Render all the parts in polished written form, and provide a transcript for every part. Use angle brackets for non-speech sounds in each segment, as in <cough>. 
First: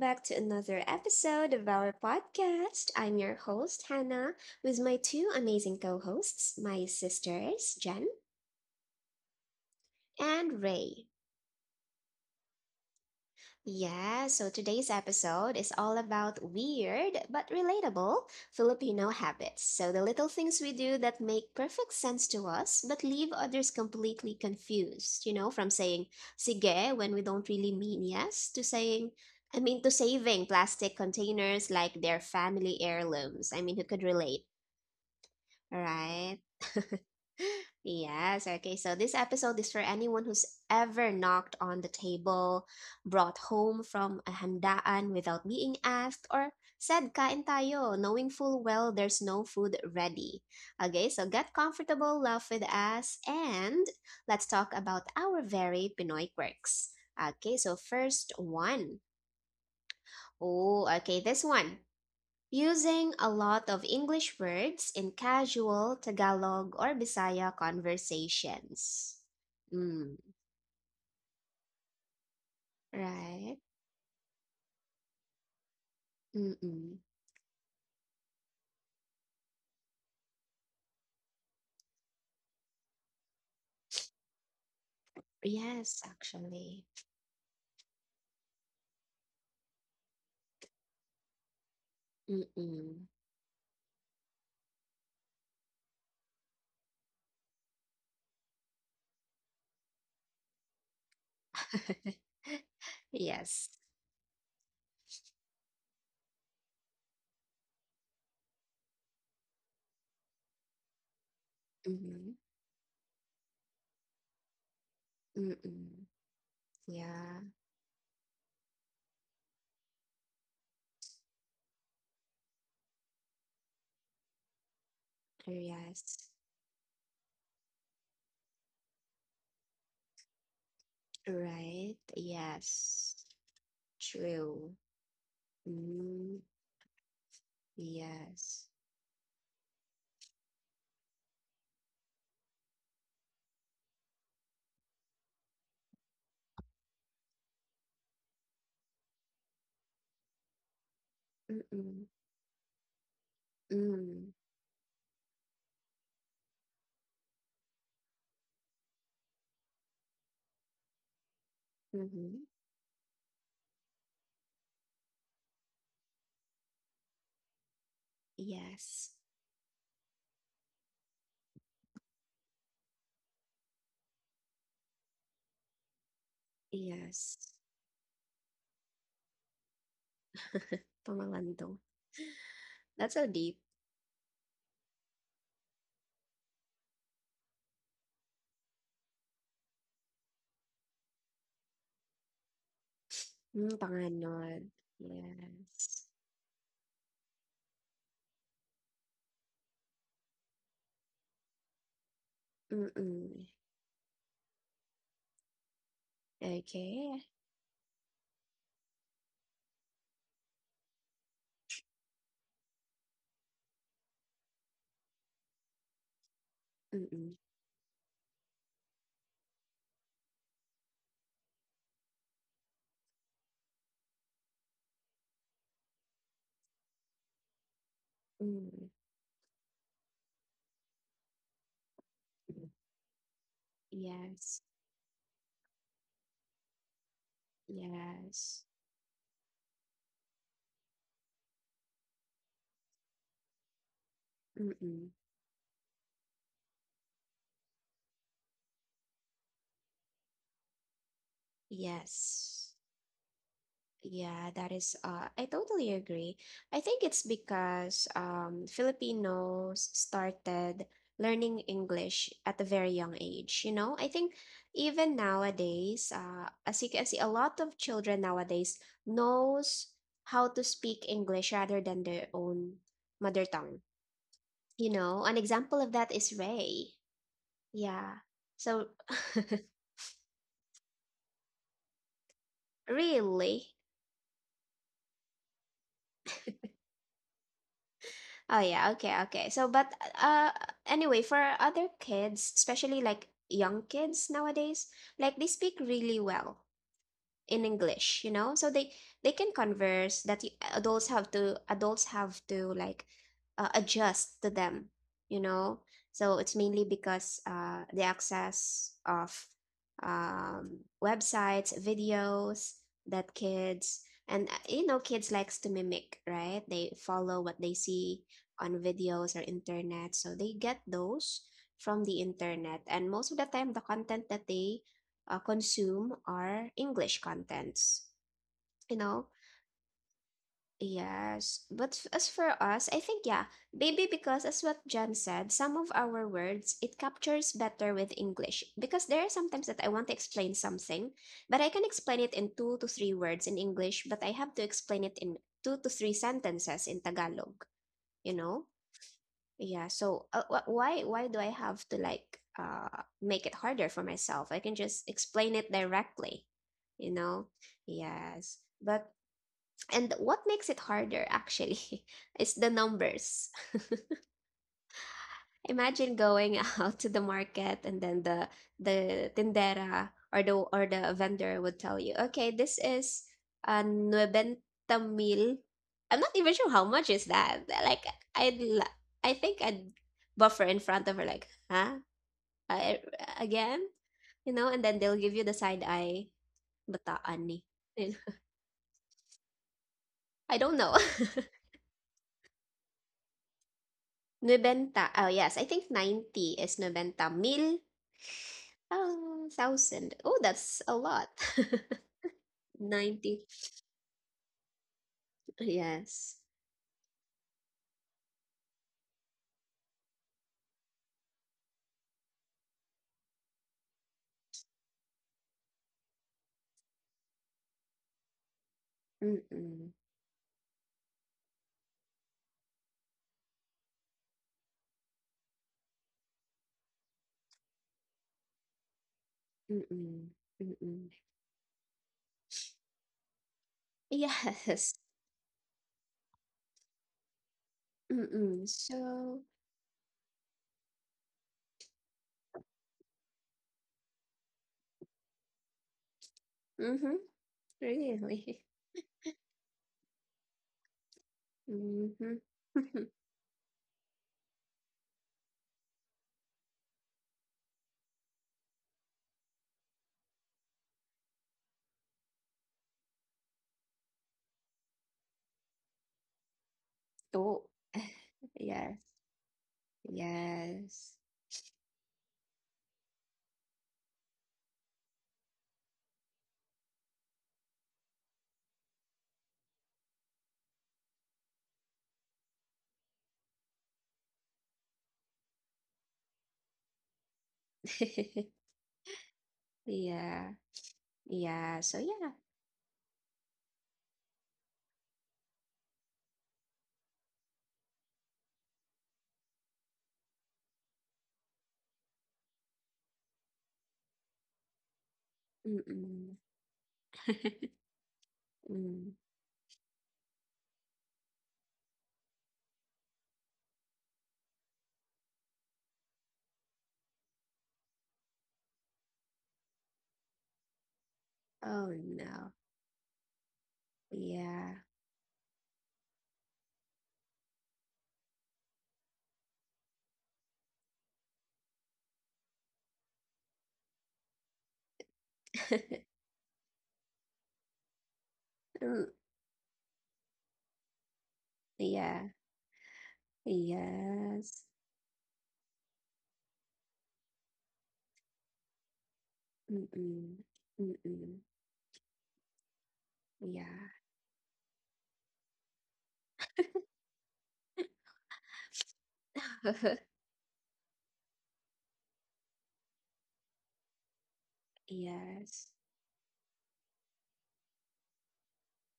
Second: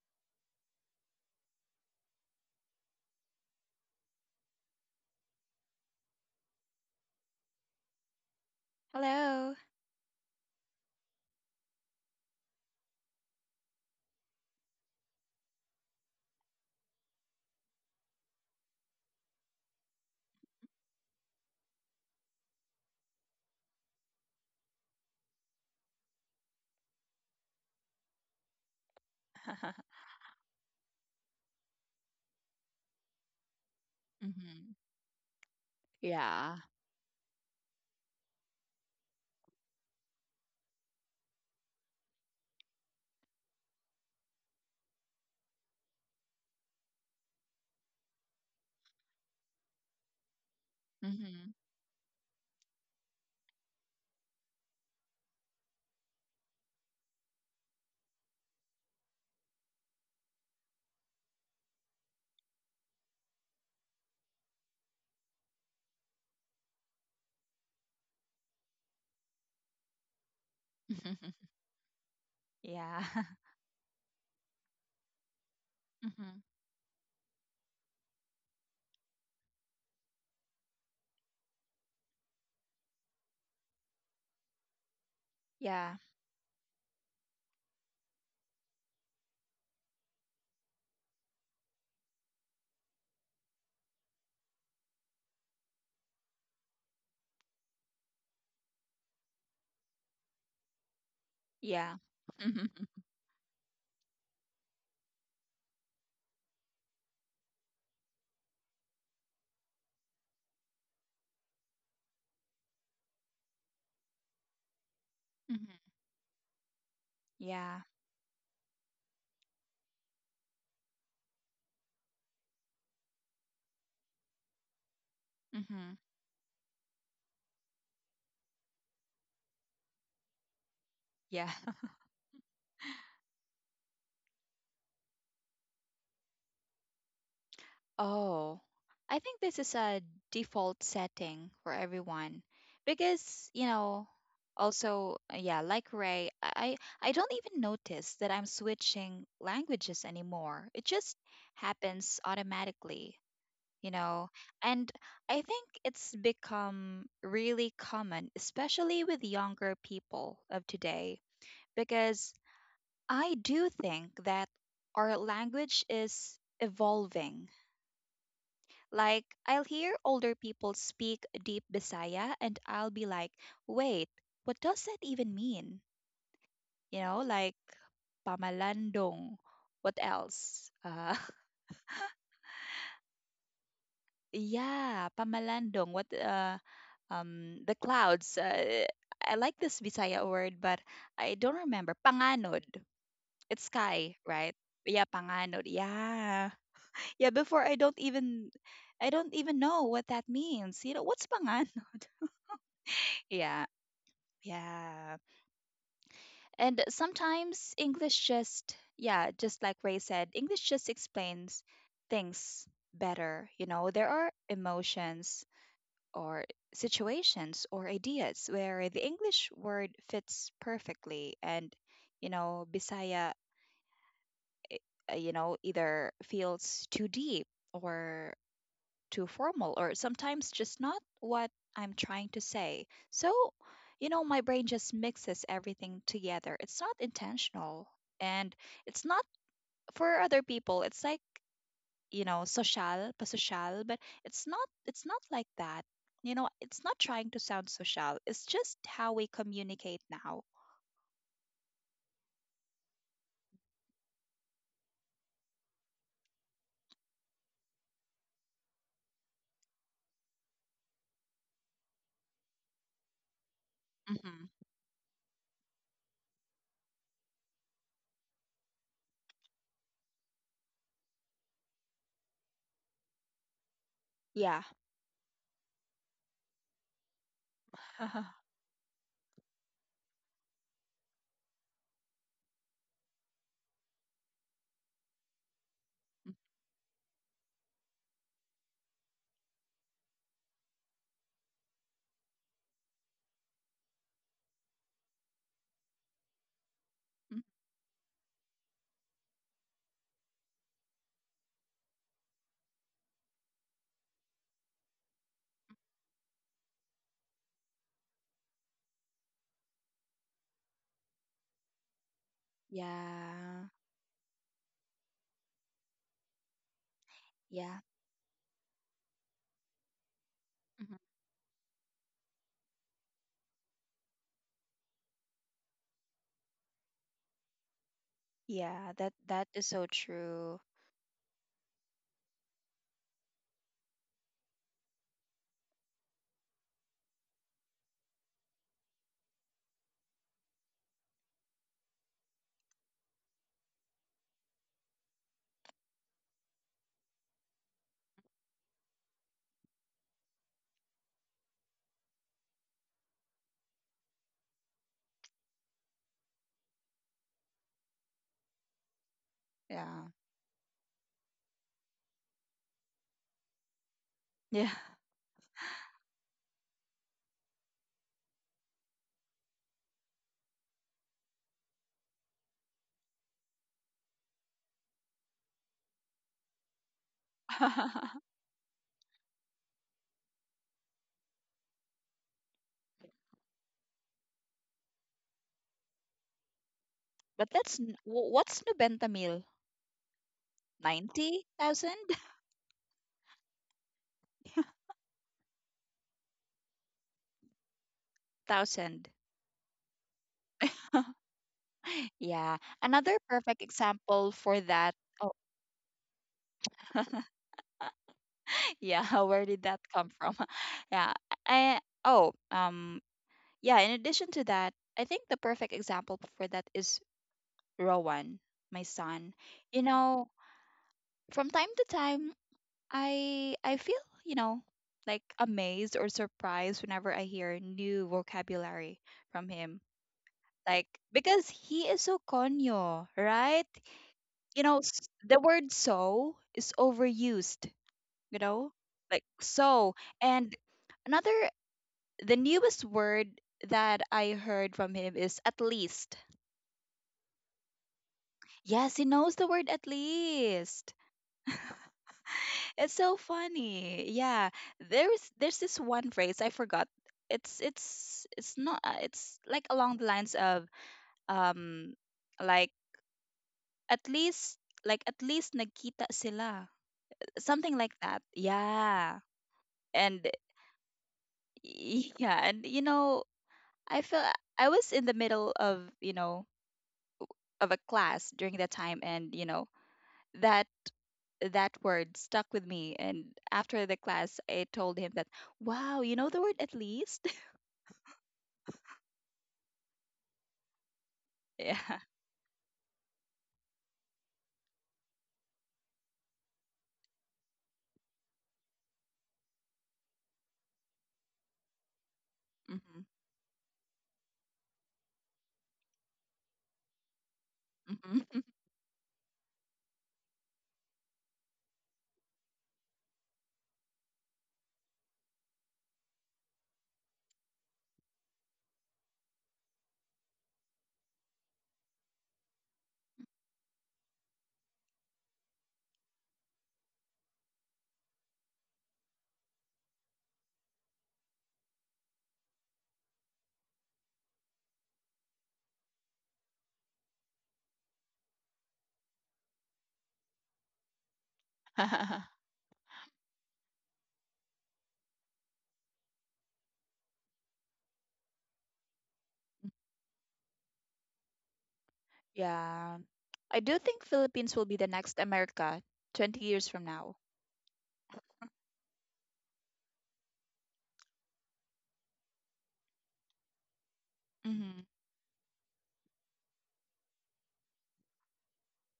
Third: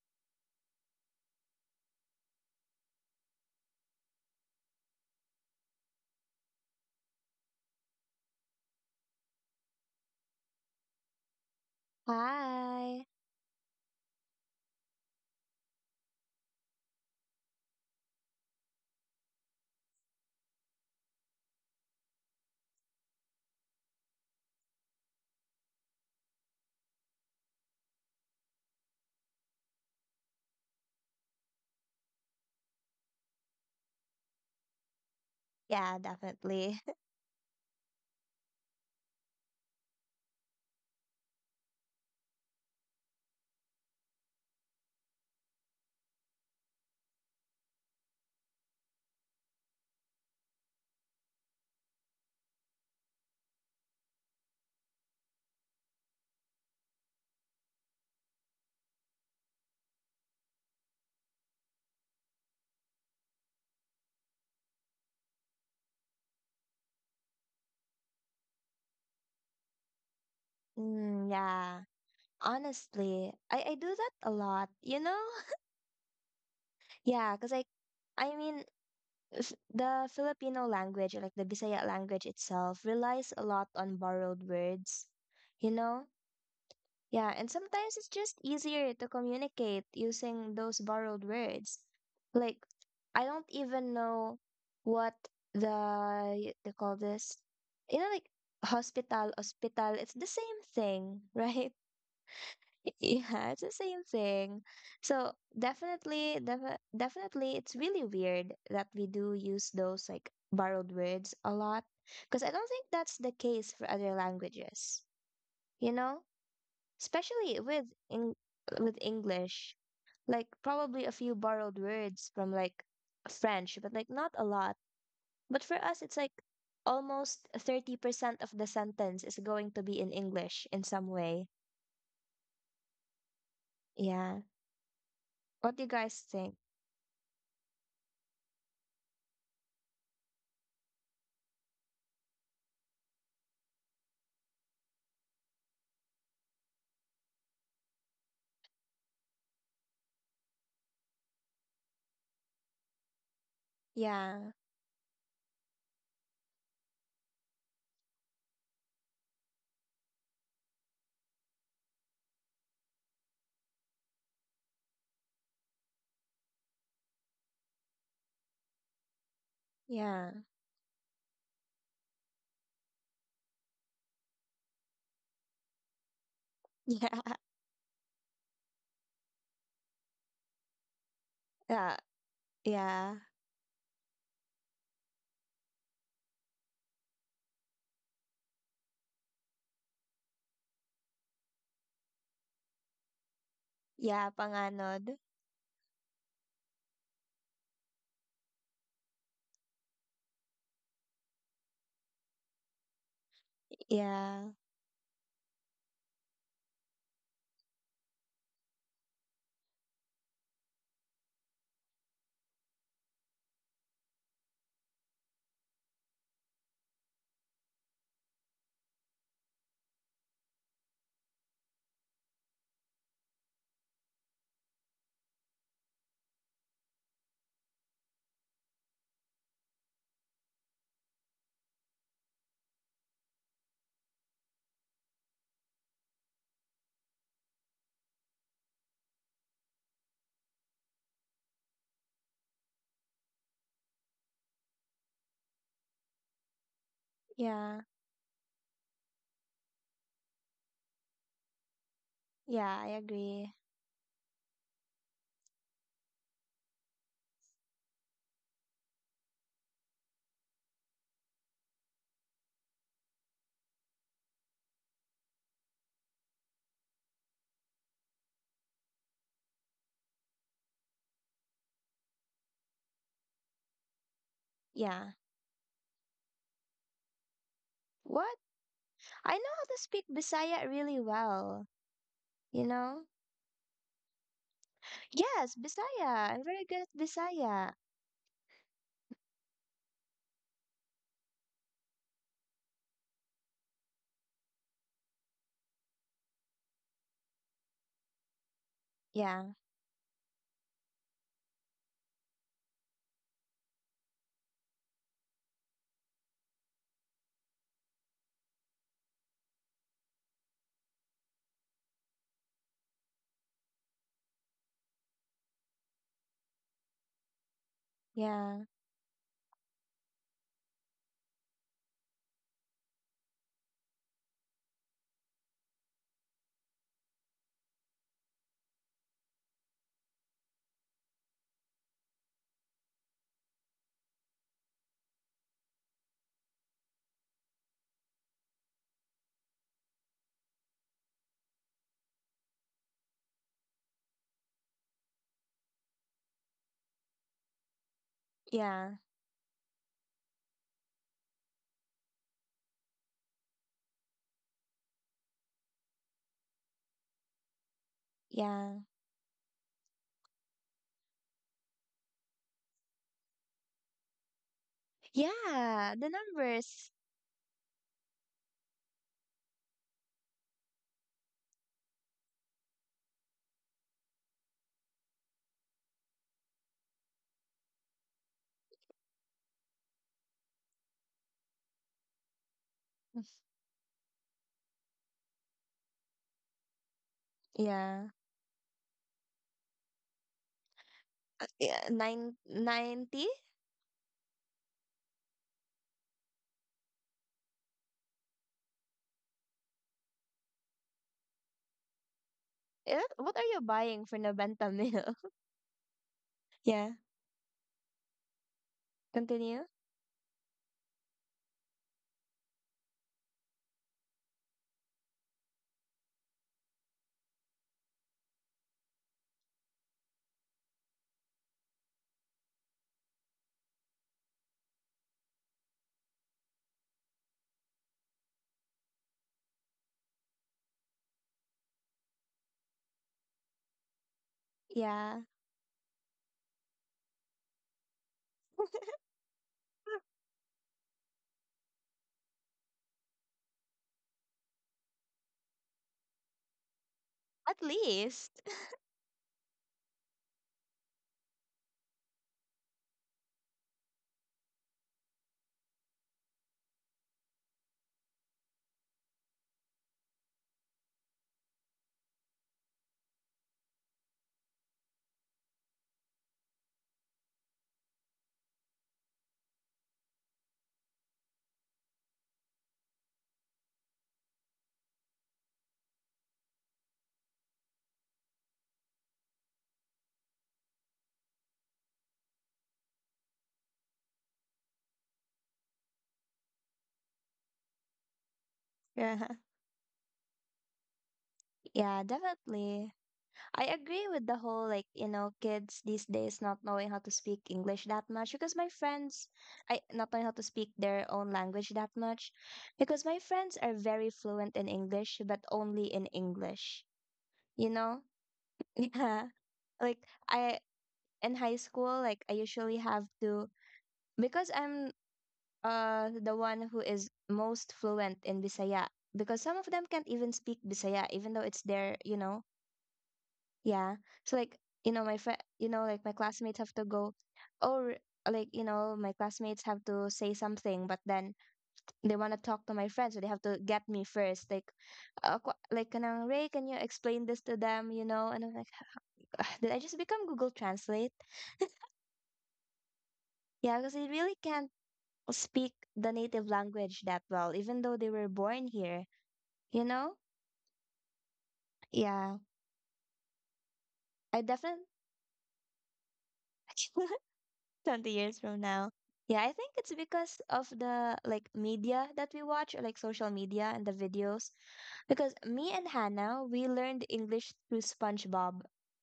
back to another episode of our podcast. I'm your host, Hannah, with my two amazing co hosts, my sisters, Jen Hello. and Ray. Hi. Yeah, so today's episode is all about weird but relatable Filipino habits. So the little things we do that make perfect sense to us but leave others completely confused, from saying sige when we don't really mean yes to saying I mean to <laughs> saving plastic containers like they're family heirlooms. I mean, who could relate, hmm Yeah, right? Yeah. definitely. <laughs> Yes, okay. So this episode is for anyone who's ever knocked on the table, brought home from a handaan without being asked, or said kain tayo, knowing full well there's no food ready. Okay, so hmm get comfortable, laugh with us, and let's talk about our very Pinoy quirks. Okay, so first one. Oh, okay, this one using a lot of English words in casual Tagalog or Bisaya conversations. Mm, Mm, <laughs> yeah. Yeah. Honestly, right? I do that a lot, you know? <laughs> <laughs> hmm Mm-mm. Yeah, because I mean f the Filipino language, like the Bisaya language itself, relies a lot on borrowed words, you Yeah. Yes, know? actually. Yeah, and sometimes it's just easier to communicate using those borrowed words. Like, Mm-mm. I don't even know what they call this. You know, like hospital, hospital. It's the same thing, right? <laughs> Yeah. <laughs> hmm Yeah, it's Yes. the same thing. So definitely, definitely, it's really weird that we do use those like borrowed words a lot, Mm-hmm. because I don't think that's the case for other languages. hmm You Mm-mm. know? Yeah. Especially Yeah. with in with English. Like probably a few borrowed words from like French, but like not a lot. But for hmm us, it's Yes. like almost 30% of the sentence is going to be in English in some way. Yeah. Right. <laughs> Yes. Yeah. True. What do you guys Mm. think? Oh, Yes. I think this is a default setting for everyone because, you know, also, yeah, like Ray, I don't even notice that I'm switching languages anymore. It just Mm-mm. happens automatically. You know, Mm. Yeah. and I think it's become really common especially with younger people of today because Mm-hmm. I do think that our language is evolving. Yes. Like I'll hear Yeah. older people speak deep Bisaya and I'll be like, wait, what does that even mean? <laughs> You know, Yeah. Yes. like pamalandong, what else <laughs> <laughs> Pangmalando. Yeah. That's Yeah. so deep. Yeah, pamalandong. What The clouds. I like this Bisaya word, but I don't remember. Panganod. It's Hmm, sky, Yeah, right? panganod. Yeah, panganod. panganod. Yes. Yeah. <laughs> Yeah, before I don't even know what that means. You know, what's panganod? <laughs> Mm. Yeah. Yeah. Yeah. And Okay. sometimes English just, yeah, just like Ray said, English just explains things better. You know, there are emotions or Mm. situations or ideas where the English word fits perfectly and you know Bisaya, you know, either feels too deep or Mm. too formal or sometimes just not what I'm trying to say. So, you know, my Yes. brain just mixes everything together. It's not intentional, and Yes. it's not for other people. It's like, you know, social pa social, but it's not it's Mm. not like that. You know, it's not trying to sound Yeah. social, it's just how we communicate now. Yes. Yeah, I agree. Yeah, that is, I totally agree. I think it's because Filipinos started learning English at a very young age. You know, I think Hmm even nowadays, as you can see, a lot of children nowadays knows how to speak English rather than their own mother tongue. yeah You Yeah. know, an example of that is Ray. Yeah. What? <laughs> So, I know how to speak Bisaya really well, you know? <laughs> really? Yes, Bisaya. I'm very good at Bisaya. Oh yeah, okay, okay. So but uh anyway, for other kids, especially like young kids nowadays, like they speak really well hmm in English, you know? So they Yeah, can converse that adults have to like adjust to them, you know? So it's mainly because the access of websites, videos that yeah kids and you know kids likes to mimic, right? They follow what they yeah see yeah, on videos or internet. So they get Mhm. those from the internet and most of the time the content that they consume our English contents. Yeah, You that know? that is so true. Yes. But as for us, I think, yeah, maybe because, as what Jen said, some of our words, it captures better with English. Because there are sometimes that I want to explain something, but I can explain it in two to three words in English, but I have to explain it in two to three sentences in Tagalog, you know? yeah, Yeah, so why do I have to like make it harder for myself? I can just explain it directly, you know? Yes. yeah, But Yeah and what makes it harder actually <laughs> is the numbers. yeah yeah. The Imagine going <laughs> numbers. out to the market and then the tindera or the vendor would tell you, okay, this is nuebenta mil. I'm not even sure how much is that. Like <laughs> I'd I think I'd buffer in front of her like, huh? I, again? You know, and then they'll give you the side eye, bataan But ni. that's Yeah, You know? <laughs> What's nubentamil? I don't know. 90,000 <laughs> yeah. thousand. 9:90. <laughs> 90. Oh yes, I think 90 is 90 mil. Thousand. Oh, thousand. Oh, that's a <laughs> lot. Yeah, <laughs> Eh, another what are 90 you perfect buying for example for Nabanta that. meal? <laughs> yes. Yeah. Yeah <laughs> Where Continue. did that come from? <laughs> Yeah. Oh, yeah, in addition to that, I think the perfect example for that is Rowan, my son. You Mm-mm. know, from time to time, I feel, you know, like amazed or surprised whenever I hear new vocabulary from him. Mm-mm. Like, Mm-mm. because he is so conyo, right? You know, Yes. Yeah. the word so is overused. You Mm-mm. know, like So, so. And another, the newest word that I heard from him is at least. mm-hmm, At least. really. <laughs> <laughs> Yes, he knows the word at least. Mm-hmm. It's so <laughs> funny. Yeah, there's this one phrase I forgot. It's not, it's like along the lines of um like at least, like at least nagkita sila. Oh, Something like that. <laughs> yes. Yeah. And Yes. <laughs> Yeah, and you know, I feel I was in the middle of, you know, of a class during that time, and you know that that word stuck with me, and after the class I told him that wow, you know the word at least. <laughs> Yeah. Yeah. Yeah. <laughs> yeah Yeah. So, yeah. Definitely. I agree with the whole like you know kids these days not knowing how to speak English that much because my friends I not knowing how to speak their own language that much hmm because my friends are very fluent in English but only in Mm-mm. English, you <laughs> know. hmm <laughs> Mm. Yeah, like I in high school like I usually have to because I'm the one who is most fluent in Bisaya because some of them can't even speak Bisaya even though it's Oh, their, you know. no. Yeah. So like, Yeah. you know, my friend, you know, like my classmates have to go or like, you know, my classmates have to say something, but then they want to talk to my friend, so they have to get me first. Like, like, <laughs> kanang Ray, can you explain this to them? You know, and I'm like, Mm, <sighs> did I just become Google Translate? yeah. <laughs> Yeah, because they really Yes. can't speak the native language that well, even though they were born here. You know? Mm-mm. Mm-mm. Yeah, Yeah, I Yeah. do think I Philippines will be definitely. the next America 20 years from now. <laughs> 20 years from now. Yeah, I think it's <laughs> because of the like media that we watch, or like social media and the videos. Mhm. Because Yes. me and Hannah, we learned English through SpongeBob.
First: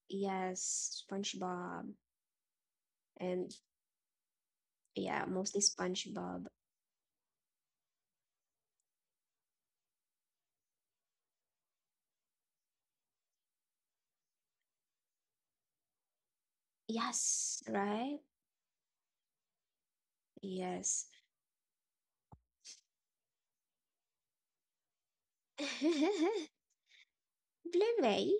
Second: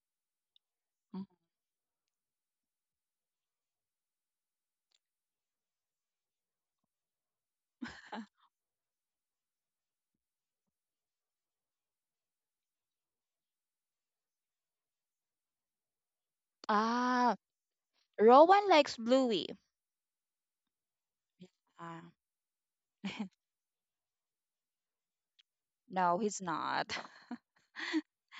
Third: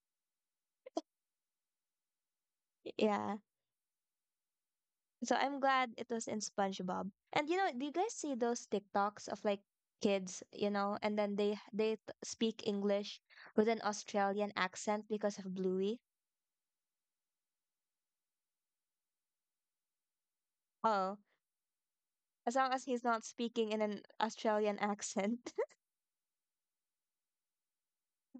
Yes, <laughs> SpongeBob. Yeah. And yeah, So I'm mostly glad it was in SpongeBob. SpongeBob. And you know, do you guys see those TikToks of like kids, you know, and then they speak English with an Australian accent because of Bluey? ah Yes, right? Rowan likes Bluey. Yes. Oh, Ah, <laughs> as long as he's not speaking in an Australian accent. <laughs> No, he's <laughs> not. Bluey.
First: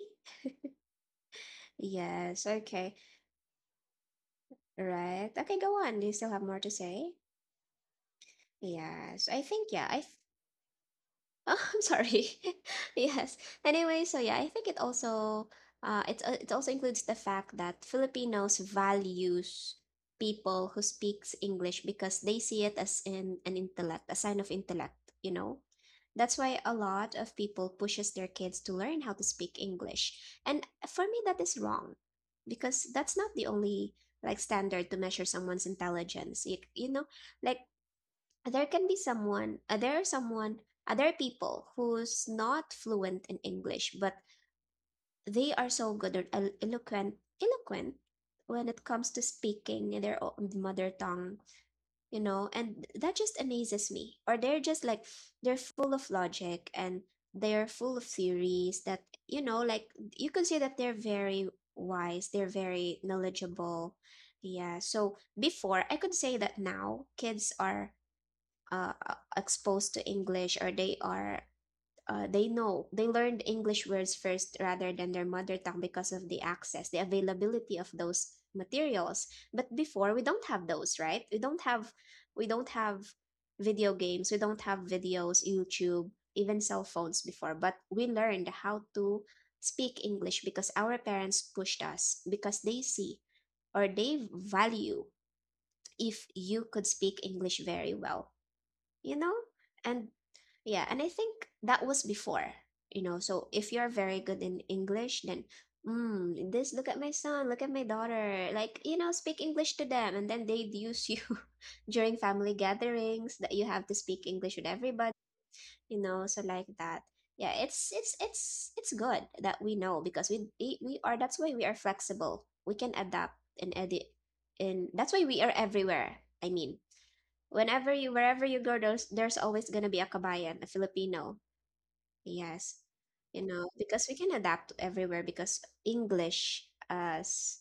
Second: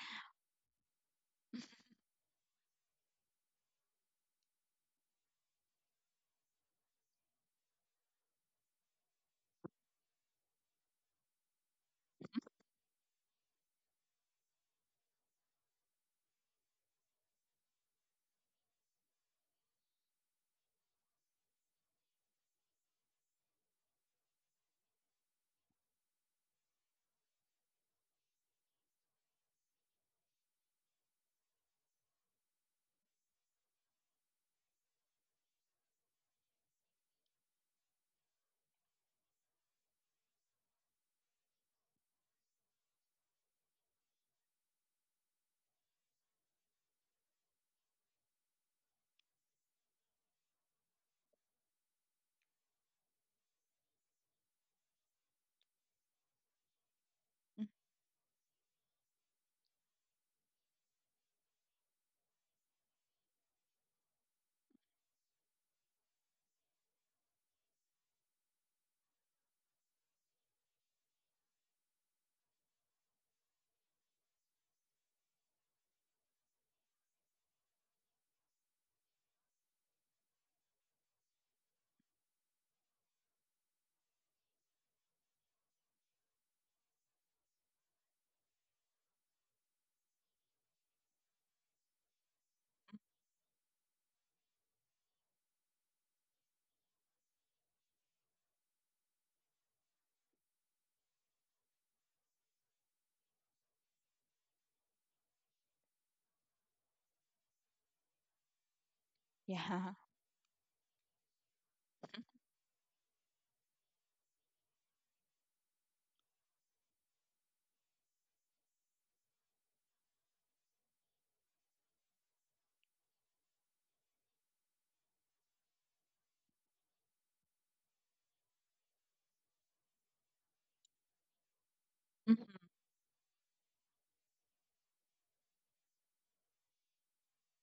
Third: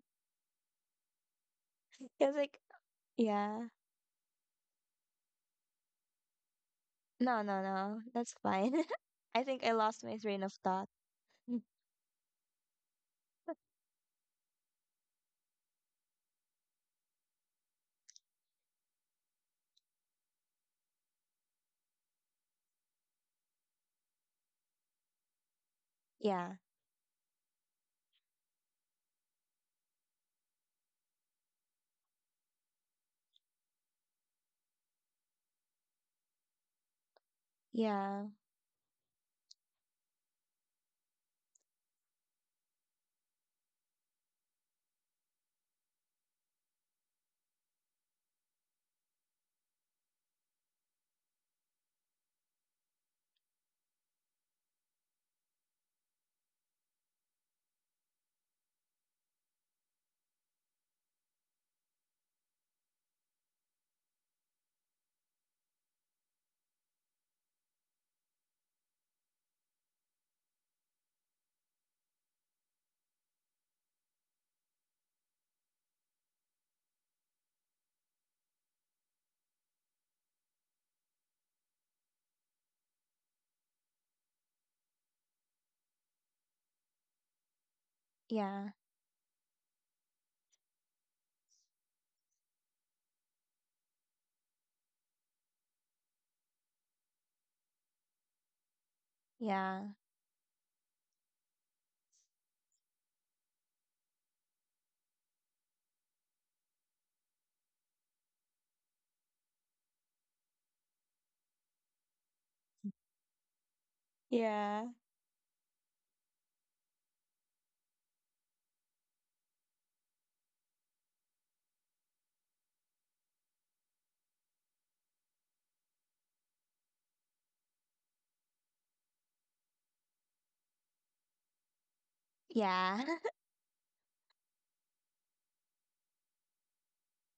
It's Yes, like, okay. yeah. Right. Okay, go on. Do you still have more to say? No, no, no. That's fine. <laughs> Yes. I I think think I yeah, I lost my train of thought. Oh, Mm, <laughs> I'm sorry. <laughs> Yes. Anyway, so yeah, I think it also includes the fact that Filipinos values people who speaks English because they see it as in an intellect, a sign of intellect, you know? That's yeah. why a lot of people pushes their kids to learn how to speak English. And for me that is wrong because that's not the only like standard to measure someone's intelligence. You know, like Yeah. There are someone other people who's not fluent in English but they are so good or eloquent when it comes to speaking in their own mother tongue, you know, and that just amazes me, or they're just like they're full of logic and <laughs> Mm, they're full of theories that, you know, like you can see that they're very wise, they're very knowledgeable. Yeah, so before I could say that now kids are exposed to English, or they are they know they learned English words first rather than their mother tongue because of the access, the availability of those materials. But before we don't have those, right? We don't have we don't have video games, we don't have videos, YouTube, even cell phones before, but we learned Yeah. how to speak English because our parents pushed us because they see or they value if you could speak English very well, you know? Yeah. And yeah, and I think that was before, you know. So if you're very good in English, then this look at my son, look at my daughter, like you know, speak English to Yeah. them, and then they'd use you <laughs> during family gatherings that you have to speak English with Yeah. everybody, you know. So like that, yeah, it's good that we know because we are that's why we are flexible. We can adapt and edit, and that's why we are everywhere. I mean, whenever you wherever you go there's always going to be a kabayan, a Filipino. Mhm. Yes. Yeah. You <laughs> know, because we can adapt everywhere because English as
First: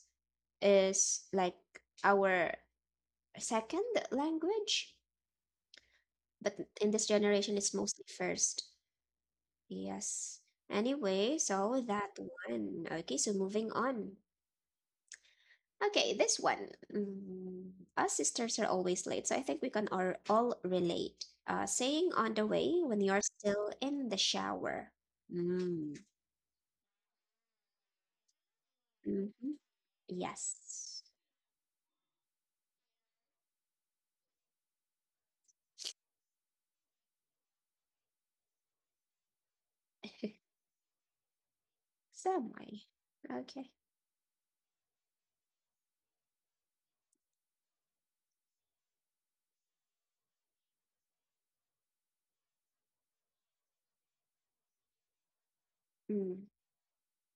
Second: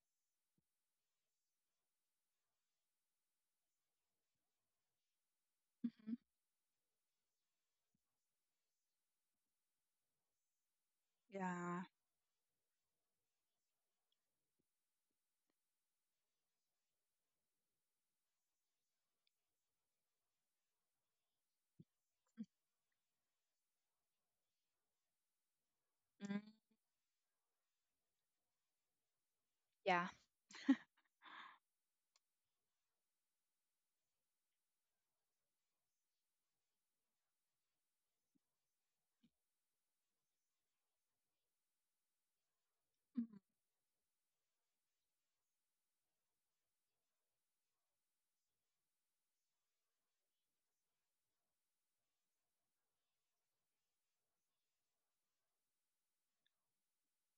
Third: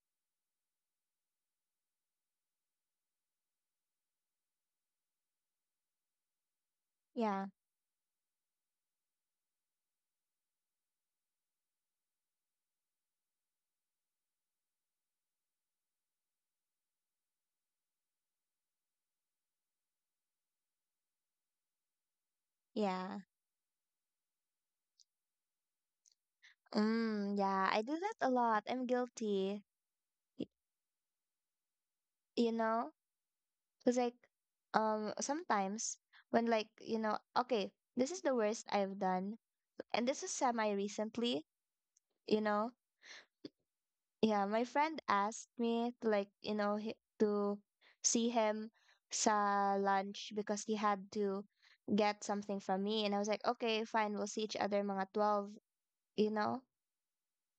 is like our second language, Mhm. but in this Yeah. generation it's mostly first. Yes. Anyway, so Yeah. that one. Okay, so moving on. Okay, this one. Mm, us sisters are always late, so I think we can all relate. Saying on the way when Yeah. you're still in the shower. Mm. Mm. Mm, yeah. I do that a lot. I'm guilty. Hmm. Yeah. Y- Yes. You know? Because, like, sometimes when, like, you know, okay, this is the worst I've done. And this is semi <laughs> recently, you know? Semi, Mhm. okay. Yeah, my friend asked me to like, you know, hi- to see him sa lunch because he had to get something from me. And I was like, okay, fine, we'll see each other mga 12, you know? Mm.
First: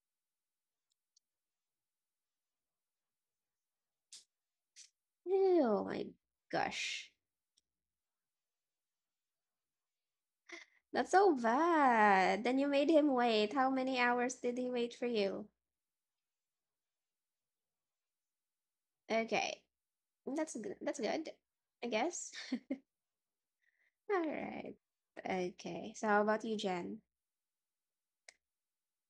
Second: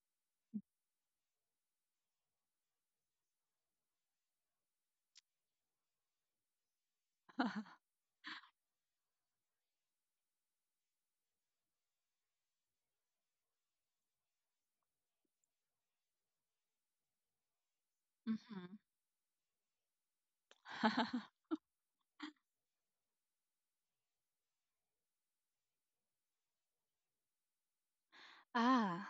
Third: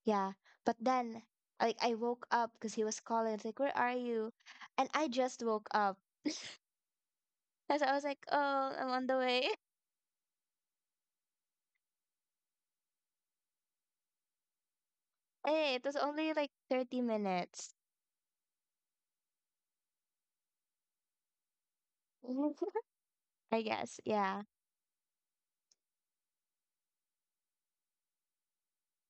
Yeah. But then, like, I woke up because he was calling. It's like, where are you? And I just woke Oh up. my gosh. <laughs> And so I was like, oh, I'm on the way. <laughs> That's so bad. Then you made him wait. How many hours did he wait for you? Hey, it was only like 30 minutes. Okay. That's good. That's Mhm. good. <laughs> I guess. <laughs> <laughs> I guess. All Yeah. right. Okay. So how about you, Jen? Ah,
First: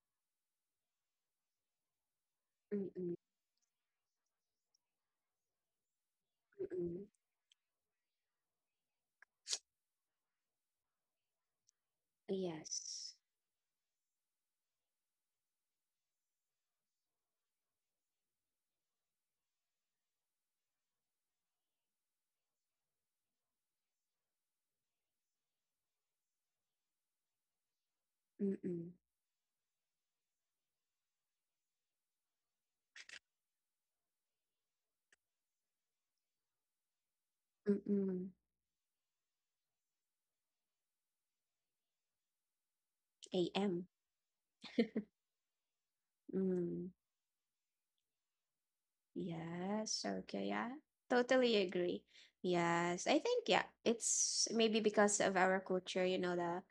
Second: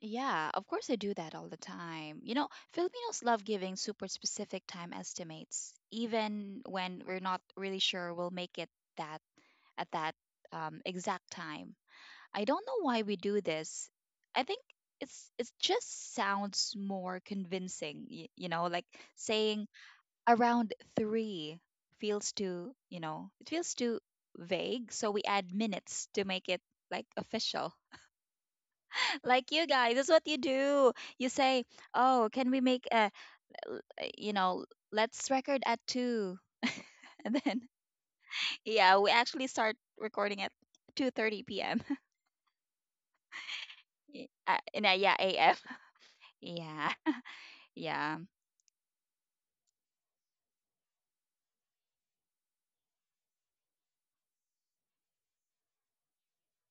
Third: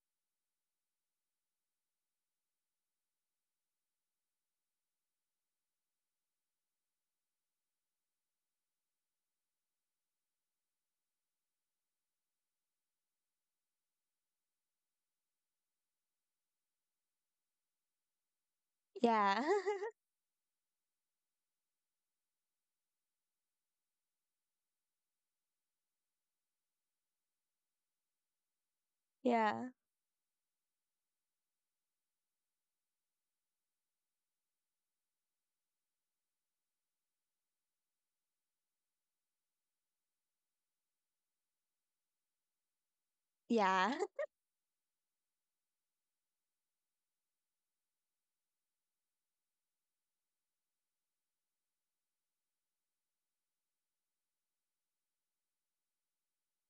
yeah, of course I do that all the time. You know, Mm-mm, Filipinos love giving super specific time estimates, even when mm-mm. we're not really sure we'll make it that at that exact time. I don't know why Yes. we do this. I think it's it just sounds more convincing, you know, like Yeah. saying <laughs> around three feels too, you know, it feels too vague, so we add minutes to make it like official. Mm-mm, Like, you Yeah. guys, that's what you do. You say, oh, can we make a l- you know, let's record at two? <laughs> And then, mm-mm. yeah, we actually start recording at 2:30 p.m. <laughs> AM. Yeah. In a, yeah am. <laughs> Mm. yeah yeah Yes, okay, yeah. Totally agree. Yes, I think yeah, it's maybe because of our culture, you know, the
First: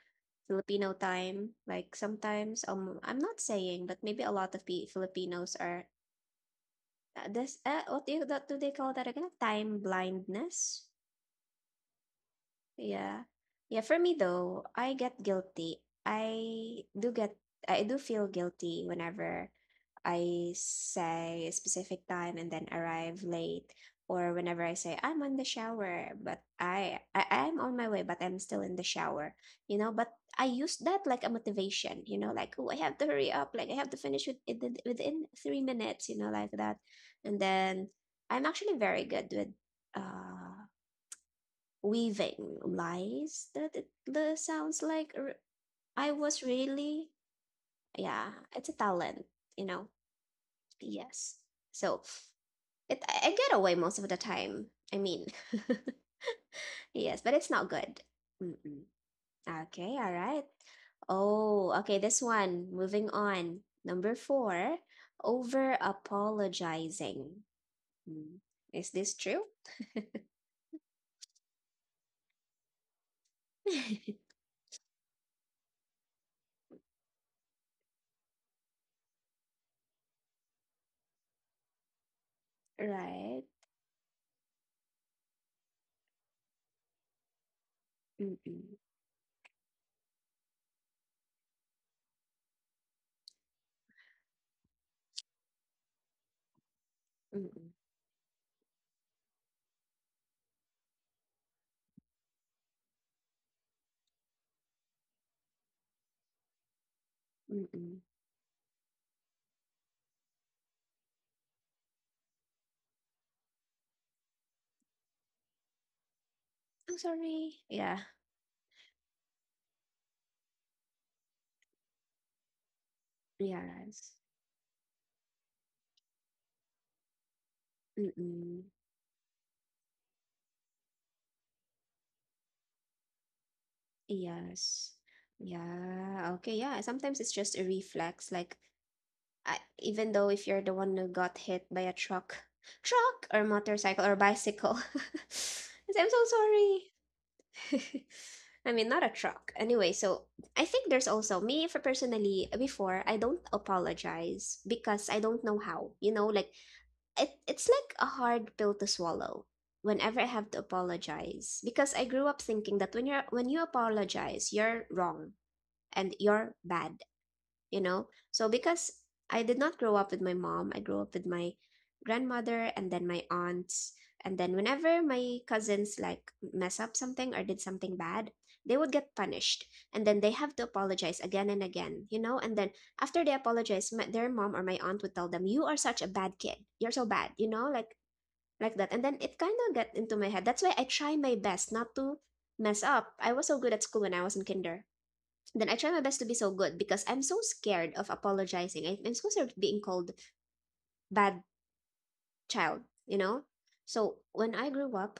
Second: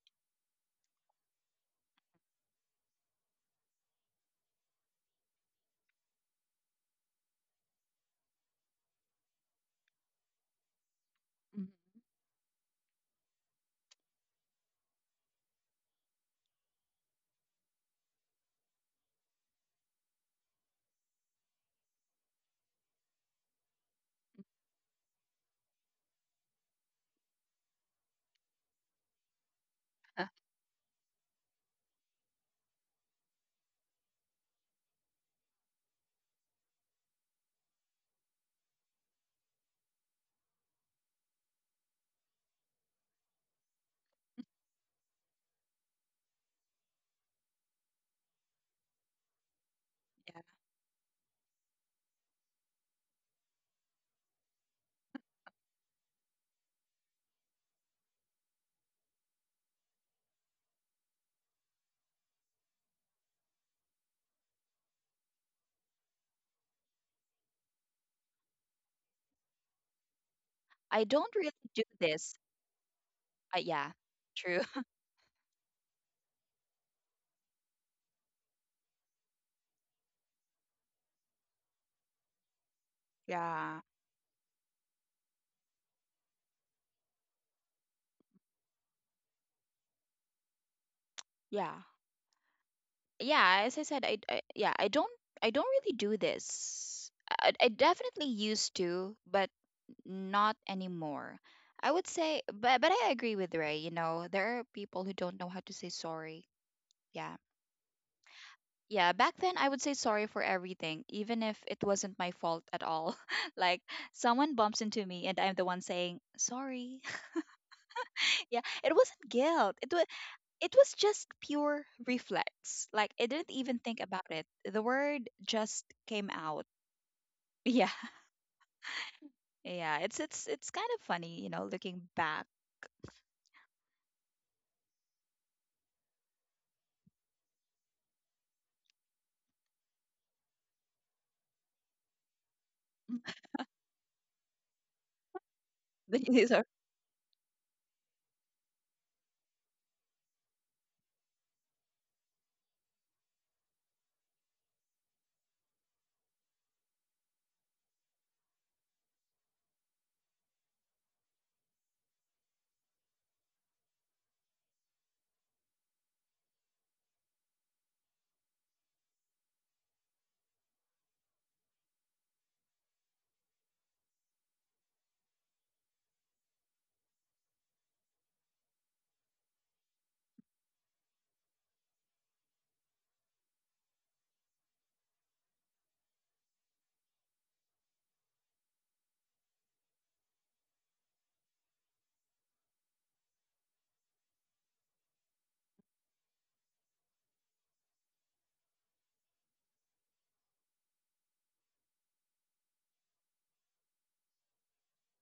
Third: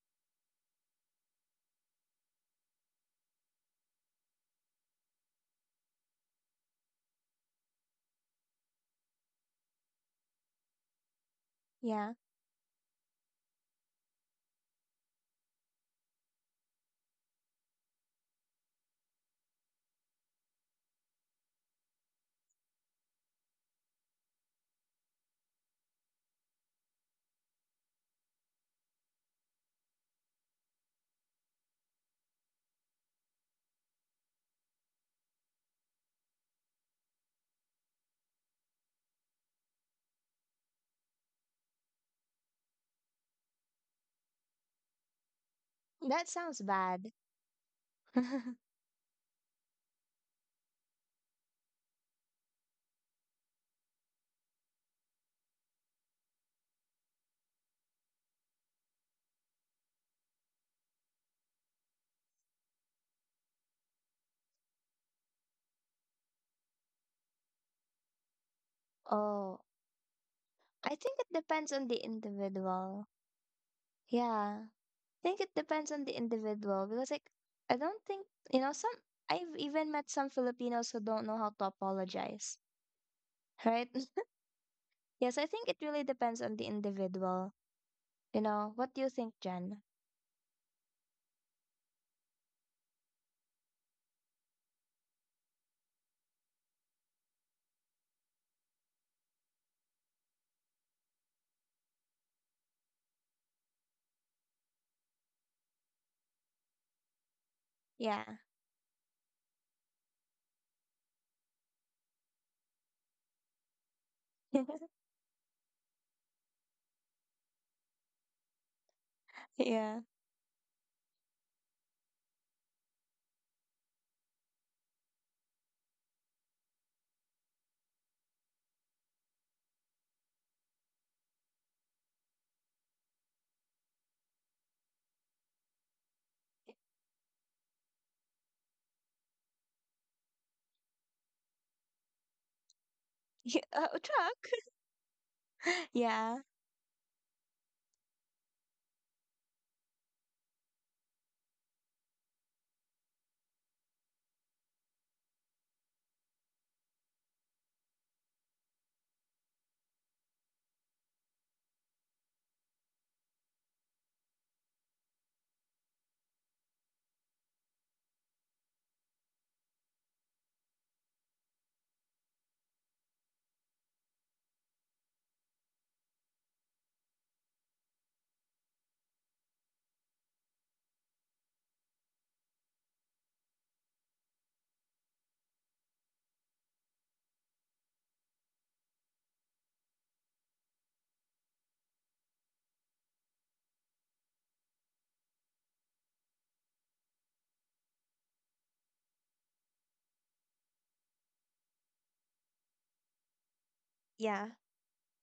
Filipino time. Like sometimes, I'm not saying, but maybe a lot of Filipinos are this. What do you, that, do they call that again? Time blindness. Mhm. <laughs> Yeah. Yeah, yeah. For me though, I get guilty. I do get. I do feel guilty whenever I say a specific time and then arrive late, or whenever I say I'm on the shower, but I'm on my way, but I'm still in the shower, you know. But Uh, I use that like a motivation, you know, like oh I have to hurry up, like I have to finish within 3 minutes, you know, like that. And then I'm actually very good with uh weaving lies that it the sounds like I That was sounds really bad. yeah, it's <laughs> a talent, you know. Yes. So it I get away most of the time. I mean, <laughs> yes, but it's not good. Mm-mm. Okay, all right. Oh, okay, this one. Moving on. Number 4, over apologizing. Mm. Is this true? Oh, I I think it don't really depends do on the this. individual. Yeah, <laughs> true. Yeah, I <laughs> think it depends on the individual because, like, I don't think, you know, some, I've even met some Filipinos who don't know how to apologize, Right. yeah right? <laughs> Yes, I think it really depends on the individual. You know, Mm-mm. what do you think, Jen? yeah Yeah, as I said, I yeah, I don't, I don't really do this. I Mm-mm. definitely used to, but not anymore. I would say. But I agree with Ray. You know, there are people who don't know how to say sorry. Yeah, Mm-mm. Yeah. yeah. Back then, I would say sorry for everything, even if it wasn't my fault at all. <laughs> Like, someone bumps <laughs> into me, and I'm the one saying I'm sorry. sorry. Yeah. <laughs> Yeah, it wasn't guilt. It Yeah. was it was just pure reflex. Like, I didn't even think Yes. about it. The word just came out. <laughs> Yeah, Mm-mm. yeah. It's kind of funny, you know, looking back. Yes. Yeah. Okay. Yeah. Sometimes it's just a reflex. Like I, even though if you're the one who got hit by a truck, or Yeah. Motorcycle or Truck. bicycle, <laughs> <laughs> it's, I'm <laughs> Yeah. These are so sorry. <laughs> I mean, not a truck. Anyway, so I think there's also me for personally before I don't apologize because I don't know how. You know, like it's like a hard pill to swallow whenever I have to apologize because I grew up thinking that when you apologize, you're wrong and you're bad, you know. So because I did not grow up with my mom, I grew up with my grandmother and then my aunts, and then whenever my cousins like mess up something or did something bad, they would get punished, and then they have to apologize again and again, you know, and then after they apologize their mom or my aunt would tell them, "You are such a bad kid, you're so bad," you know, like that. And then it kind of got into my head. That's why I try my best not to mess up. I was so good at school when I was in kinder. Then I try my best to be so good because I'm so scared of apologizing. I'm so scared of being called bad child, you know? So Yeah. when I grew up,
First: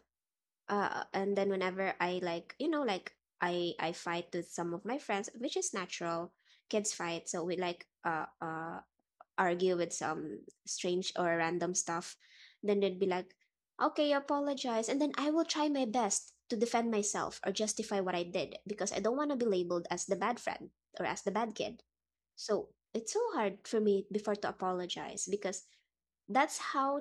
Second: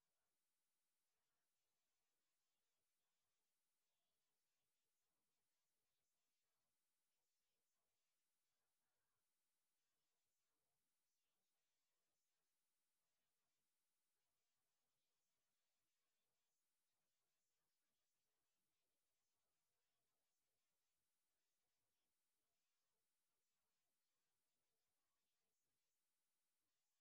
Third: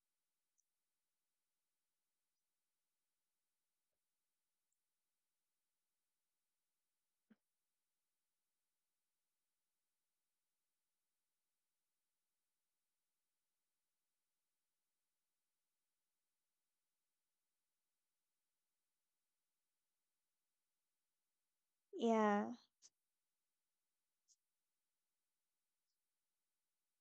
and then whenever I like, like I fight with some of my friends, which is natural. Kids fight, so we like argue with some strange or random stuff. Then they'd be like, "Okay, apologize," and then I will try my best to defend myself or justify what I did because I don't want to be labeled as the bad friend or as the bad kid, Yeah. so it's so hard for me before to apologize because that's how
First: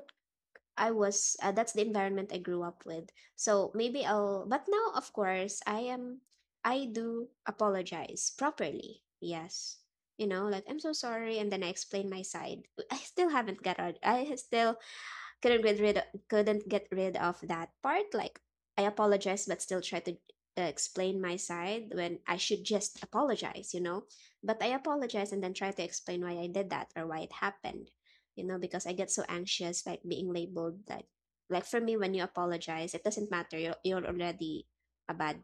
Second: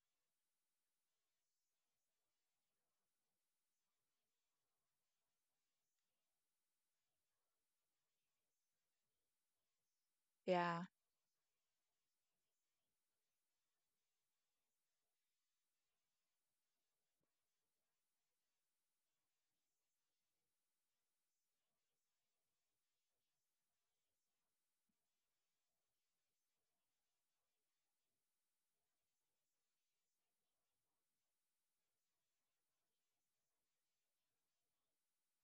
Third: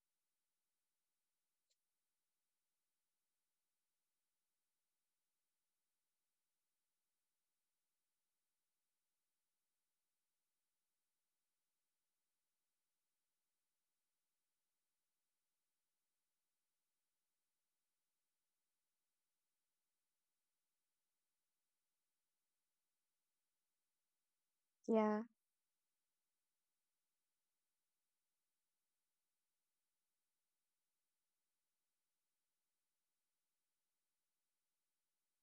I was, that's the environment I grew up with. So maybe I'll, but now, of course, I am, I do apologize properly. Yes. You know, like, I'm yeah. so sorry. And then I explain my side. I still haven't got, I still couldn't get rid couldn't get rid of that part, like, I apologize but still try to explain my side when I should just apologize, you know. But I Yeah. apologize and then try to explain why I did that or why it happened, you know, because I get so anxious, like, being labeled that. Like, for me, when you apologize, it doesn't matter, you're already a bad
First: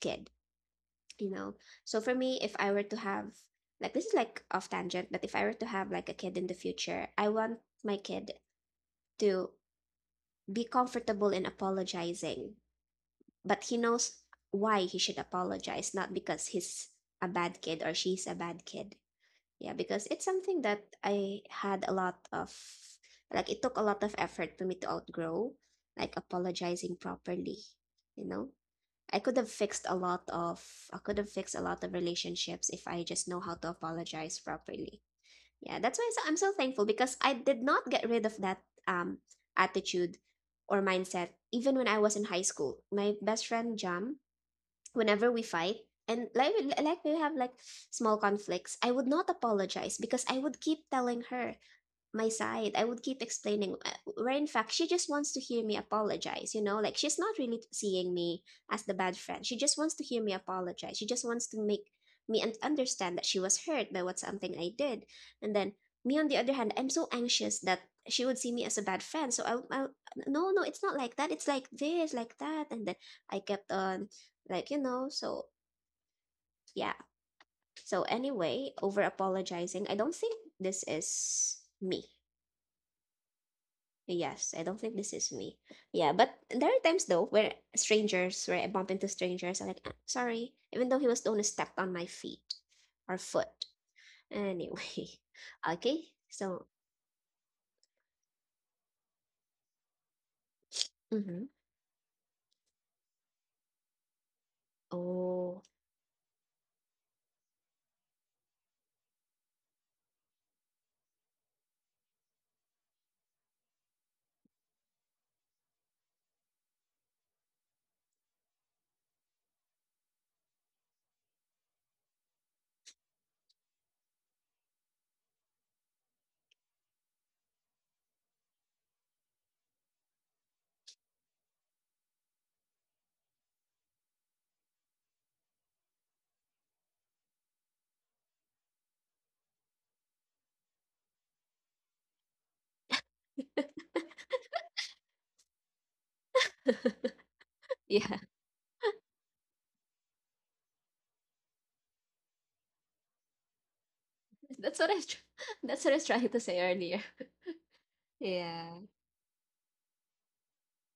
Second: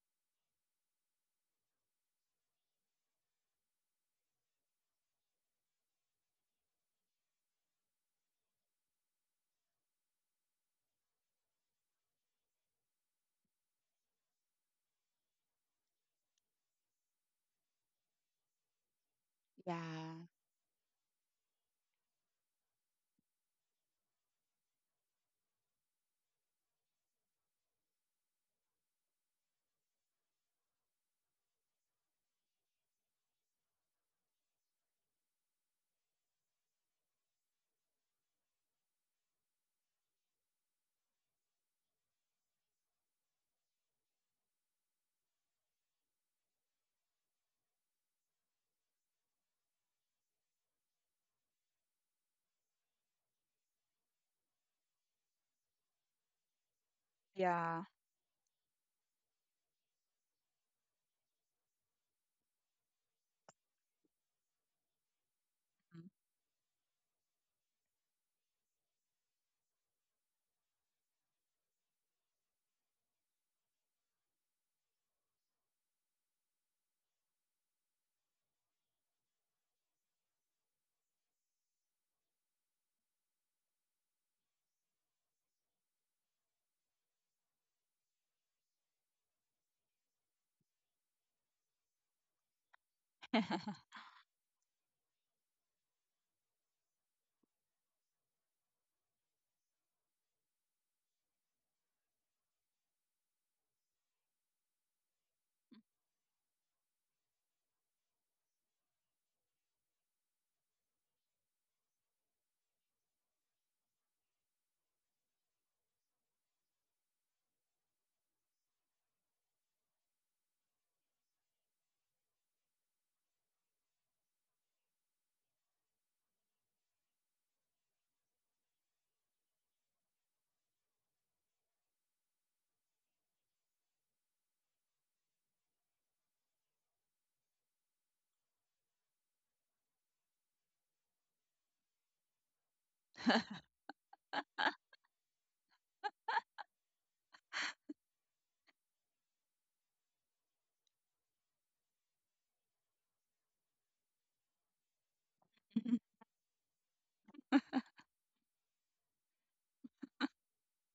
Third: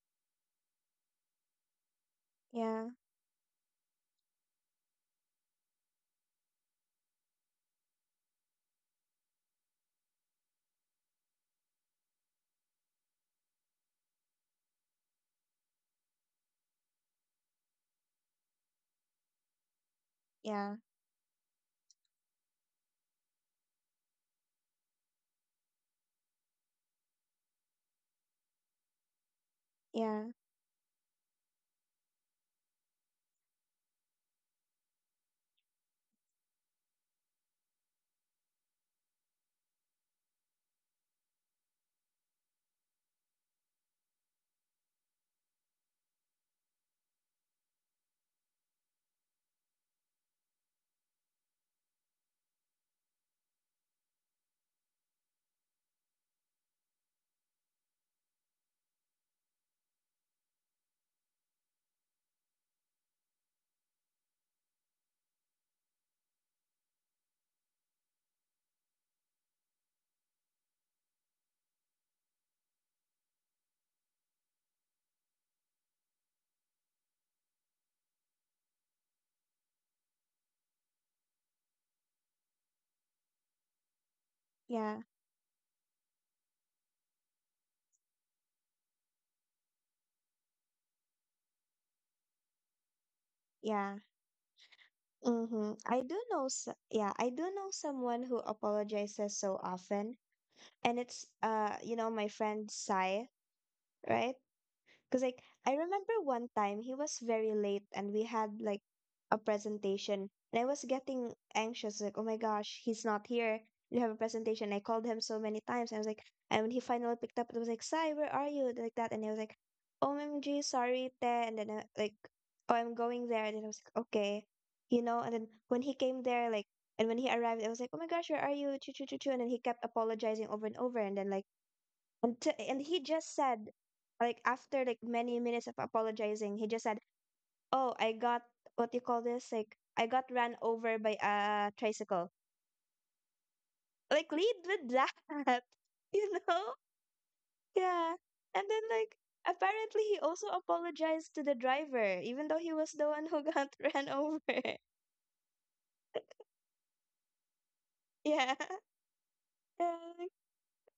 kid, you know. So for me, if I were Yeah. to have, like, this is like off tangent, but if I were to have like a kid in the future, I want my kid to be comfortable in apologizing, but he knows why he should apologize, not because he's a bad kid or she's a bad kid. Yeah, because Yeah. it's something Yeah. that I had a lot of, like, it took a lot of effort for me to outgrow, like, apologizing properly, you know? I could have fixed a lot Yeah. of, I could have fixed a lot of relationships if I just know how to apologize properly. Yeah, that's why I'm so thankful because I did not get rid of that um attitude or mindset even when I was in high school. My best friend Jam, whenever we fight and, like, we have like small conflicts, I would not apologize because I would keep telling her my side, I would keep explaining, where in fact she just wants to hear me apologize, you know, like she's not really Yeah. seeing me as the bad friend, she just wants to hear me apologize, she just wants to make me understand that she was hurt by what something I did. And then me, on the other hand, I'm so anxious that she would see me as a bad friend, so I no no it's not like that, it's like this, like that, and then I kept on, like, you know, so yeah. So anyway, over apologizing, I don't think this is me. Yes, I don't think Yeah. this is me. Yeah, but there are times though where where I bump into strangers, I'm like, "Ah, sorry," even though he was the one who stepped on my feet or Mm. foot. <laughs> Yeah. Anyway, Mm-hmm. <laughs> I okay, do know, so, s Yeah, I do know someone who apologizes so often, and it's mm-hmm. You know, my friend Sai, right? Because, like, Oh, I remember one time he was very late and we had, like, a presentation. And I was getting anxious, like, oh my gosh, he's not here. We have a presentation. I called him so many times. I was like, and when he finally picked up, it was like, Sai, where are you? Like that. And I was like, OMG, sorry, te. And then, like, oh, I'm going there. And then I was like, okay, you know. And then when he came there, like, and when he arrived, I was like, oh my gosh, where are you? Choo, choo, choo, choo. And then he kept apologizing over and over. And then, like, and to, and he just said, like after like many minutes of apologizing, he just said, "Oh, I got what do you call this? Like I got ran over by a tricycle." Like lead with that, <laughs> you know? Yeah. yeah, And then like apparently he also apologized to the driver, even though he was the one who got <laughs> ran <laughs> over. that's what I, was tr- <laughs> that's what I was trying to say earlier. <laughs> Yeah. Yeah, Yeah. Like,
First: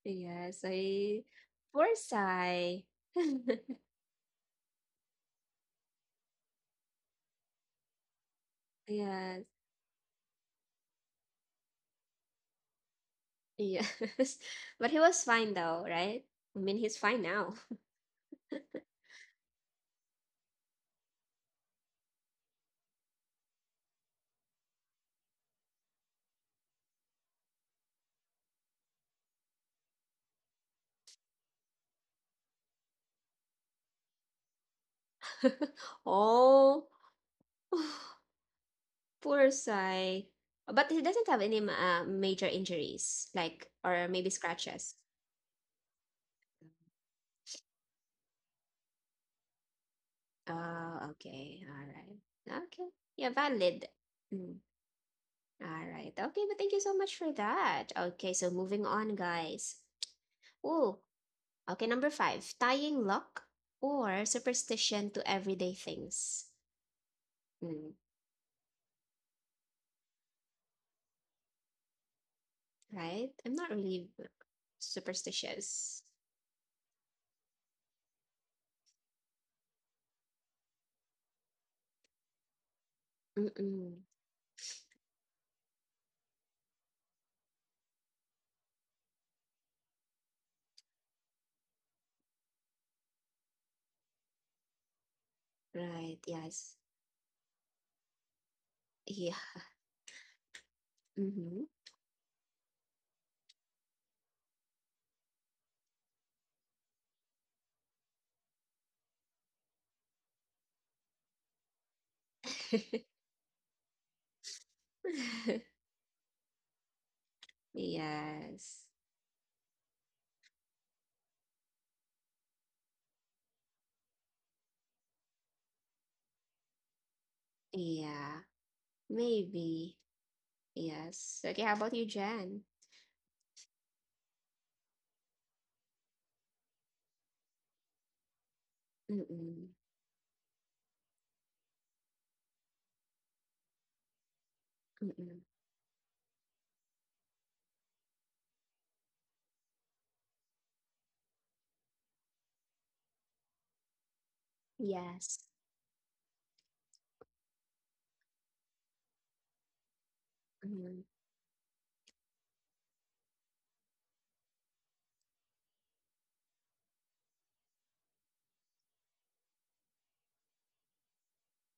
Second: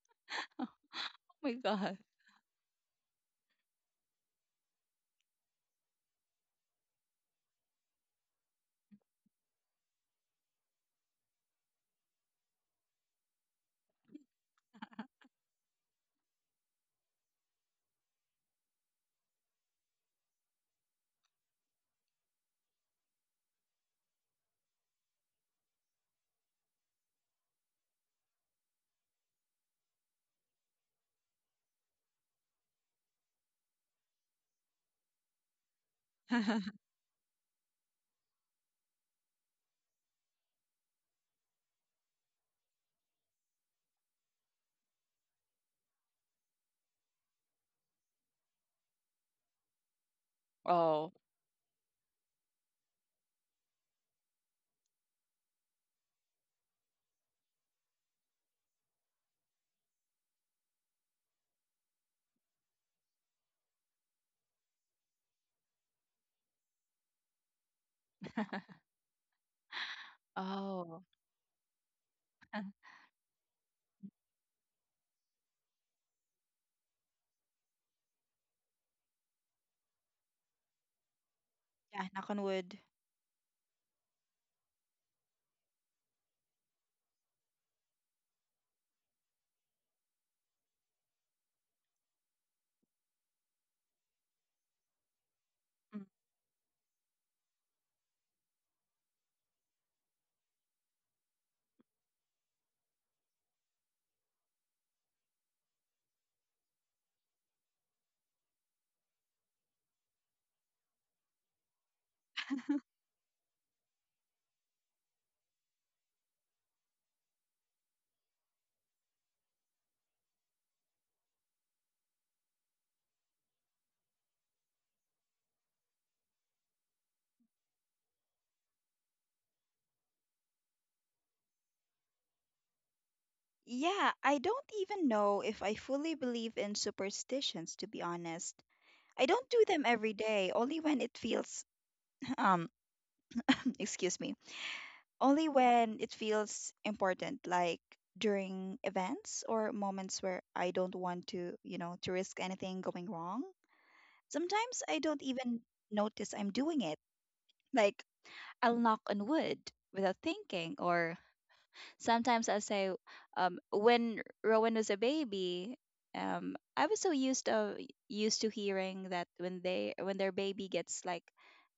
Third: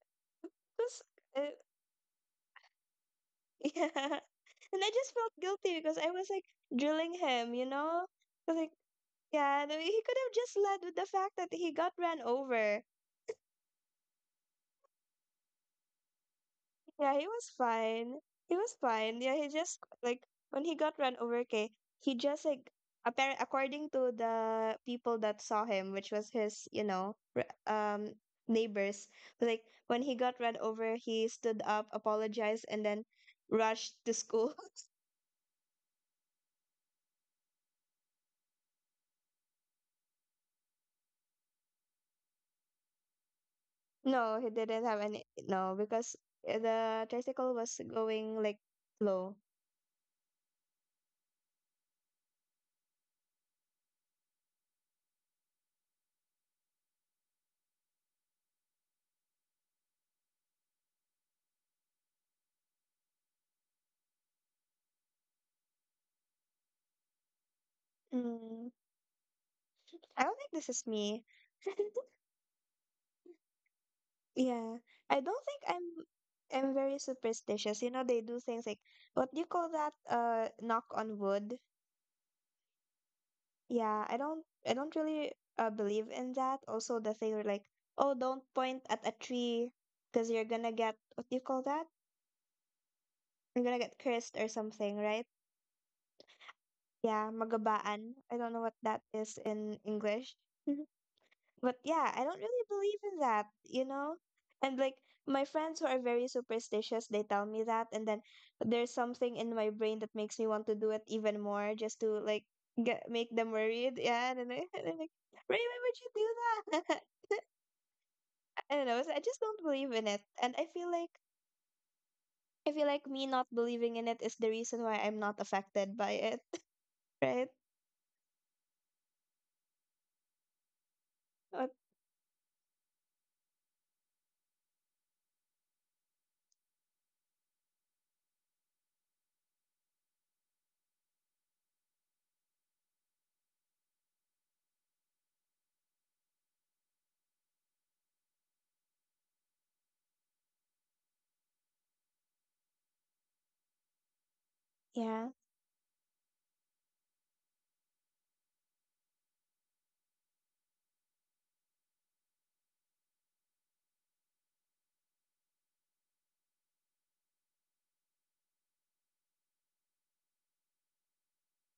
yeah, so just, Oh uh, my poor God. Forsai. <laughs> <laughs> yeah. And I just felt guilty because I was like drilling him, you know? 'Cause, like, Yes, yeah, and he could have just led with the fact that he got ran over. yes, <laughs> but he was fine though, right? I mean, he's Yeah, fine he was now. fine. He was fine. Yeah, he just like when he got ran over, okay, he just like apparent according to the people that saw him, which was his, you know, neighbors, like when he got ran over, he stood up, apologized, and then rushed to school. <laughs> <laughs> Oh. <laughs> <sighs> Poor Sai. But he doesn't have any major injuries, like, or maybe No, he didn't scratches. have any. No, because the tricycle was going like slow. Oh, Oh. okay. All right. Okay. Yeah, valid. Mm. All right. Okay, but thank you so much for that. Okay, so moving on, guys. Oh, okay, number 5, tying luck or superstition to everyday things. Mm, Mm, <laughs> I don't think this is Oh. me. <laughs> <laughs> right? I'm not really Yeah, I don't think superstitious. I'm very superstitious. You know, they do things like what do you call that? Knock on wood. Yeah, knock on wood. Yeah, Mm-mm. I don't really believe in that. Also, the thing where like, oh, don't point at a tree because you're gonna get what do you call that? You're gonna get cursed or something, right? Mm. Right, yes. Yeah, magabaan. I don't know what that Yeah. is in English. <laughs> Mm-hmm. But yeah, I don't really believe in that, you know? And like my friends who are very superstitious, they tell me that and then there's something in my brain that makes me want to do it even more just to like get <laughs> make them worried. Yeah, and then I, <laughs> and I'm like, Ray, why <laughs> would you do that? <laughs> I don't Yes. know. So I just don't believe in it. And I feel like me not believing in it is the reason why I'm not affected by it, <laughs> right? Yeah. Maybe. Yes. Okay, But how about you, Jen? Yeah, I don't even know if I fully believe in superstitions, to be honest. I don't do Mm-mm. them every day, only when it feels, <clears throat> um, <coughs> excuse me, Mm-mm. only when it feels important, like during events or moments where I don't want to, you know, to risk anything going wrong. Sometimes I don't yeah. Yes. even notice I'm doing it. Like, I'll knock on wood without thinking. Mm-mm. Or sometimes I'll say, when Rowan was a baby, I was so used to hearing that when they when their baby gets like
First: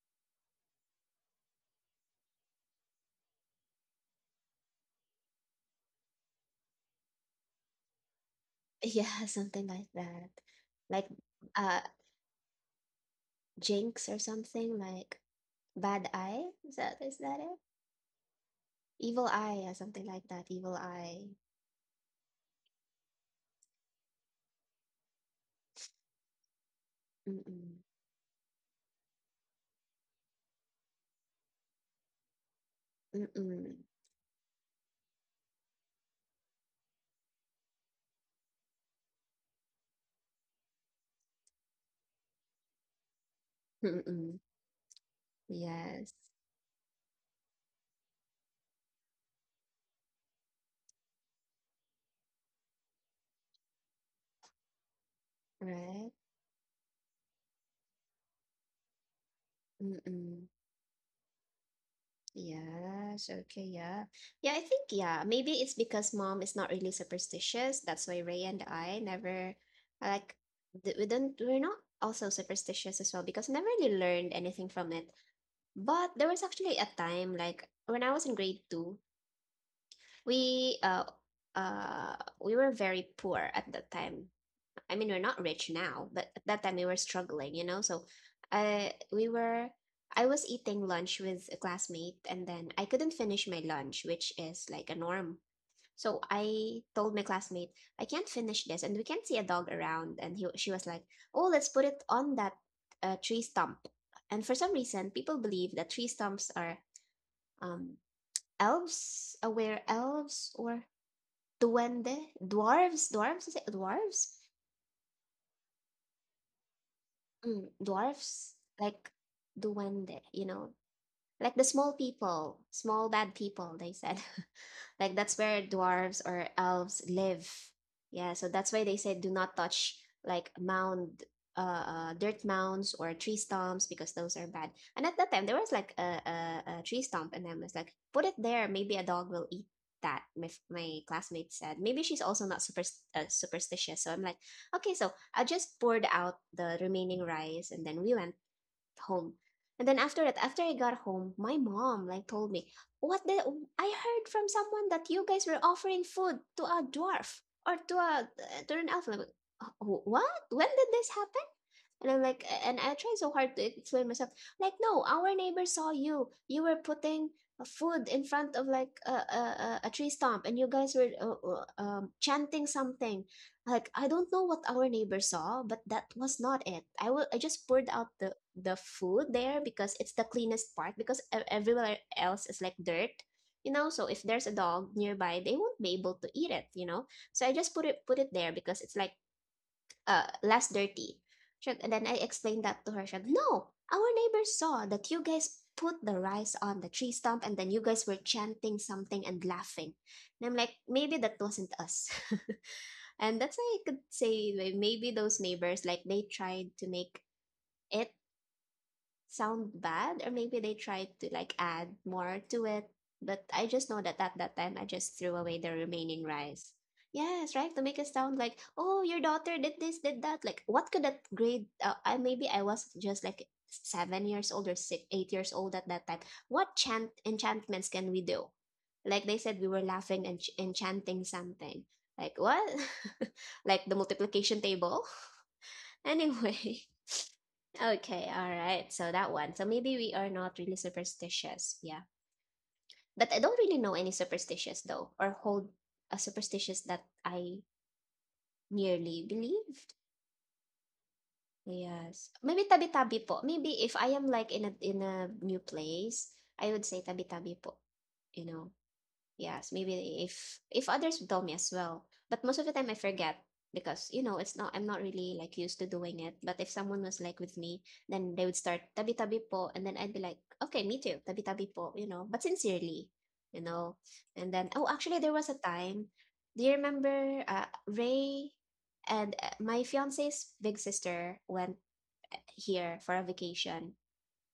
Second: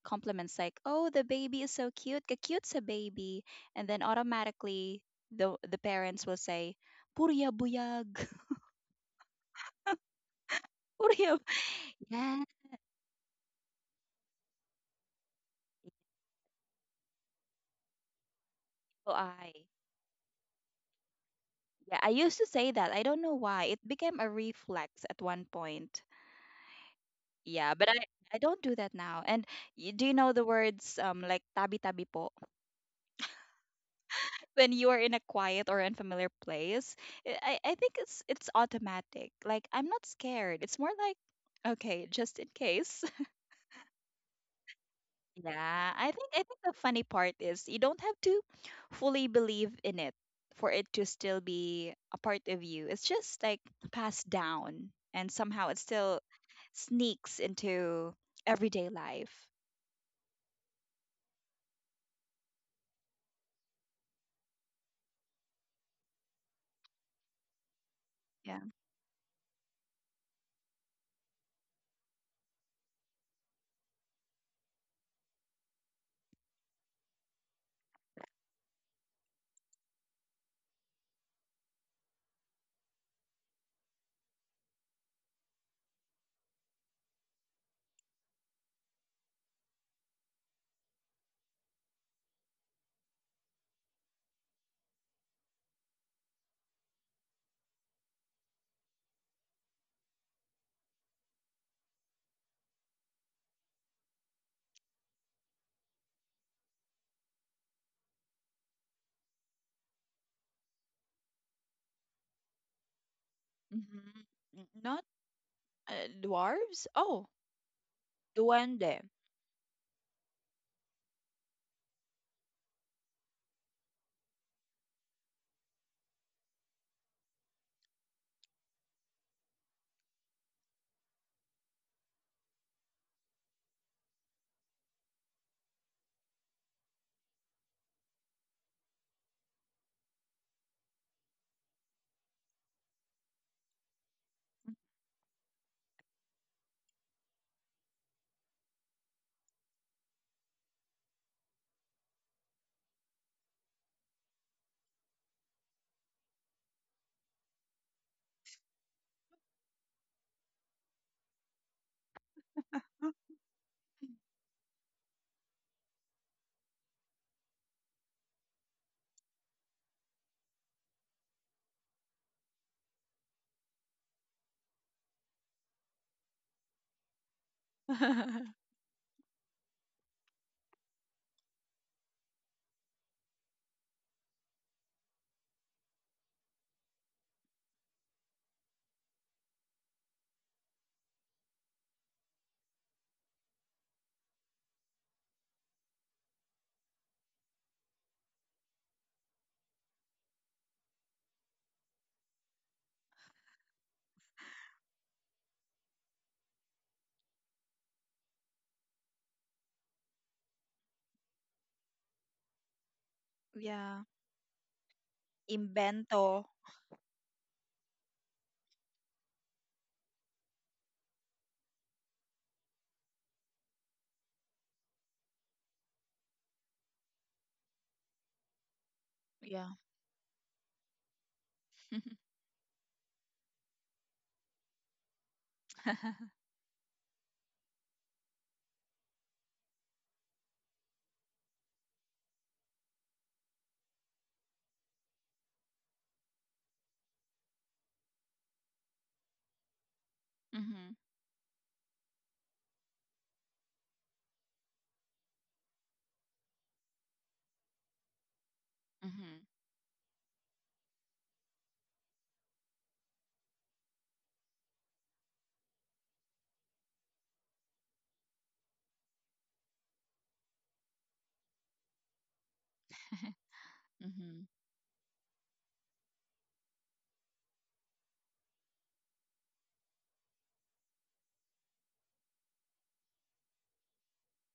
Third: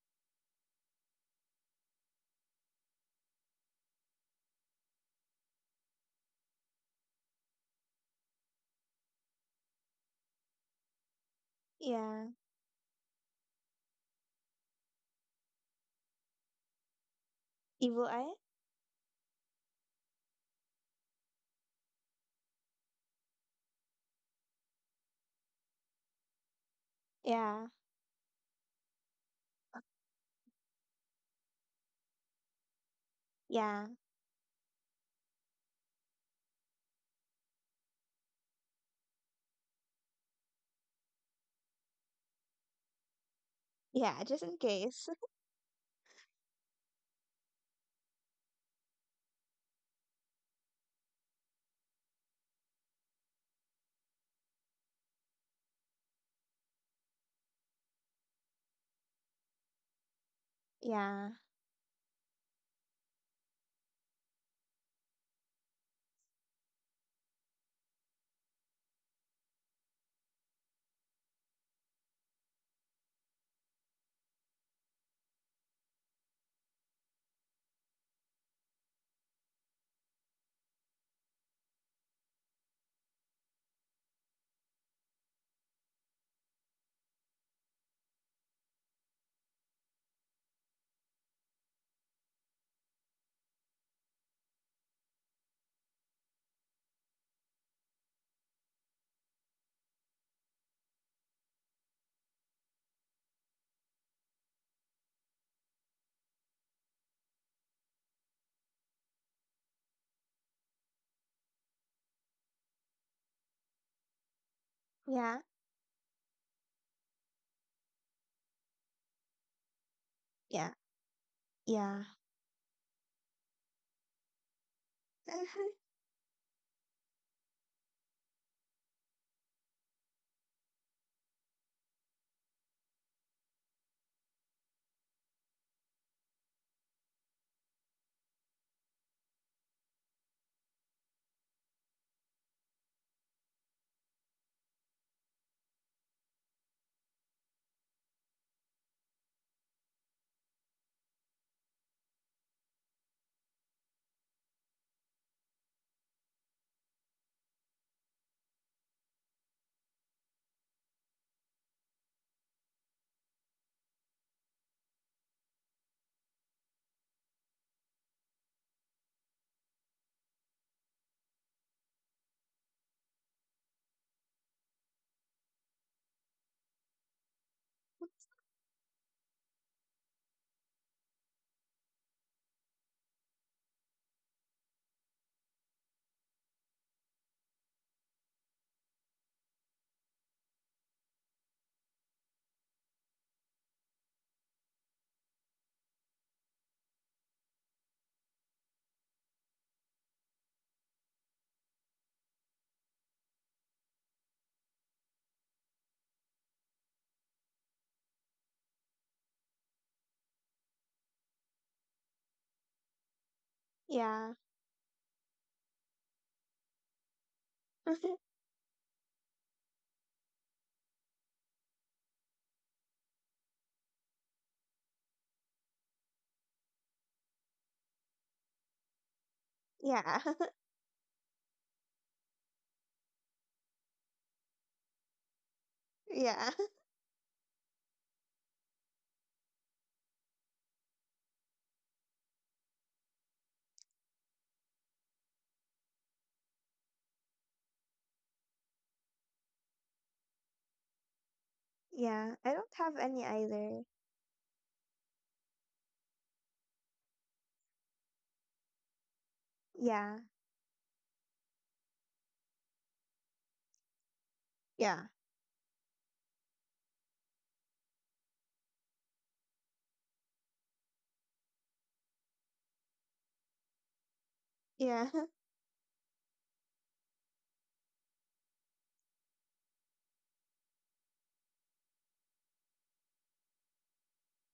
compliments like, "Oh, the baby is so cute. Ka cute's a baby," and then automatically the parents will say, "Purya buyag, <laughs> <laughs> Yeah, something like that. Like, purya." uh Yeah. Yes, jinx or something like bad eye. Is that it? Evil eye? so Evil I. eye. Yeah, something like that. Evil eye. Yeah, I used to say that. I don't know why. It became a reflex at one point. Yeah. Yeah, Mm-mm. but I don't do that now. And do you know the words like tabi tabi po? Mm-mm. Yeah. <laughs> When you are in a quiet or unfamiliar place, I think it's automatic. Like, I'm not scared. It's more like okay, just in case. <laughs> Yeah, Mm-mm. just in case. Yeah, I Yes. think I think the funny part is you don't have to fully believe in it for it to still be a part of you. It's just like passed down and somehow it Right? still sneaks into everyday life. Mm-mm. Yeah. Yes, okay, yeah. Yeah, I think, yeah, maybe it's because mom is not really superstitious. That's why Ray Yeah. and I never, like, we're not also superstitious as well because I never really learned anything from it. But there was actually a time, like, when I was in grade two, we, uh, uh, we were very poor at that time. I mean, we're not rich now, but at that time we were struggling, you know? So, uh, we were, I was eating lunch with a classmate and then I couldn't finish my lunch, which is like a norm. So I told my classmate, I can't finish this and we can't see a dog around. And he, she was like, oh, let's put it on that, tree stump. And for some reason, people believe that tree stumps are, um, elves, aware elves, or duende, dwarves, is it hmm dwarves? Mm-hmm. Not Yeah, dwarves? Oh, Mm, dwarfs, duende. like duende, you yeah, know, like the small yeah, people, small bad people, they said. <laughs> Like that's where <laughs> dwarves or elves live. Yeah, so that's why they said do not touch like mound dirt mounds or tree stumps because those are bad. And at that time there was like a tree stump and I was like, put it there, maybe a dog will eat that, my classmate said, maybe she's also not superstitious, so I'm like, okay, so I just poured out the remaining rice and then we went home. And then after that, after I got home, my mom like told me, "What the? I heard from someone that you guys were offering food to a dwarf or to an elf." Like, what? When did this happen? And I'm like, and I try so hard to explain myself. Like, no, our neighbor saw you. You were putting, food in front of like tree stump, and you guys were chanting something. Like, I don't know what our neighbor saw, but that was not it. I will. I just poured out <laughs> the food there because it's the cleanest part because everywhere else is like dirt, you know. So if there's a dog nearby they won't be able to eat it, you know. So I just put it there because it's like less dirty. And then I explained that to her, she said, no, our neighbors saw that you guys put the rice on the tree stump and then you guys were chanting something and laughing. And I'm like, maybe that wasn't us. <laughs> And that's how I could say, like, maybe those neighbors, like they tried to make it sound bad, or maybe they tried to like add more to it, but I just know Yeah. that yeah, at that time I just threw away the Invento. remaining rice. Yes, right, to make it <laughs> sound like, oh, your daughter did this, did that, like what could that grade, I, maybe I was just like 7 years old or 6, 8 years old at that time. What chant enchantments can we do, like they said Yeah. we were yeah, laughing and enchanting something, like what. <laughs> Like the multiplication table. <laughs> <laughs> <laughs> yeah, Anyway. Okay, all right. So that one. So maybe we are not really superstitious. Yeah. But I don't really know any superstitious though, or hold a superstitious that I nearly believed. mhm. yeah. Yes. I Maybe don't have tabi-tabi any po. either. Maybe if I am, like, in a new place, I would say tabi-tabi po. You know, Mhm. yes, Yeah, maybe if others tell me as well. But most of the time I forget because you know it's not, I'm not yeah, really, like, used to doing it. But if someone was like with me, then they would start tabi tabi po, and then I'd be like, okay, me too, tabi tabi po, you know, but sincerely, <laughs> you know. Mhm. And then oh, yeah, actually <laughs> there was a time. Do you remember, Ray and, my fiance's big sister went, here for a vacation,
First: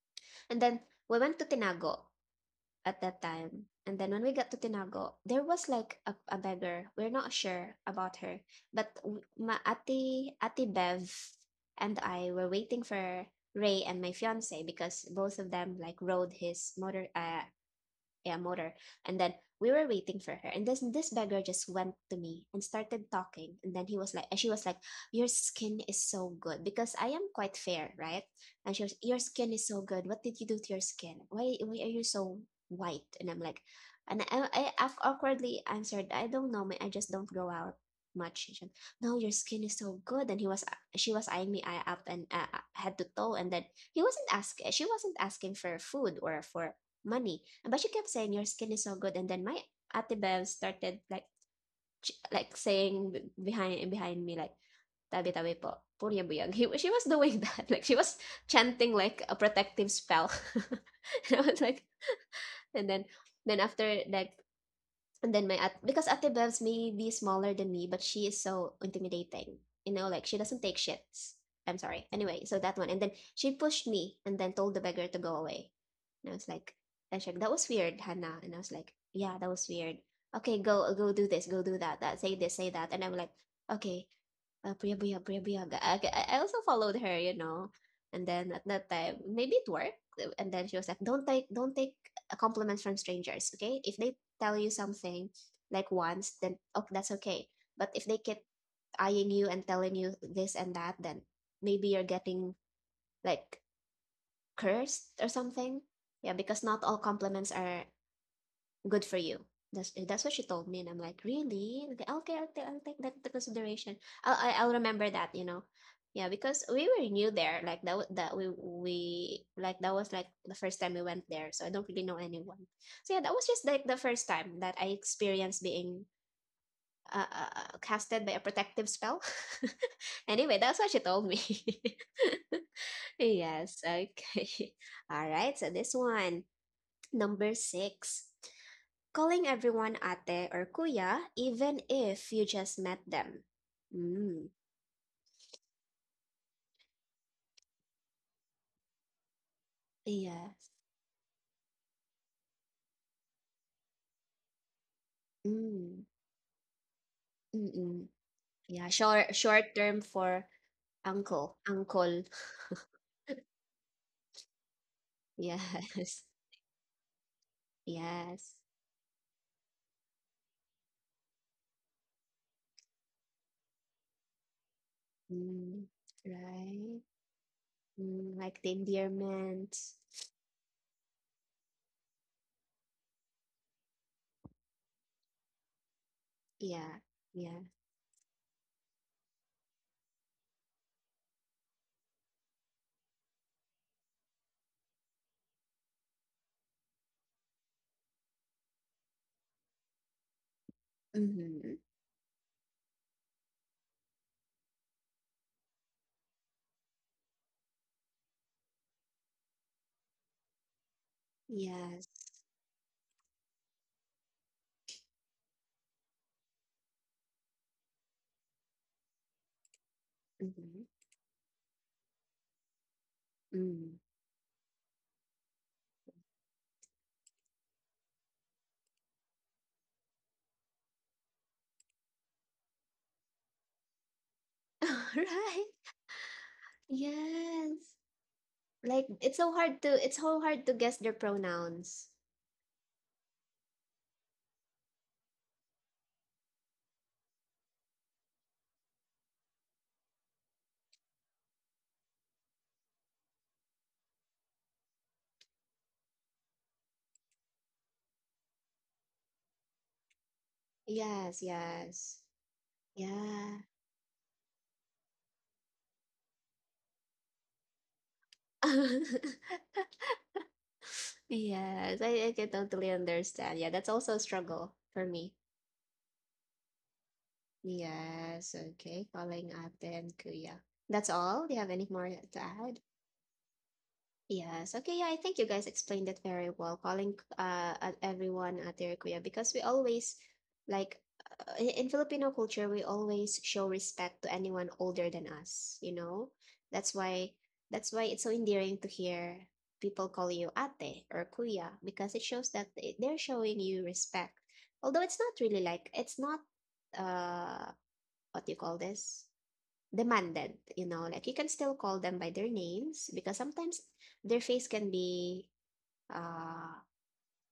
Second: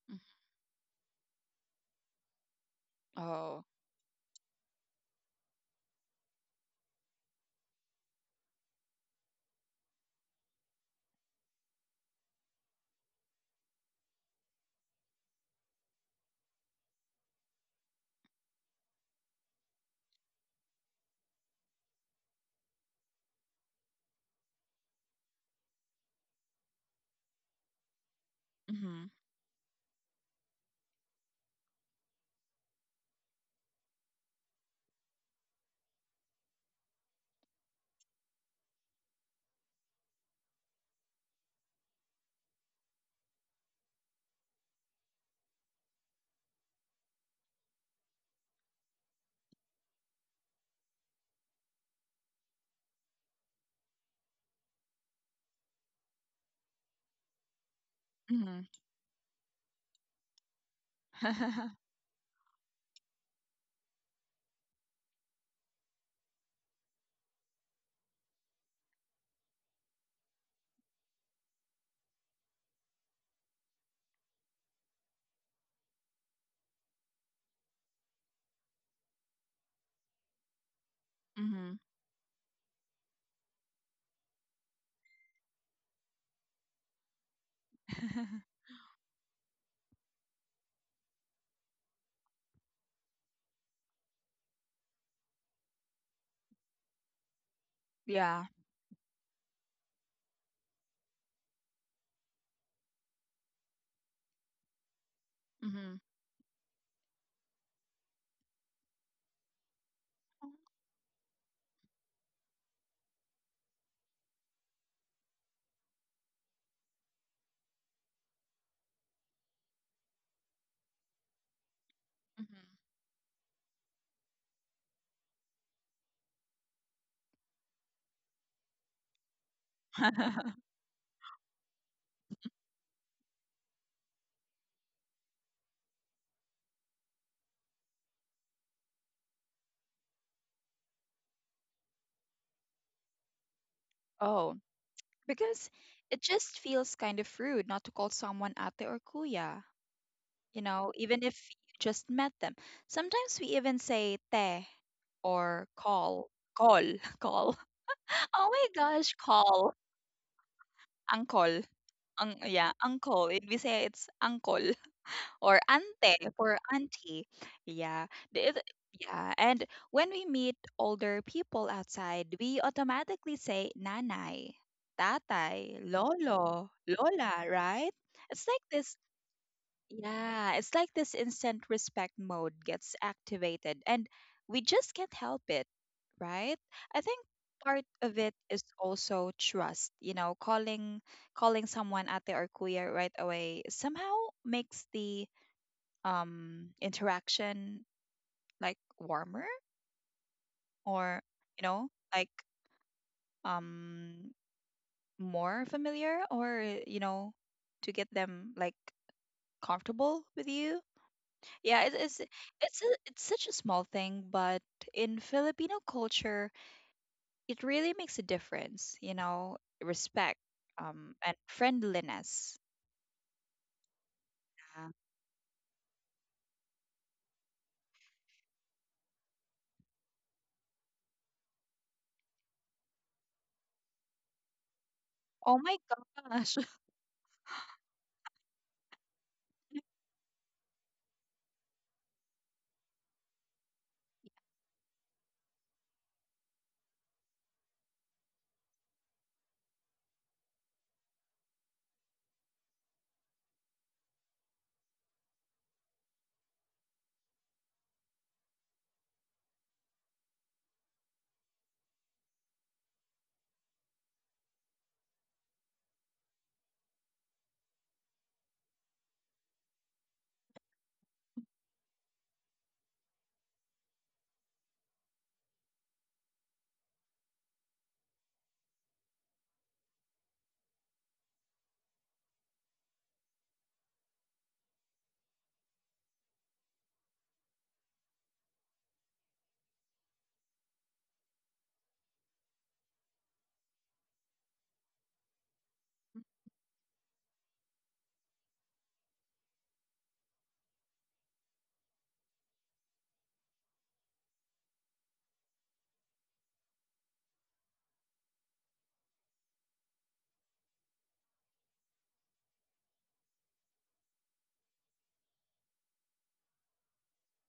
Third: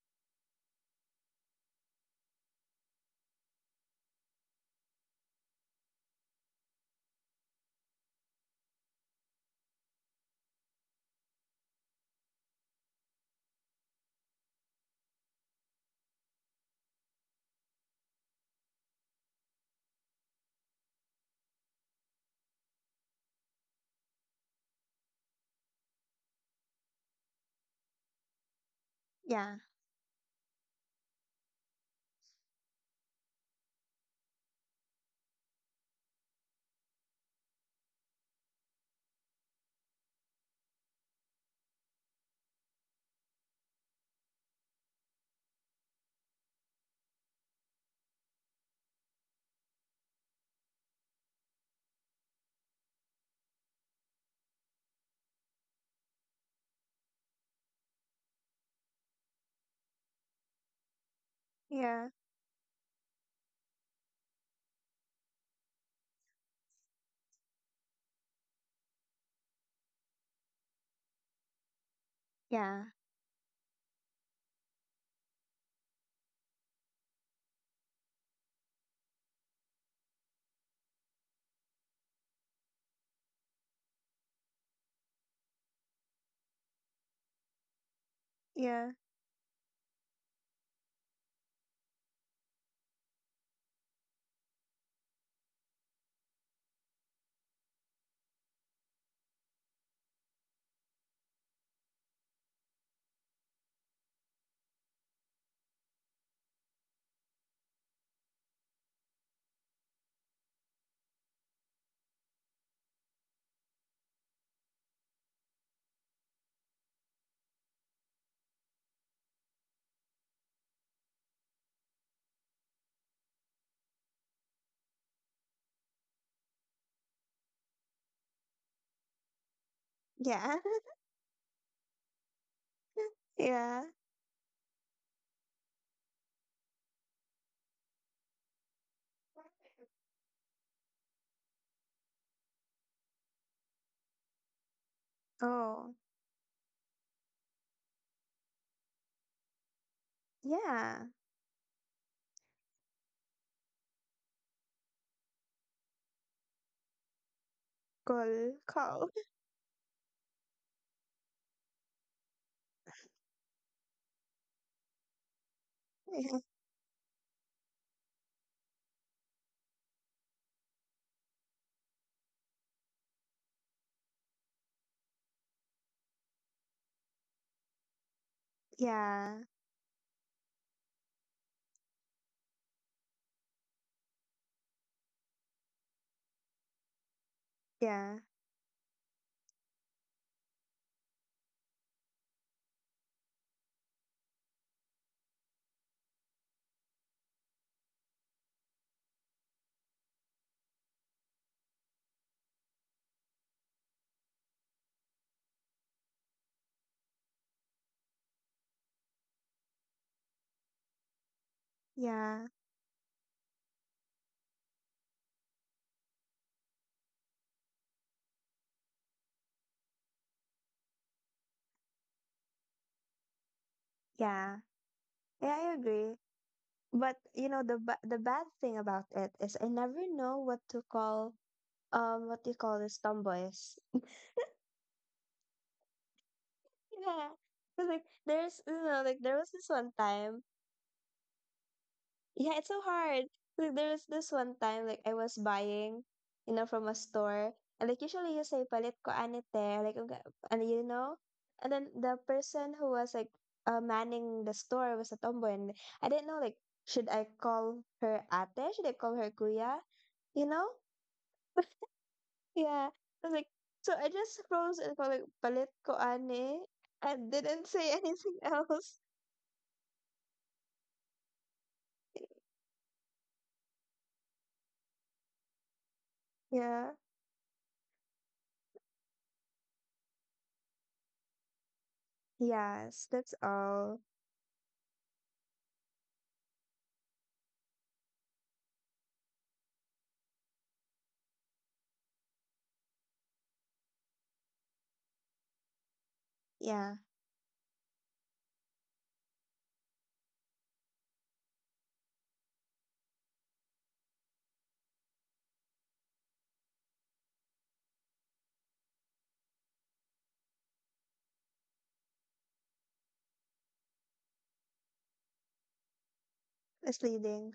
mhm. and then we went to Tinago at that Oh. time. And then when we got to Tinago, there was like a beggar. We're not sure about her, but ma ati ati Bev and I were waiting for Ray and my fiance because both of them like rode his motor, yeah, motor. And then we were waiting for her. And this beggar just went to me and started talking. And then he was like, and she was like, your skin is so good. Because I am quite fair, right? And she was, Mhm. your skin yeah, is so good. What did you do to your skin? Why are you so white? And I'm like, and I awkwardly answered, I don't know, man. I just don't grow out much. Said, no, your skin is so good. And he was, she was eyeing me eye up and, head to toe. And then he wasn't asking, she wasn't asking for food or for money. But she kept saying your skin is so good, and then my Ate Bev started like saying behind me like tabi tabi po purya buyag. She was doing <laughs> that like she was Mhm. chanting like a protective spell. <laughs> and I was <laughs> like, yeah, and then after like and then my at because Ate Bevs may be smaller than me, but she is so intimidating. You know, like she doesn't take shits. I'm sorry. Anyway, so that yeah, one. And then she pushed me and then told the beggar to go away. And I was like, I that was weird, Hannah. And I was like, yeah, that was weird. Okay, go do this, go mhm. do that, say this, say that. And I'm like, okay, Priya Buyaga. I also followed her. And then <laughs> at that yeah, time, maybe it worked. And then she was like, "Don't take compliments from strangers, okay? If they tell you something like once, then oh, that's okay. But if they keep yeah. eyeing you and telling you this and that, then maybe you're getting like cursed or something. Mhm. Yeah, because not all compliments are good for you. That's what she told me, and I'm like, really? Okay, okay, I'll take that into consideration. I'll remember that. Yeah, because we were new there, like that wa- that we like that was like the first time we went there, so I don't really know Mhm. anyone. So yeah, that was just like the first time that I experienced being casted by a protective spell. <laughs> <laughs> yeah, Anyway, that's <laughs> what she told me. <laughs> Yes. yeah. Okay. <laughs> All right. So this one, number six. Calling everyone ate or kuya, even if you just met them. Mm. Oh, because Oh, it just feels kind of rude not to call someone ate or kuya, you Yes. know, yeah. even if you just met them. Sometimes we even say te or Mm. call, call, <laughs> call. Mm-mm. Oh Call, my Yeah, call. gosh, short call. term for uncle, Uncle. uncle. Ang, <laughs> yeah, uncle. It, we say it's uncle or ante Yes. for <laughs> auntie. Yeah. The- Yes. it- yeah. And when we meet older people outside, we automatically say nanay, tatay, Mm. lolo, Right. lola, right? Mm. It's Like like the this Yeah, endearment. yeah, it's like this instant respect mode gets activated, and we just can't help it, right? Yeah. I think Yeah. part yeah, of it is also trust. You know, calling someone ate or kuya right away somehow makes the interaction like warmer or, you Mm-hmm. know, like um more familiar, or, you know, to get them like comfortable with you. Yeah, it, Yes. it's yeah, it's a, it's such a small thing, but in Filipino culture, it really makes a difference. You know, respect, Mm-hmm. And friendliness. Mm. yeah. Uh, Yeah, I agree. But you know the the bad thing about it is I never know what to call what do you call this, tomboys. <laughs> oh Right. my gosh. Yeah. 'Cause, Yes. like there's you know, Like like there it's was so this hard one to it's time. so hard to guess their pronouns. Yeah, it's so hard. Like there was this one time like I was buying, you know, from a store. And like usually you say palit ko anite, like and you know? And then the person who was like manning the store was a tomboy and I didn't know like should I call her ate? Should I call her kuya? You know? Yes, <laughs> yes. Yeah. I was like, Yeah. so I just froze and called like palit ko ane. I didn't say <laughs> anything else. <laughs> Yes, I can totally understand. Yeah, that's also a struggle for me. Yeah. Yes, okay. Calling up then Kuya. That's all. Do you have any more to add? Yes, that's all. Yes. Okay. Yeah, I think you guys explained it very well, calling at everyone at their kuya, because we always, like, in Filipino culture we always show respect to anyone older than us. You know, that's Yeah. why that's why it's so endearing to hear people call you ate or kuya, because it shows that they're showing you respect. Although it's not really, like, it's not, uh what you call this, demanded, you know, like you can still call them by their names because sometimes their face can be, uh Misleading.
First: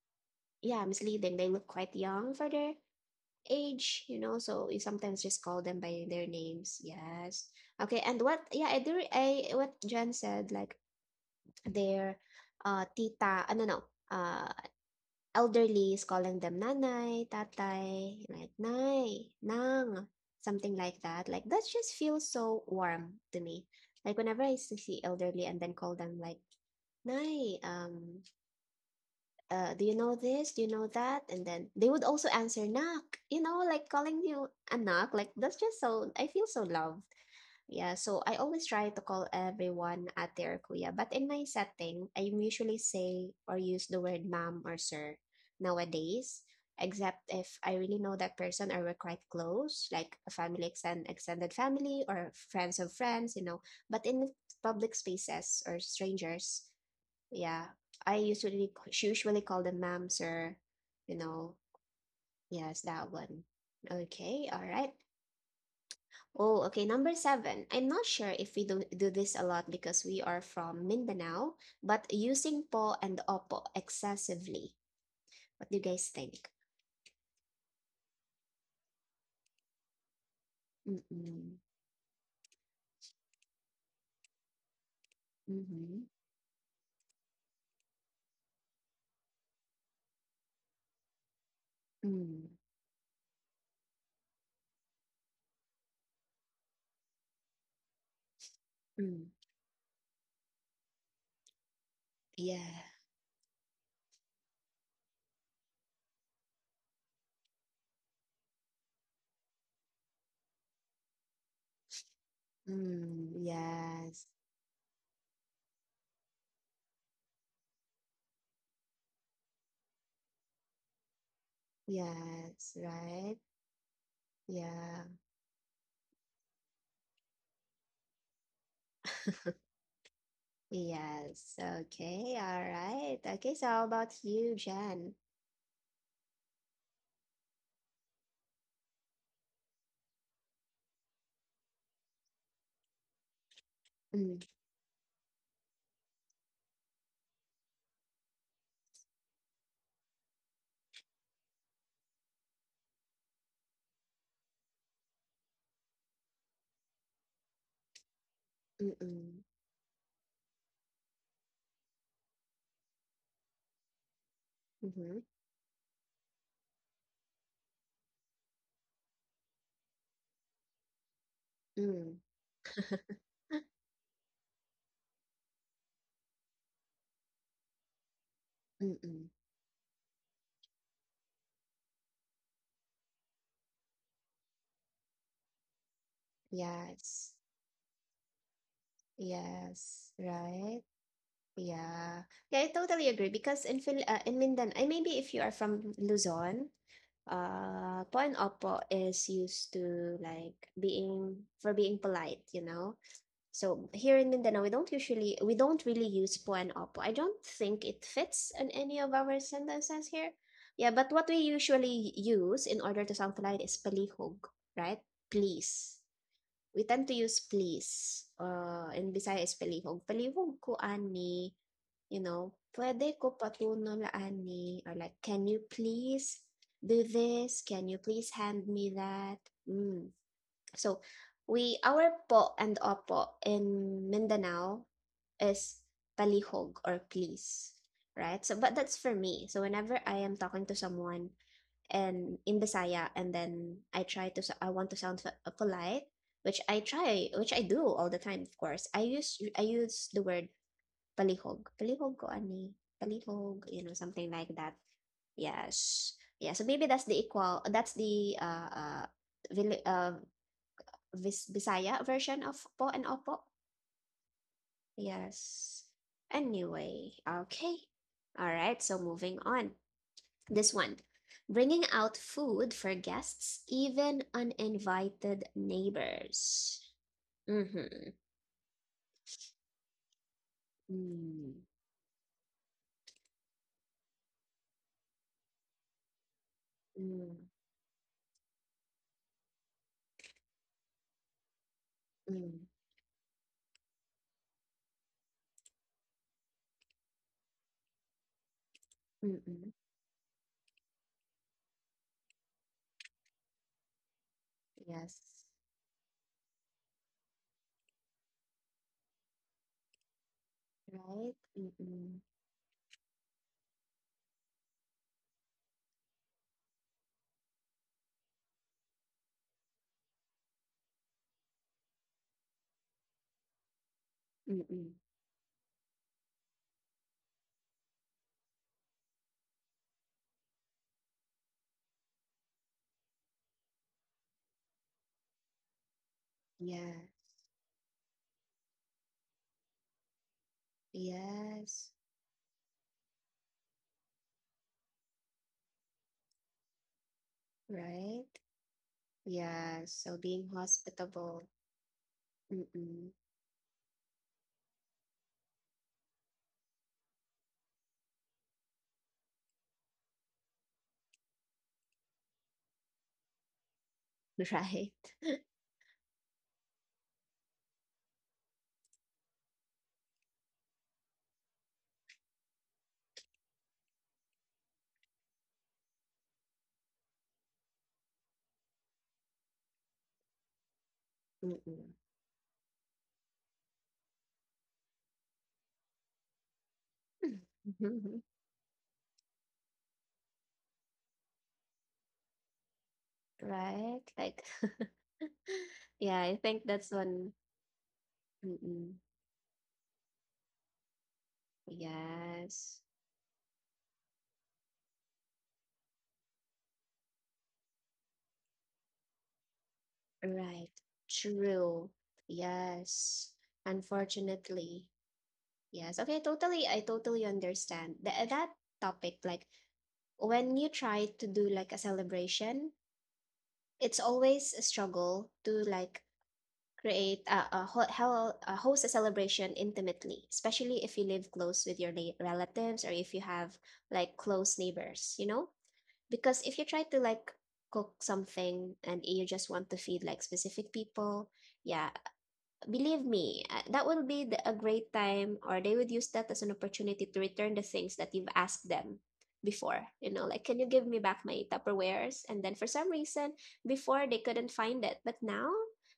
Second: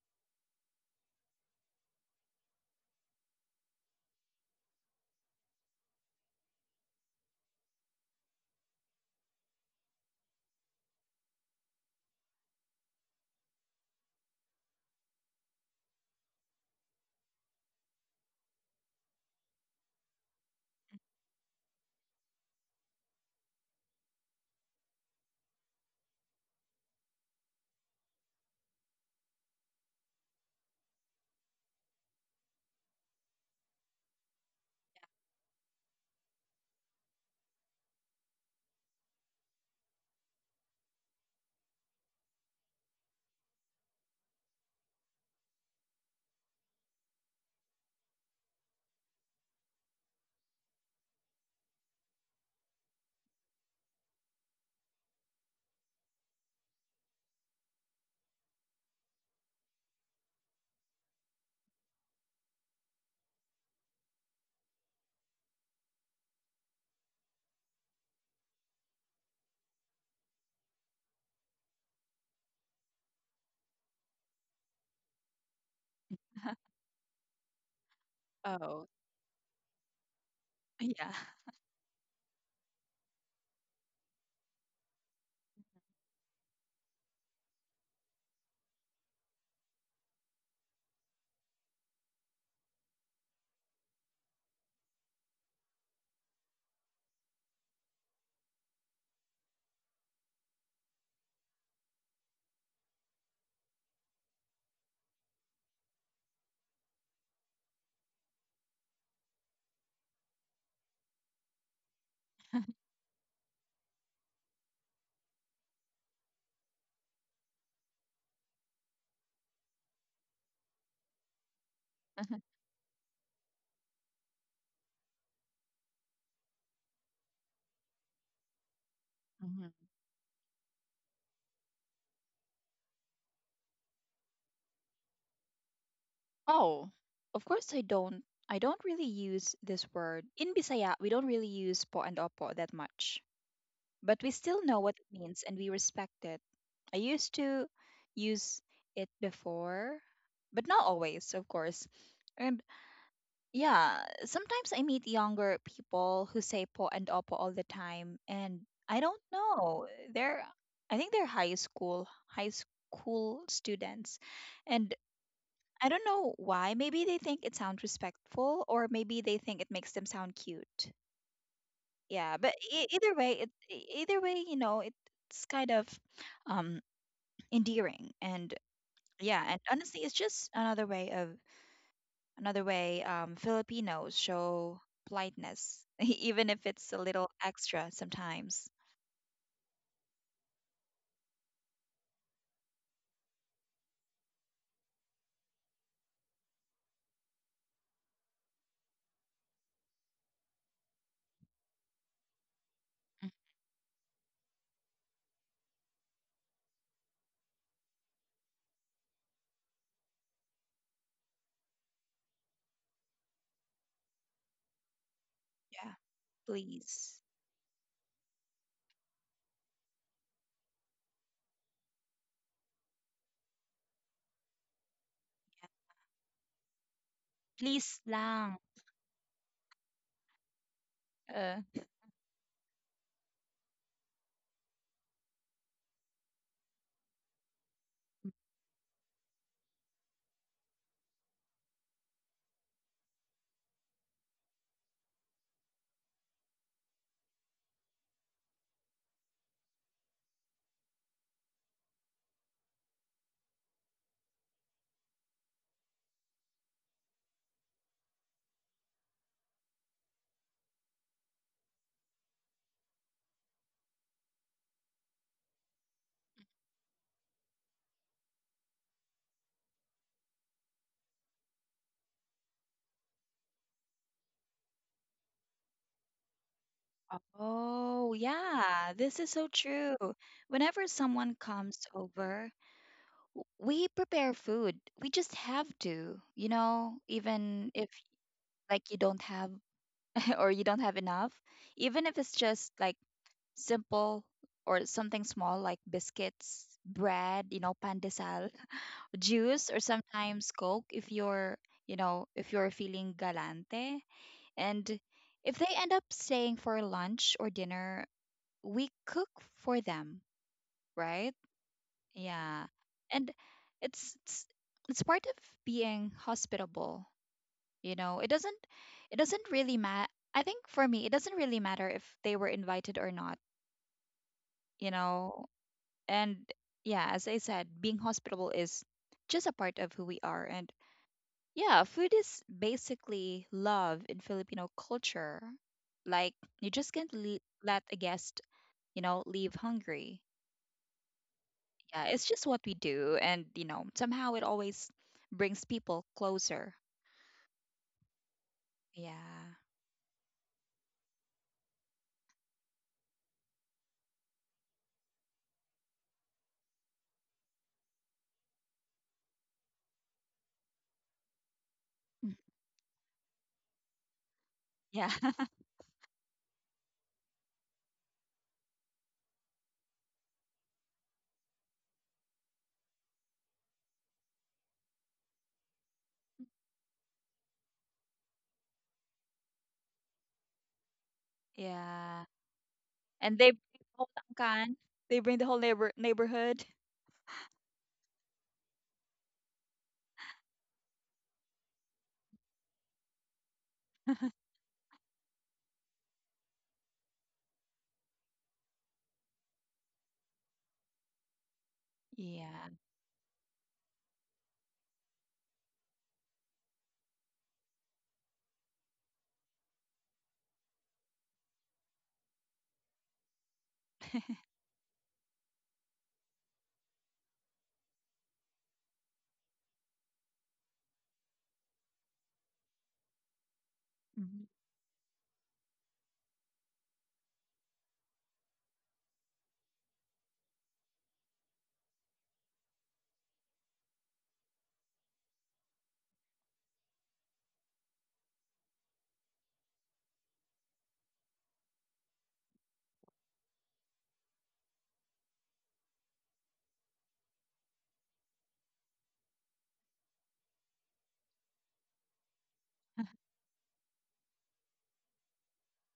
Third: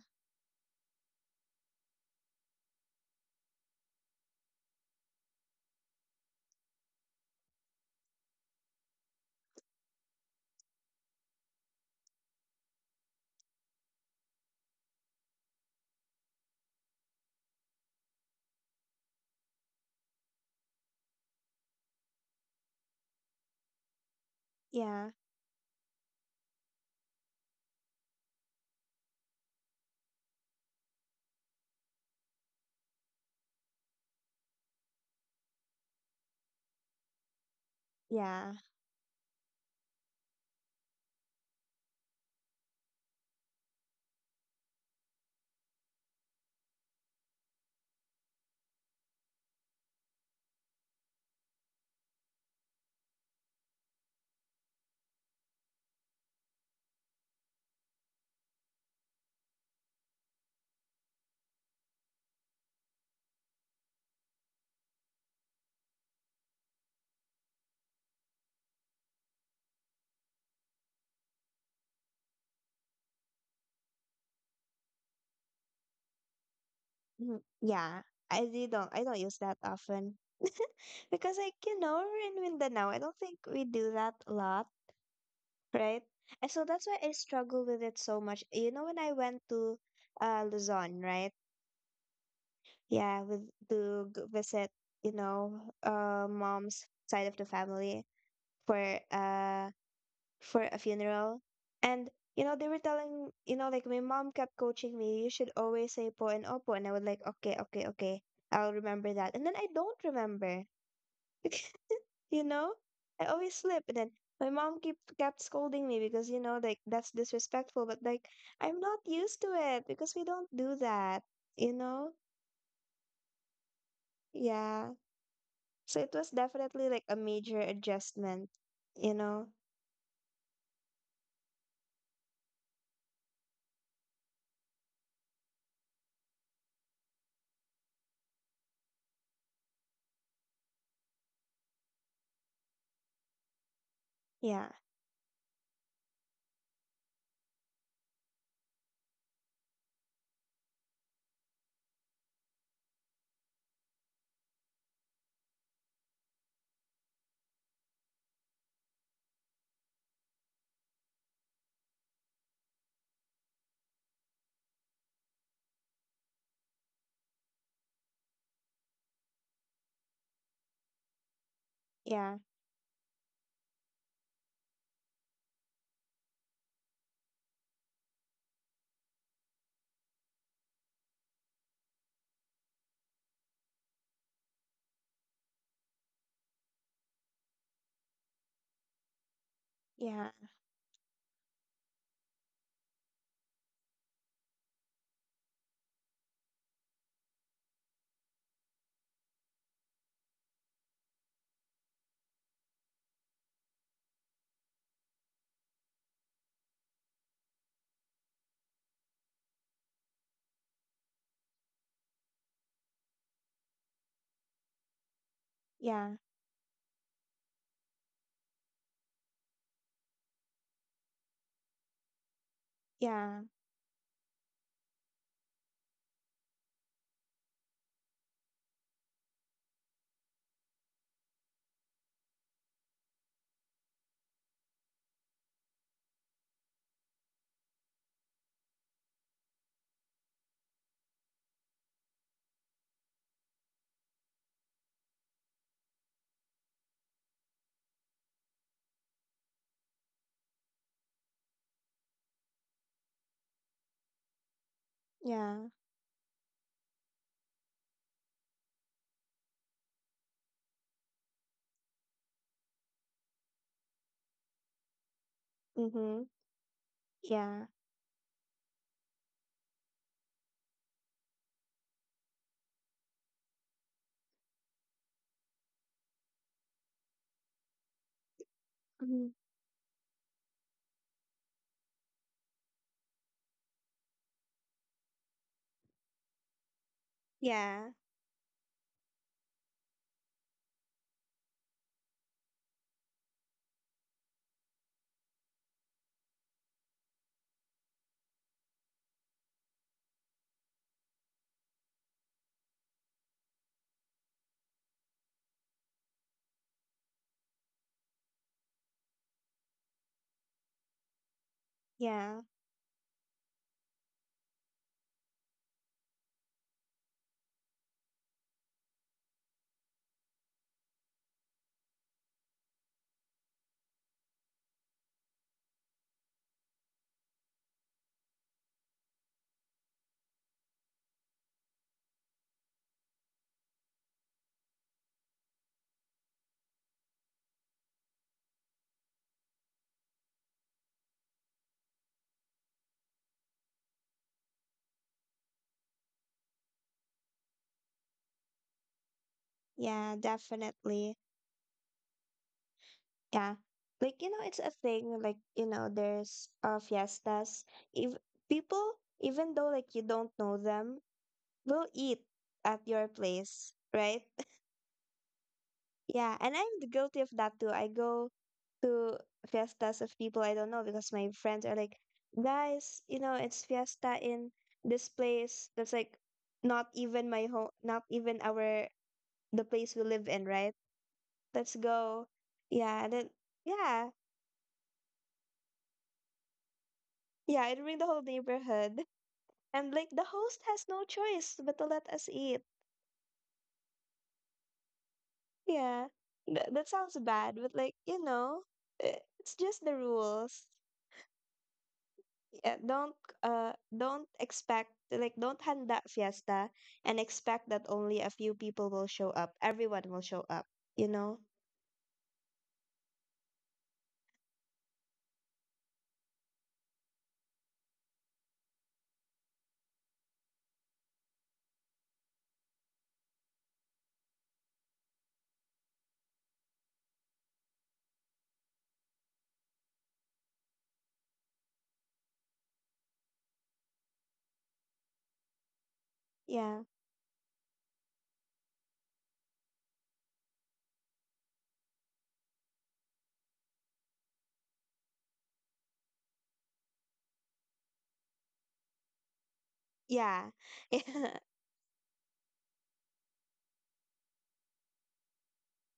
yeah, misleading. They look quite young for their age, you know, so you sometimes just call them by their names. Yes. Okay, and what yeah, I do I what Jen said, like their tita, ano no, no, uh elderly, is calling them nanay, tatay, like nay, nang, something like that. Like that just feels so warm to me. Like whenever I see Yeah. elderly and then call them like nay, do you know this? Do you know that? And then they would also answer nak. You know, like calling you a nak. Like that's just so I feel so loved. Yeah, so I Yeah. always try to call everyone ate or kuya, but in my setting, I usually say or use the word ma'am or sir nowadays, except if I really know that person or we're quite close, like a family, extended family, or friends, of friends. But in public spaces or strangers, yeah, I usually call them ma'am, sir, you know. Yes, that one. Okay, all right. Oh, okay. Number seven. I'm not sure if we do this a lot because we are from Mindanao, but using po and opo excessively. What do you guys think? <laughs> Mhm, yeah. I really oh don't I don't use that often. <laughs> yeah. Because like, Mm-mm. you know, we're in Mindanao. I don't think we do that a lot, right? Mm-hmm. And so that's why I struggle with it so much. You know, when I went to Luzon, right? Mm. Yeah, visit, you know, mom's side of the family for Mm. uh for a funeral. And, you know, they were Yeah. telling, you know, like my mom kept coaching me, you should always say po and opo. And I would like, okay, okay, okay. I'll remember that. And then I don't remember, <laughs> you know? I Mm. always slip. And then Yes. my mom kept scolding me because, you know, like that's disrespectful. But like, I'm not used to it because we don't do that, you know? <laughs> Yes. Right? Yeah. Yeah. So it was definitely like a major adjustment, you <laughs> know? Mhm. Yes. Okay. All right. Okay. So how about you, Jen? Oh, of course I don't. I don't really use this word in Bisaya. We don't really use po and opo that much, but we Mm, still Yeah, know what it means and we respect it. I used to use it before, but not always, of course. And yeah, sometimes I meet younger people who say po and opo all the time, and I don't mm-mm. know. They're, I think they're high school students. And Mm-hmm. I don't know why. Maybe they think it sounds respectful, or maybe they think it makes them sound cute. Mm, Yeah, yeah, but either way, it either way, you know, it's kind of um endearing. And mm-mm. yeah, and honestly, it's just another way of, another way Filipinos show politeness <laughs> even if it's a little Yes. extra sometimes. Yes. yeah, Right. Yeah. Yeah, I totally agree because in Mindanao, maybe if you are from Luzon, po and opo is used to, like, being for being polite. Mm. So here in Mindanao, we don't really use po and opo. I don't think it fits in any of our sentences here. Yeah, but what we usually use in order to sound polite is palihog, right? yeah Please. yeah, We tend to please use please. In Bisaya is palihog. Palihog ko ani, you know, pwede ko yeah, patunol la ani, or like, can you yeah. please do this? Can you please please lang hand me that? Mm. So, uh, our po and opo in Mindanao is palihog or please, right? So, but that's for me. So, whenever I am talking to someone, and in Bisaya, and then I want to sound polite, which I do all the time. Of course, I use the word palihog, palihog ko ani, palihog, you know, something like that. yeah. Yes, yeah. So maybe that's the equal. That's the Vil- uh Bisaya version of po and opo. Yes. Mm-hmm. Anyway, Yeah. okay. All right. So moving on. This one, bringing out food for guests, even uninvited neighbors. Mm-hmm. oh, yeah, this Hmm. is so true. Whenever someone Mm, comes over, we prepare food. We just have to, you know, mm, even Yeah. if like you don't have <laughs> or you don't have enough, even if it's mm, just like simple or something small like biscuits, bread, you know, pandesal, mm-mm. juice, or sometimes Coke if you're, you know, if you're feeling galante. And Yes. if they end up staying for lunch or dinner, we cook for them, Right? right? Mm-mm. Yeah. Yeah. And it's it's, it's part of being hospitable, you know. It doesn't really matter. I think for me, it doesn't really matter if they were invited or not, Mm-mm. you know. And yeah, as I said, being hospitable is just a part of who we are. And yeah, food is basically love in Filipino culture. Like, you just Yeah. can't let a guest, you know, leave hungry. Yes. Yeah, it's just what we do. And, you know, somehow it always brings people closer. Right? Yeah. Yeah. So Yeah, being definitely. hospitable. Mm-mm. Yeah. Like, you know, it's a thing, like, you know, there's fiestas. If people, even though like you don't know them, will eat Mm. at your place, right? <laughs> Right. Yeah. Yeah, and I'm guilty of that too. I go to fiestas of people I don't know because my friends are like, guys, you know, it's fiesta in this place that's like not even my home, not even our the place we live in, right? <laughs> Let's yeah. go. Yeah, and then And they bring the whole yeah, tangkan, they bring the whole neighborhood. yeah, it will ring the Mm-mm. whole <laughs> neighborhood. And like the host has no choice but to let us eat. Right. Like, <laughs> Yeah. yeah, I think That that's sounds one. bad, but like, you know, Mm-mm. It's just the rules. Yeah. <laughs> Yeah, Yes. Don't expect like don't handa fiesta and expect that only a few people will show up. Everyone will show up, Right. you know? True. Yes. Unfortunately. Yes. Okay, totally. I totally understand. That topic, like when you try to do like a celebration, it's Mhm. always a struggle to, like, create a, ho- how, a host a celebration intimately, especially if you live close with your relatives, or if you have like close neighbors, you know? Because if you Yeah. try to, like, cook something and you just want to feed like specific people, yeah, believe me, that will be a great time, or they would use that as an opportunity to return the things that you've asked them before. You know, like, Yeah. can you give me back my <laughs> Tupperwares? And then for some reason, before they couldn't find it, but now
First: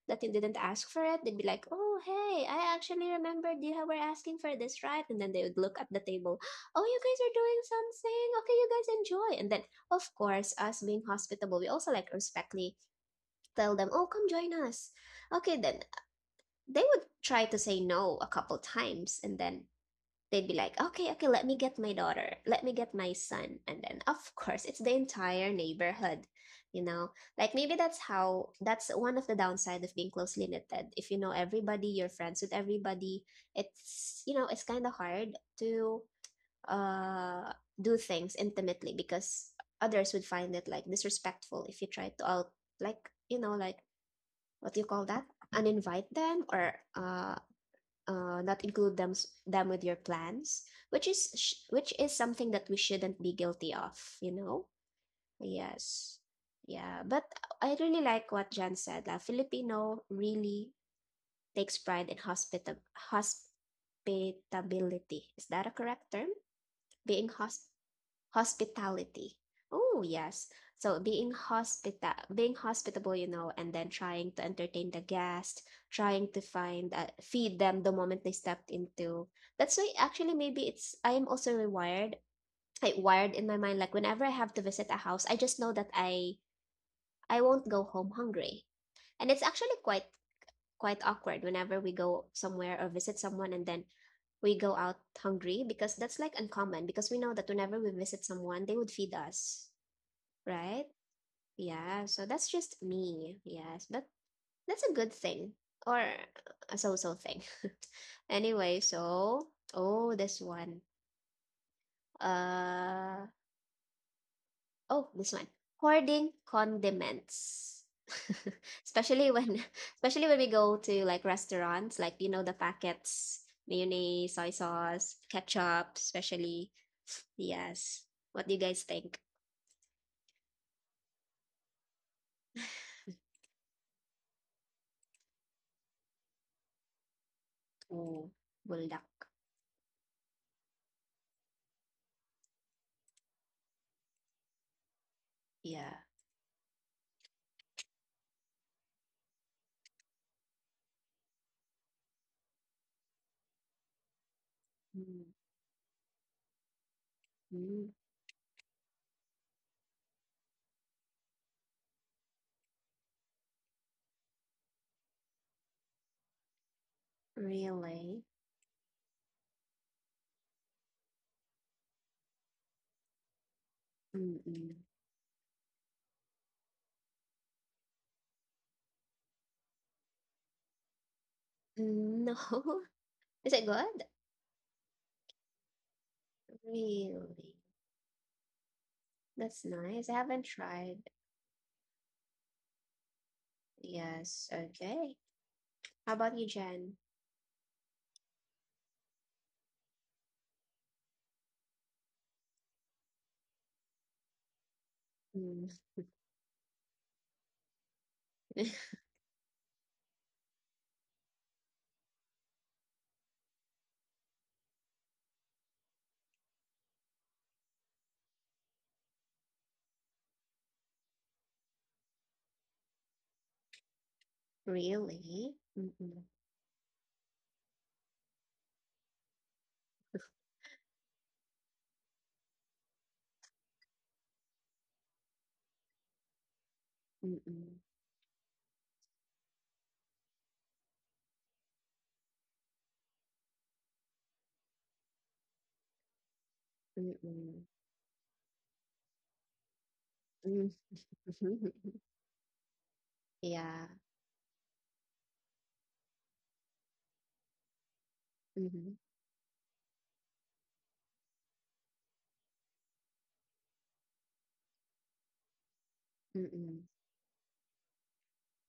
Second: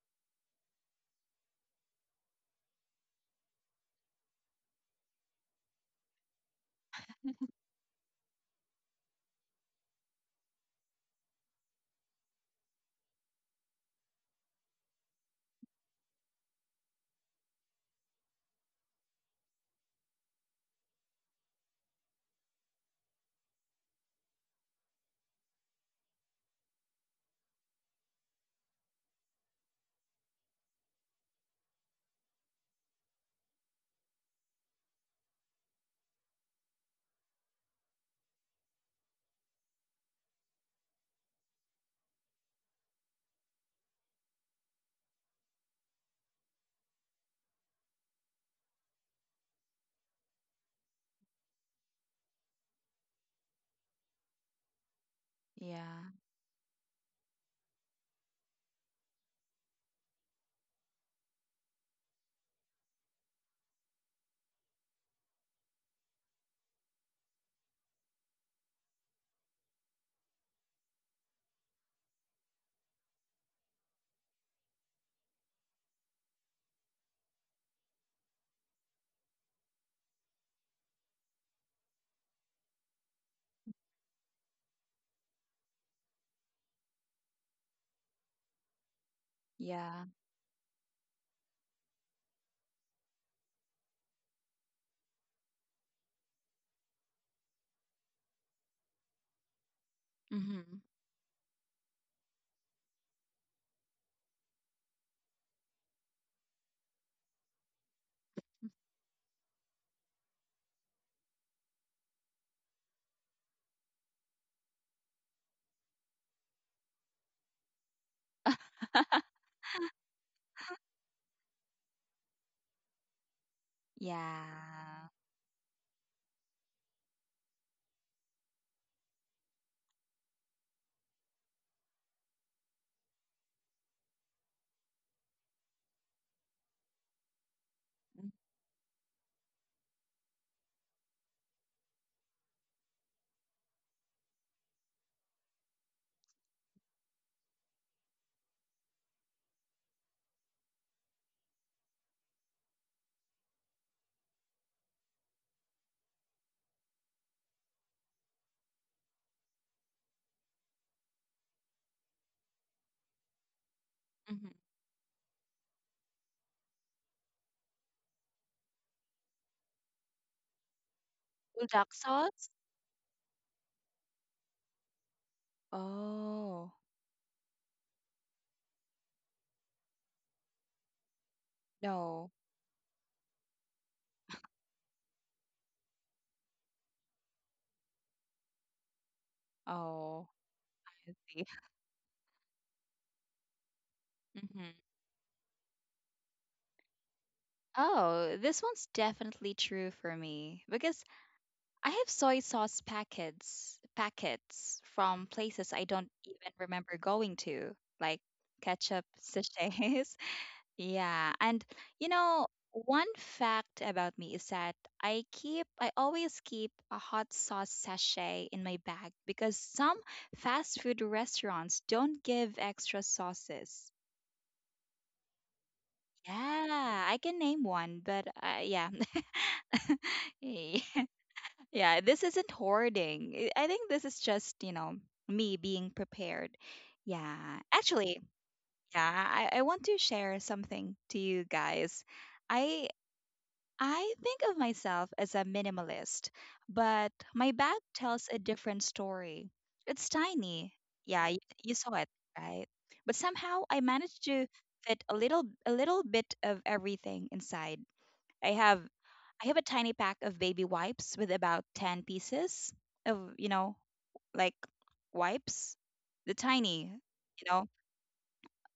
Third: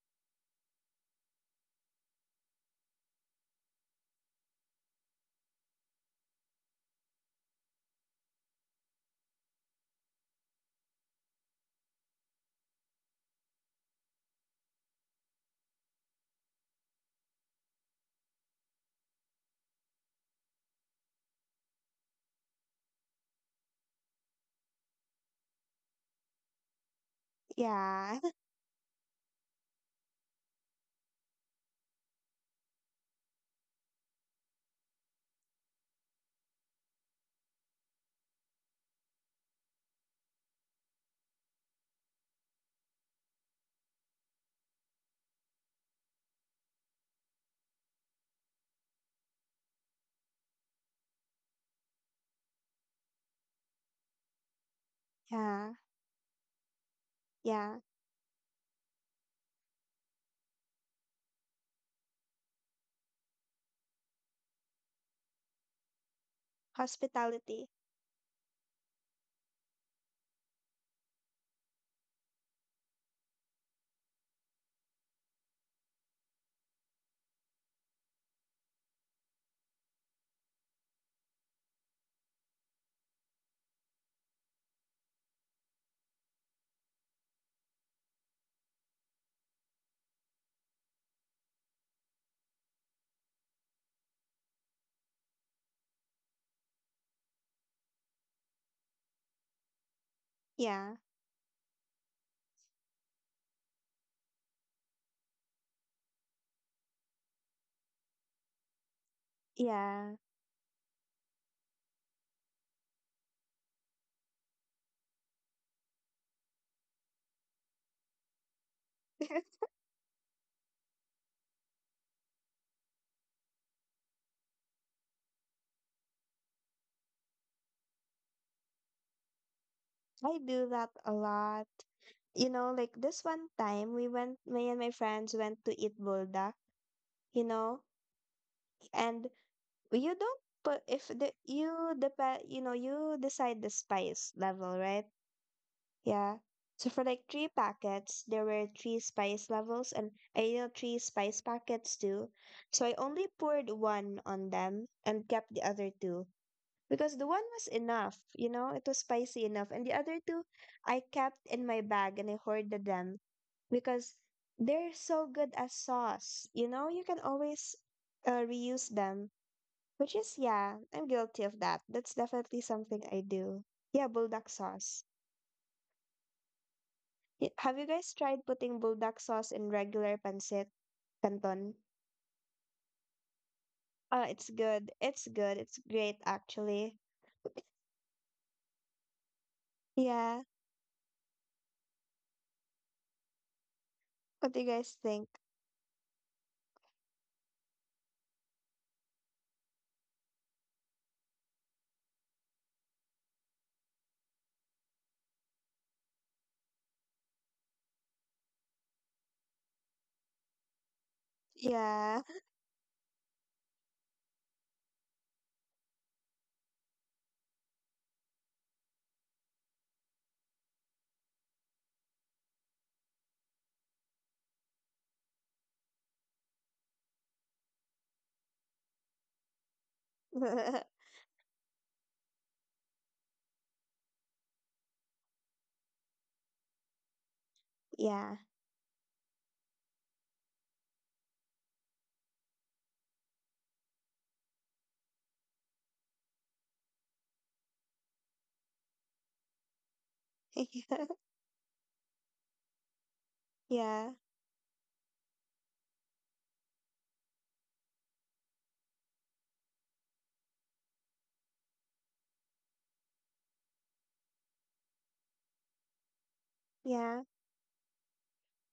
that you didn't ask for it, they'd be like, "Oh, hey, I actually remembered you were asking for this," right? And then they would look at the table, "Oh, you guys are doing something. Okay, you guys enjoy." And then, of course, us being hospitable, we also like respectfully tell them, "Oh, come join us." Okay, then they would try to say no a couple times, and then they'd be like, okay, okay, let me get my daughter, let me get my son, and then of course it's the entire neighborhood, you know, like, maybe Yeah. That's one of the downside of being closely knitted. If you know everybody, you're friends with everybody, it's, you know, it's kind of hard to uh do things intimately, because others would find it like disrespectful if you try to, out, like, you know, like, what do you call that, uninvite them, or not include them with your plans, which is something that we shouldn't be guilty of. Yeah. yeah. Yes, yeah. But Yeah. I really like what Jan said. Filipino really takes pride in hospitability. Is that a correct term? Being hosp Hospitality. Hospitality. Oh, yes. So being hospitable, you know, and then trying to entertain the guest, trying to find feed them the moment they stepped into. That's why actually maybe it's I am also rewired, like wired in my mind. Like whenever I have to visit a house, I just know that I won't go home hungry, and it's actually quite Yeah. quite awkward whenever we go somewhere or visit someone and then we go out hungry, because that's like uncommon, because we know that whenever we visit someone they would feed us, Mm-hmm. right? Yeah, Yeah, so that's just me. Yes, but that's a good thing, or a so-so thing. <laughs> Anyway, so yeah. oh, this one. Uh oh, this one. Hoarding condiments. <laughs> Especially when <laughs> <laughs> especially when we go to, like, restaurants, like, you know, the packets, mayonnaise, soy Yeah. sauce, ketchup, especially. <sighs> Yes. What do you guys think? I do that a lot. You know, like this one time we went, me and my friends went to eat bulda, you know, Oh, buldak. and you don't put if the you depend, you know, you decide the spice level, right? Yeah. Yeah. So for like three packets, there were three spice levels, and I know three spice packets too. So I only poured one on them and Mm. kept the other two. Because the one was Mm. enough, you know, it was spicy enough. And the other two, I kept in my bag and I hoarded them because Mm-hmm. they're so good as sauce. You know, you can always Really? Reuse them, which is, yeah, I'm guilty of Well, that. dark That's sauce? definitely something I do. Yeah, bulldog Mm-mm. sauce. Oh, Have you guys tried putting bulldog sauce in regular pancit canton? No. No. <laughs> Is it good? It's good. It's good. It's great, actually. Really? That's nice. I Oh. Yeah. haven't tried. see. Yes. What do you Mm-hmm. guys Okay. think? How about you, Jen? Oh, this one's definitely true for me because I have soy sauce packets from Mm. places I don't even remember going to, like <laughs> ketchup sachets. Yeah, and you Yeah. know, One fact about me is that I always keep a hot sauce sachet in my bag because some fast food restaurants don't give extra sauces. Really? Mm-mm. Yeah, I can name one, but yeah. <laughs> Yeah, <laughs> yeah, this isn't hoarding. I think this is just me being prepared. Yeah, Mm-mm. actually, yeah. yeah, I want to share something to you guys. I I think of myself as a minimalist, but my Mm-mm. bag tells a different story. It's tiny. Mm. Yeah, <laughs> you saw <laughs> it, right? But somehow I Yeah. Yeah, managed to fit a little bit of everything inside. I have Mm-hmm. I have a tiny pack of baby wipes with about 10 pieces of, you know, like wipes. The tiny, Mm-mm. yeah. you know,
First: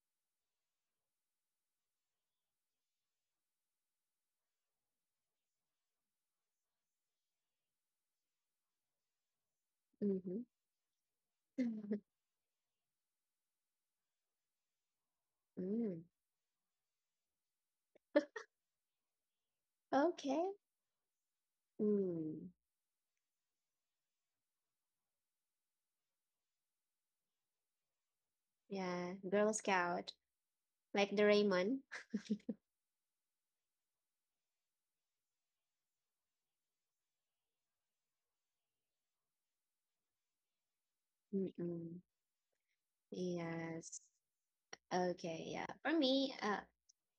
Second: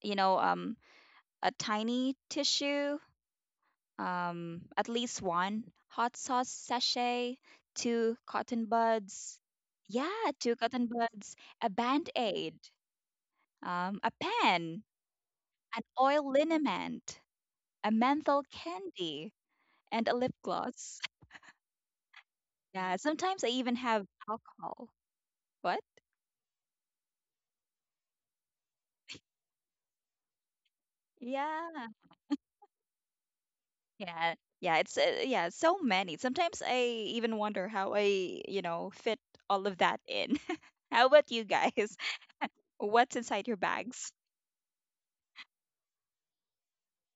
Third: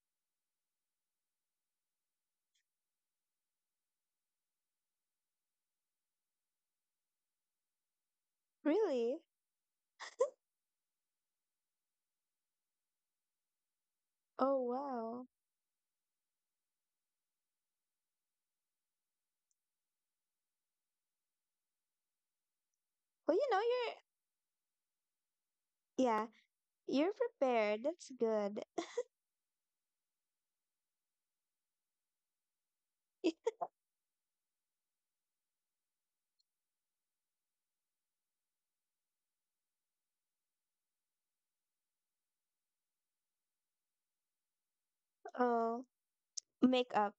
you know, A tiny tissue, at least one hot sauce sachet, two cotton Really? buds. Yeah, Mm-hmm. two cotton buds, a band <laughs> aid, a Oh, pen, wow. an Mm. oil liniment, a menthol candy, and a lip Okay. gloss. <laughs> Mm. Yeah, Well, sometimes I you know, even you're, have alcohol. What? yeah, you're prepared. That's good. Yeah. Girl Scout. Like the Raymond. Yeah, <laughs> yeah, yeah. It's yeah, so many. Sometimes I even wonder how I fit all of that in. <laughs> How about <laughs> you guys? Mm-mm. <laughs> What's inside your Yes. bags? Okay. Yeah. Oh, For me, makeup.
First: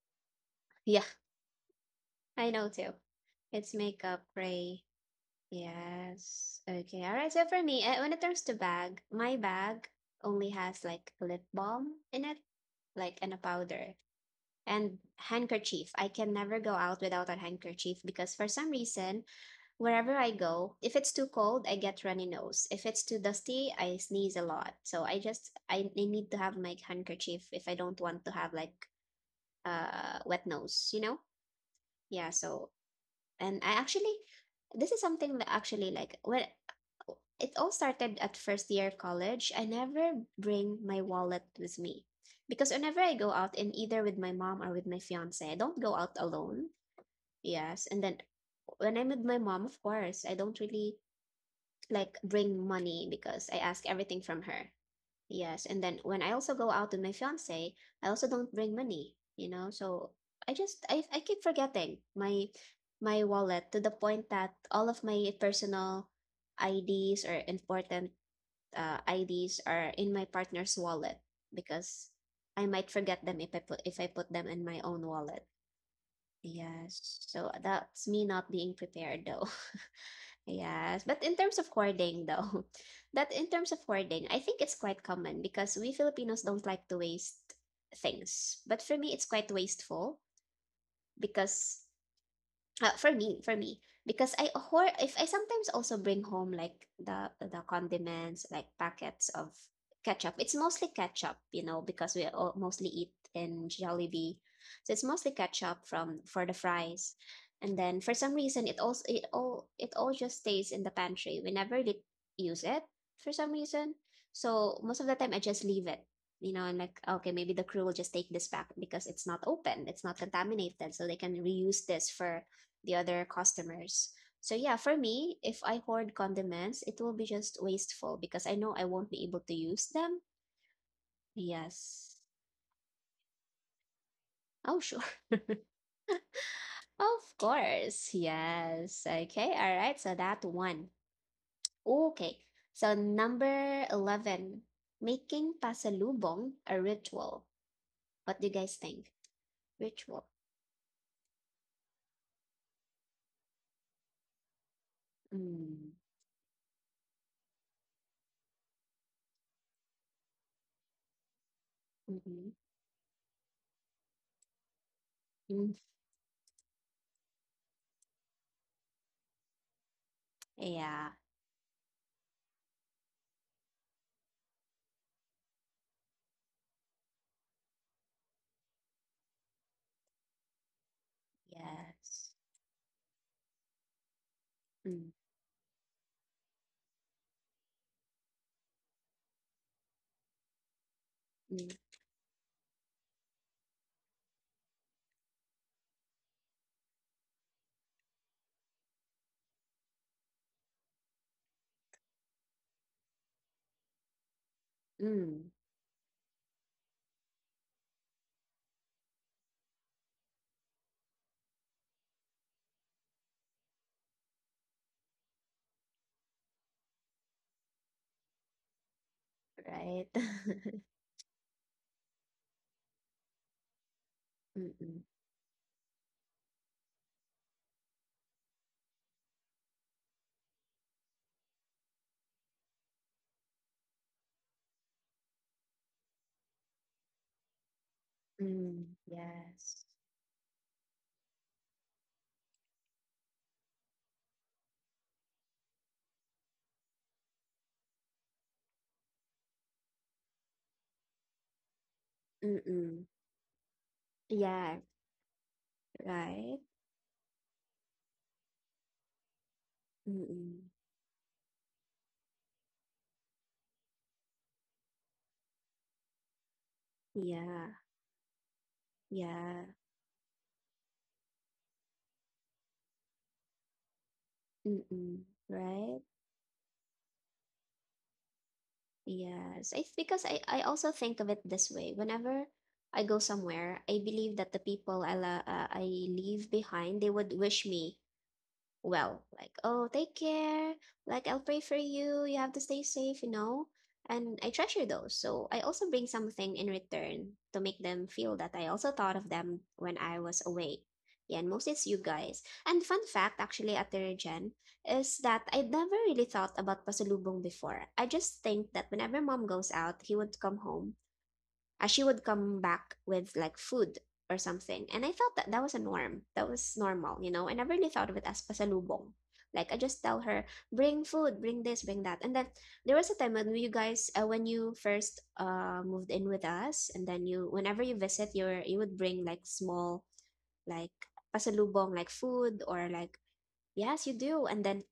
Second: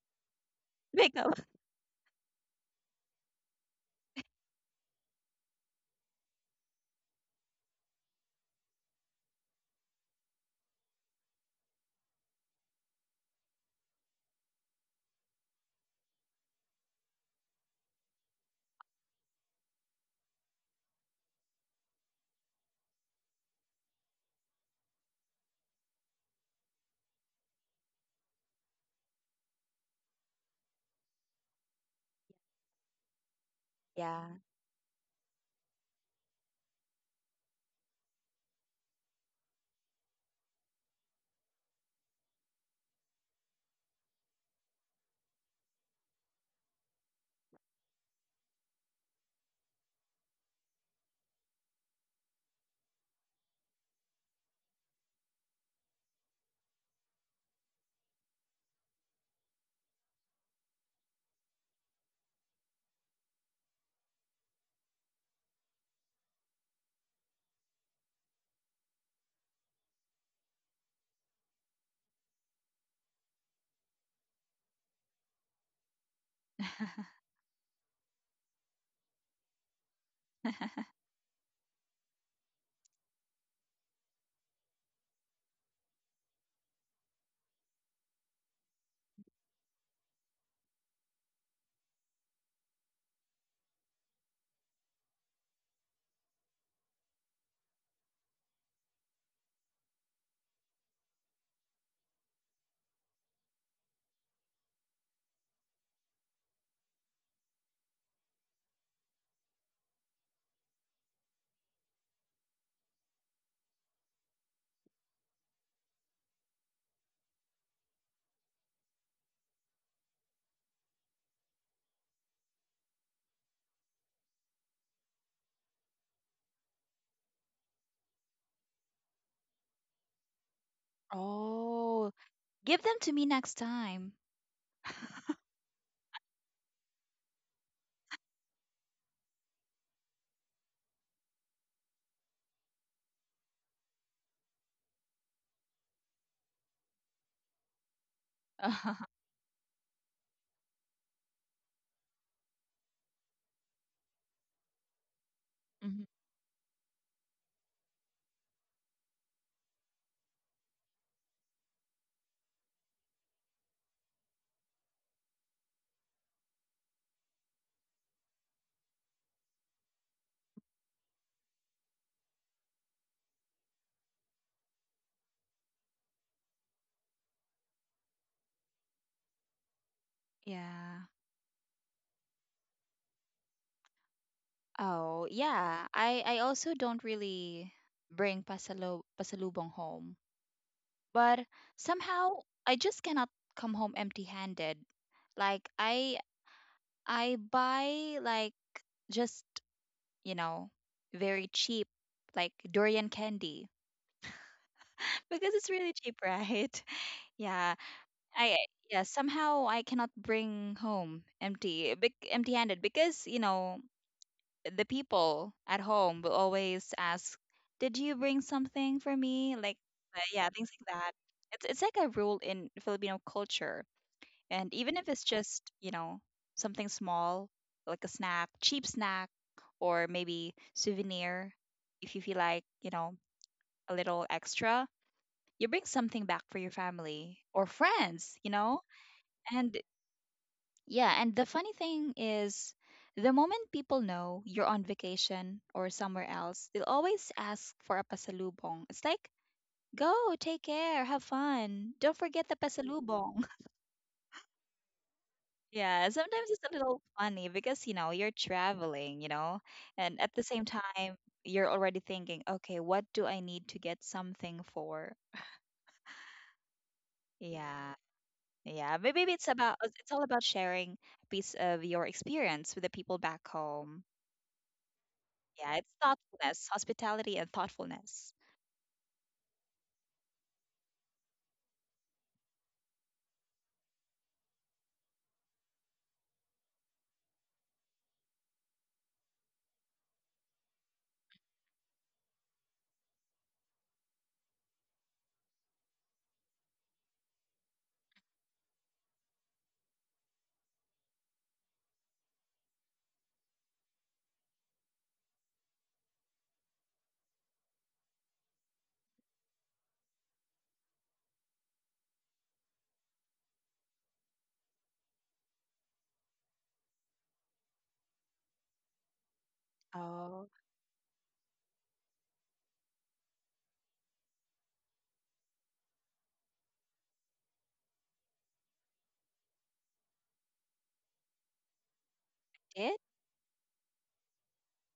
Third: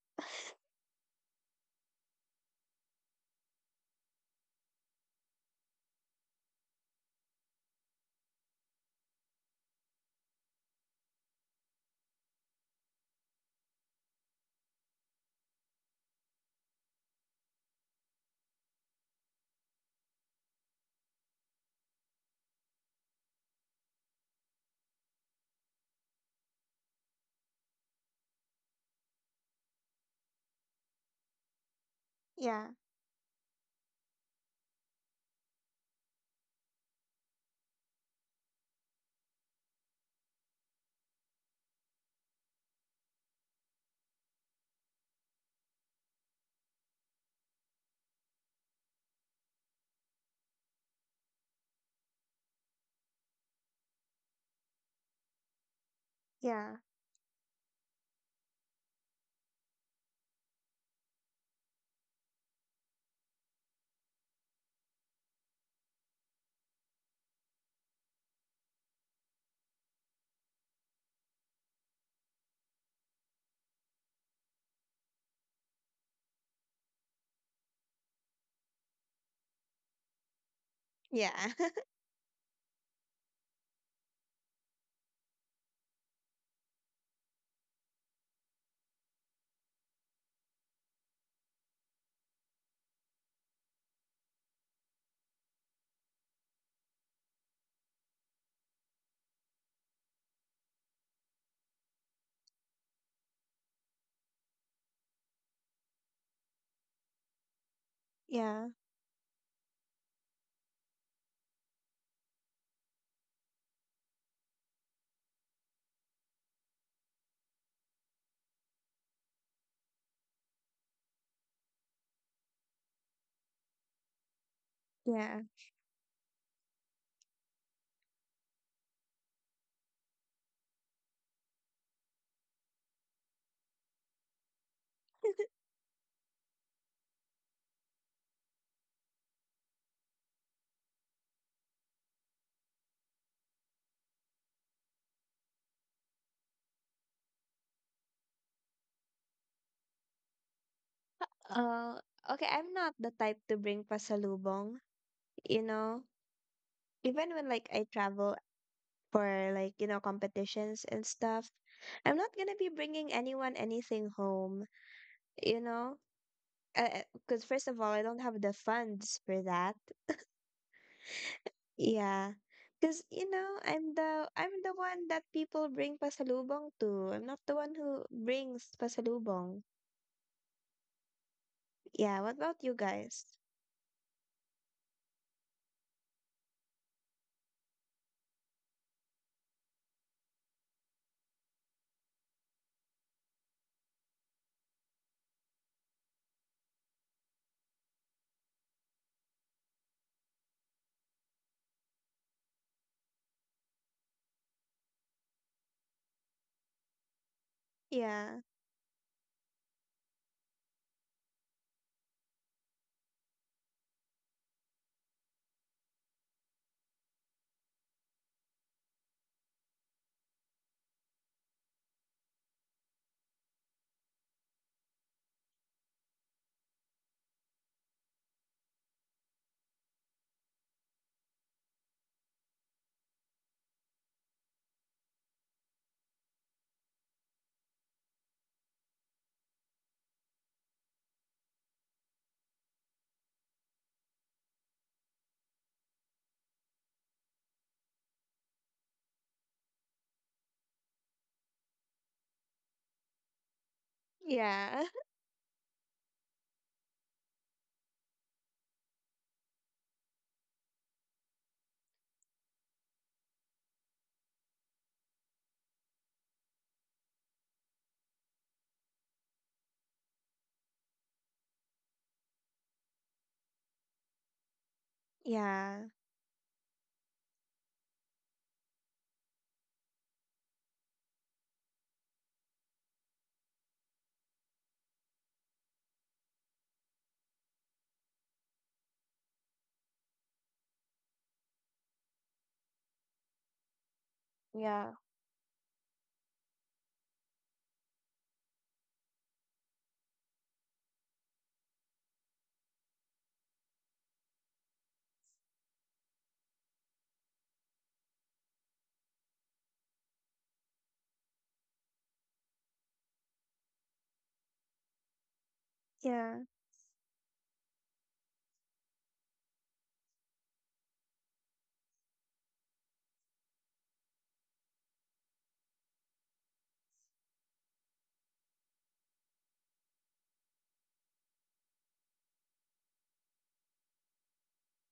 <laughs> yeah. Makeup. I know too. It's makeup, Gray. Yes. Okay. All right. So for me, when it comes to bag, my bag only has like lip balm in it, like, and a powder and handkerchief. I can never go out without a handkerchief because for some reason, wherever I go, if it's too cold, I get runny nose. If it's too dusty, I sneeze a lot. So I need to have my handkerchief if I don't want to have like wet nose, you know? Yeah, so Yeah, and I actually, Yeah. this is something that actually, like, when it all started at first year of college, I never bring my wallet with me, because whenever I go out and either with my mom or with my fiance, I don't go out alone. Yes, and then when I'm with my mom, of course, I don't really like bring money because I ask everything from her. Yes, and then when I also go yeah, out with my fiance, I also don't bring money. So I just I keep forgetting my wallet, to the point that all of my personal IDs or important IDs are in my partner's wallet because I might forget them if I put them in my own wallet. Yes. So that's me not being prepared though. Yes, but in yeah, terms of <laughs> hoarding, though, <laughs> that in terms of hoarding, I think it's quite common because we Filipinos don't like to waste things. But for me, it's quite wasteful because for me, because I, or if I sometimes also bring home like the condiments, like packets of ketchup. It's mostly ketchup, you know, because we all mostly eat in Jollibee, so it's mostly ketchup from for the fries. And then for some reason, yeah, it also it all just stays in the pantry. We never really use it for some reason. So most of the time, I just leave it. You know, I'm like, okay, maybe the crew will just take this back because it's not open, it's not contaminated, so they can reuse this for the other customers. So yeah, for me, yeah. if I hoard condiments, it will be just wasteful because I know I won't be able to use them. Oh, Yes. give them to me next time. Oh, sure. <laughs> <laughs> Of course. Yes. Okay. All right. So that one. Okay. So number 11, making pasalubong a ritual. What do you guys think? Ritual. Uh, okay, I'm not the type to bring pasalubong, you Mm. Mhm. know, even when like I travel for like, you know, competitions and stuff, I'm not Mm-hmm. gonna be bringing anyone anything home, you Mm. know, because first of all, I don't have the funds for that. Yeah. Yeah, because you know, I'm the one that people bring pasalubong to. I'm not the one who brings pasalubong. Yeah. Yeah, Yes. what about you guys? Mm. Oh, yeah. I also don't really bring pasalo pasalubong home, but Mm. somehow I just cannot come home empty-handed. Like I I buy like just, you know, very cheap like durian candy <laughs> Mm. because it's really cheap, right? <laughs> Yeah, Yeah, I yeah, somehow I cannot bring home empty-handed because, you know, the people at home will always ask, "Did you bring something for me?" Like Right. Yeah, things like <laughs> that. It's like a rule in Filipino culture. And even Mm-mm. if it's just, you know, something small, like a snack, cheap snack or maybe souvenir, if you feel like, you know, a little extra, you bring something back for your family or friends, you know? Mm, And yes. Yeah, and the funny thing is, the moment people know you're on vacation or somewhere else, they'll always ask for a pasalubong. It's like, go, take care, have fun. Don't forget the Mm-mm. pasalubong. <laughs> Yeah, yeah, Yeah, sometimes it's right? a little funny because, you know, you're traveling, you know, and at the same Mm-mm. time, you're already thinking, okay, what do I need to get something for? Yeah, Yeah. Yeah, but maybe yeah. It's all about sharing a piece of your experience with the people back home. Mm-mm. <laughs> Yeah, yeah, it's Right? thoughtfulness, hospitality, and thoughtfulness. Yes. It's because I also think of it this way. Whenever I go somewhere, I believe that the people I leave behind, they would wish me well, like, oh, take care, like, I'll pray for you, you have to stay safe, you know, and I treasure yeah, those, so I also bring something in return to make them feel that I also thought of them when I was away. Yeah, and most it's you guys. And fun fact actually at the gen is that I never really thought about pasalubong before. I just think that whenever mom goes out, he would come home, she would come back with like food or something. And I thought that that was a norm. yeah. That was normal, you know. I never really thought of it as pasalubong. Like, I just tell Oh, her, bring food, bring this, bring that. And then there was a time when you guys, when you first moved in with us, and then you, whenever you visit, you would bring like small, like, pasalubong, like food or did? like, yes, you do. And then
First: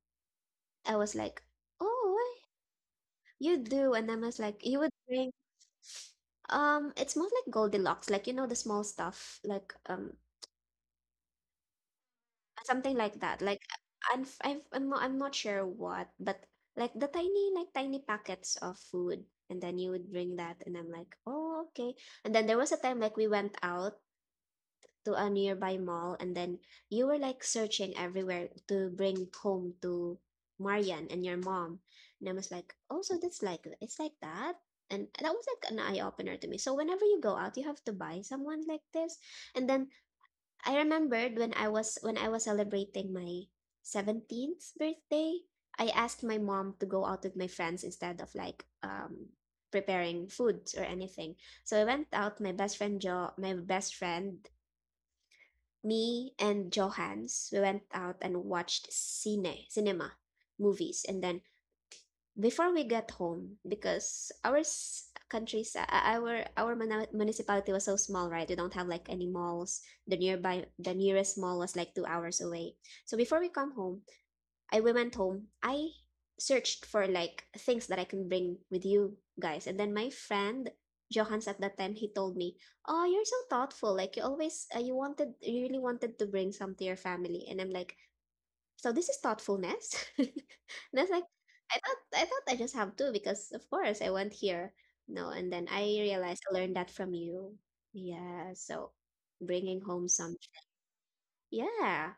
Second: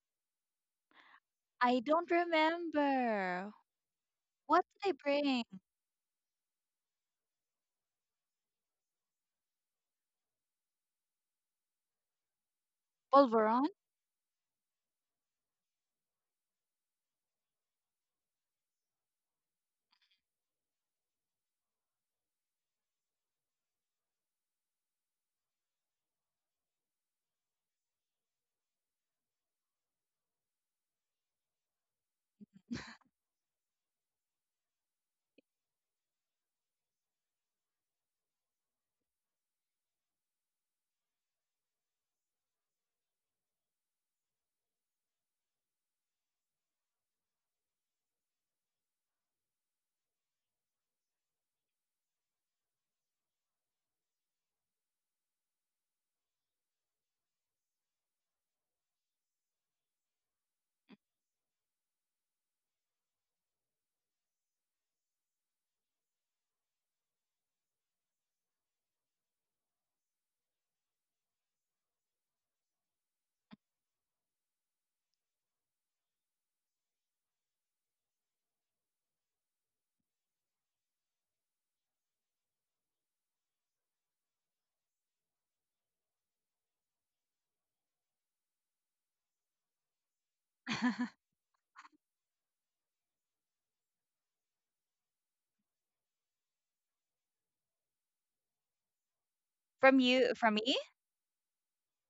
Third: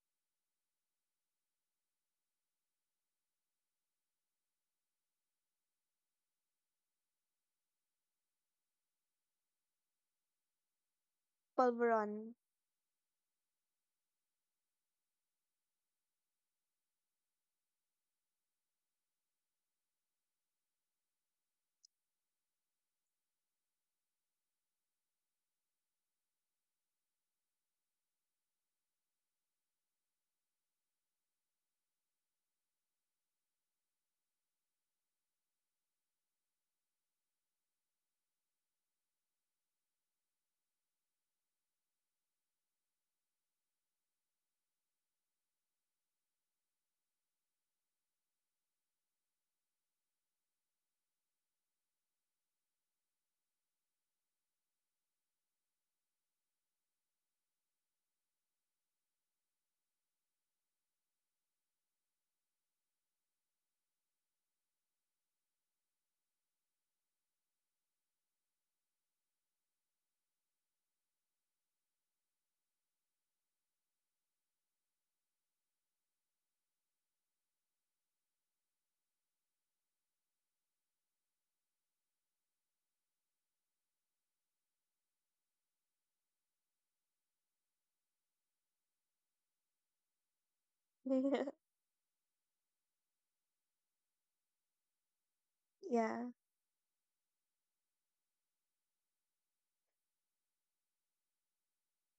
I was like, I don't oh, remember. you do. And I was like, What you did would I bring bring? It's more like Goldilocks, like, you know, the small stuff, like, Polvoron. something like that. Like, Polvoron? I'm f- I've, I'm not sure what, but like the tiny, like, tiny packets of food, and then you would bring that, and I'm like, oh, okay. And then there was a time like we went out to a nearby mall, and then you were like searching everywhere to bring home to Marian and your mom. And I was like, oh, so that's like, it's like that. And that was like an eye opener to me. So whenever you go out, you have to buy someone like this. And then I remembered when I was celebrating my 17th birthday, I asked my mom to go out with my friends instead of like preparing foods or anything. So I went out, my best friend me and Johannes, we went out and watched cinema movies, and then before we got home, because our s- countries our muna- municipality was so small, right, we don't have like any malls, the nearest mall was like 2 hours away, so before we come home, I went home. I searched for like things that I can bring with you guys. And then my friend Johans at that time, he told me, "Oh, you're so thoughtful. Like you always, you really wanted to bring some to your family." And I'm like, "So this is thoughtfulness?" <laughs> And I was like, <laughs> <laughs> " I thought I just have to because of course I went here." No, and then I Yeah, realized I learned that from you. Yeah. So bringing home From you, something. from me? Yeah.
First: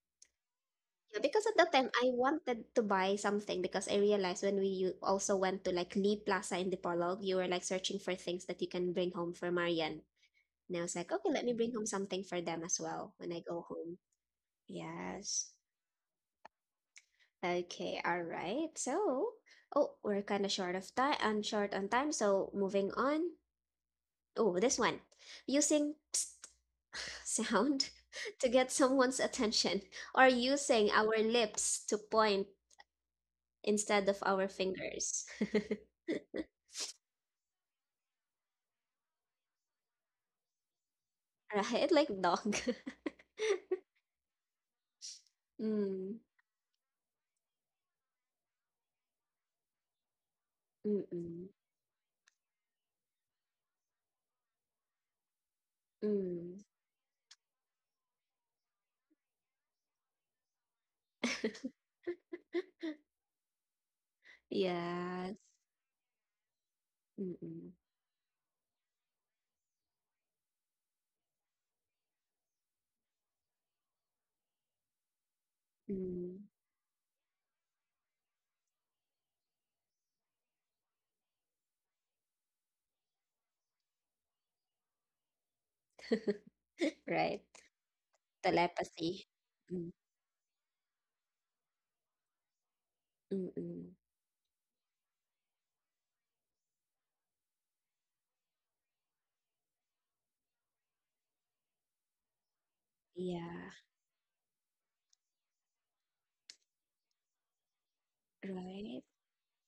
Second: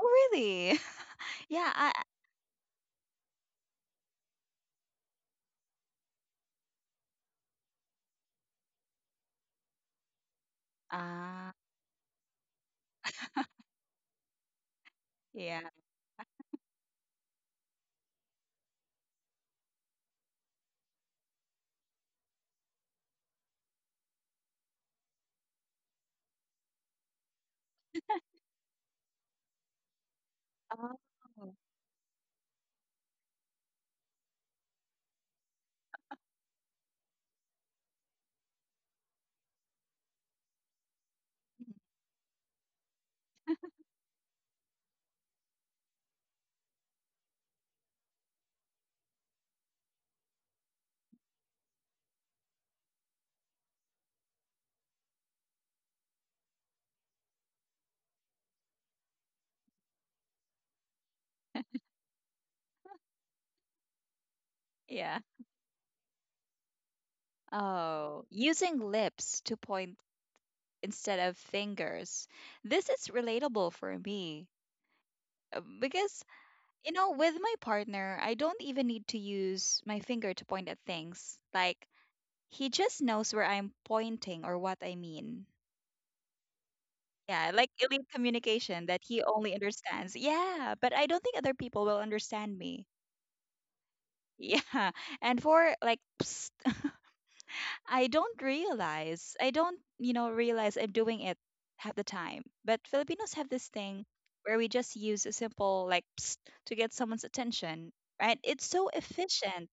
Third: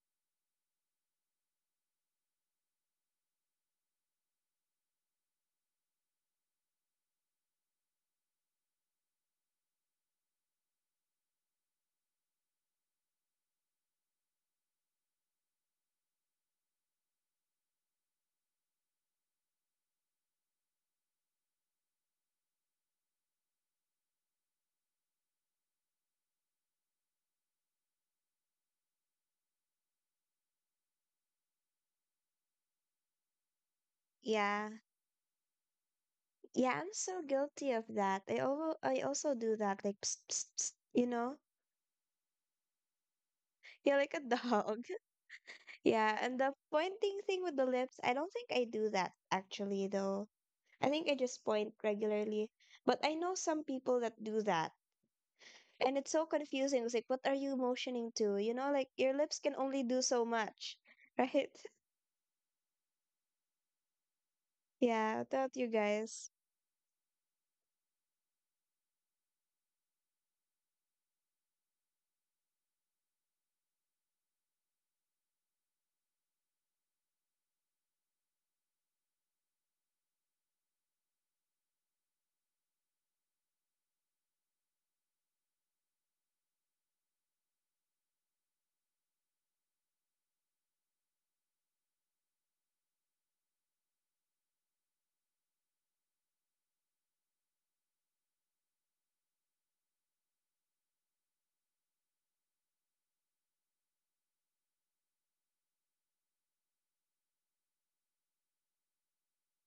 Oh, really? Yeah, because <laughs> at Yeah, that time I. I wanted to buy something because I realized when also went to like Lee Plaza in Dipolog, you were like searching for things that you can bring home for Marian. And I was like, okay, let Ah, me bring home something for them as well when I go home. Yes. yeah. Okay, all right. So, oh, we're kind of short on time, so moving on. Oh, this one. Using psst <laughs> sound <laughs> to get someone's attention or using Oh. our lips to point instead of our yeah, fingers. <laughs> yeah. I'm so guilty of that. I also do that. Like, psst, psst, psst, you know, Mm. Right? Like dog. <laughs> yeah, like a dog. <laughs> Yeah, Mm. and the pointing thing with the lips. I don't think I do that actually, though. I think I just Mm-mm. point regularly. But I know some people that do that. And it's so Mm. confusing. It's like, what are you motioning to? You know, like your lips can only do so much, <laughs> right? <laughs> Yeah. Yeah, Yes. don't you guys? Mm-mm. Oh, using lips to point instead of fingers. This is relatable for me because, Mm. you know, with my partner, I don't even need to use my finger to point at things. Like, he just knows where I'm pointing or what I mean. <laughs> Right. Yeah, like elite communication that he Telepathy. only Mm. understands. Yeah, but I don't think other people will understand me. Mm-mm. Yeah. <laughs> And for like, psst, I don't, you know, realize I'm doing it half the time. But Filipinos have this Yeah. thing where we just use a simple like psst to get someone's attention, right? It's so Right. efficient.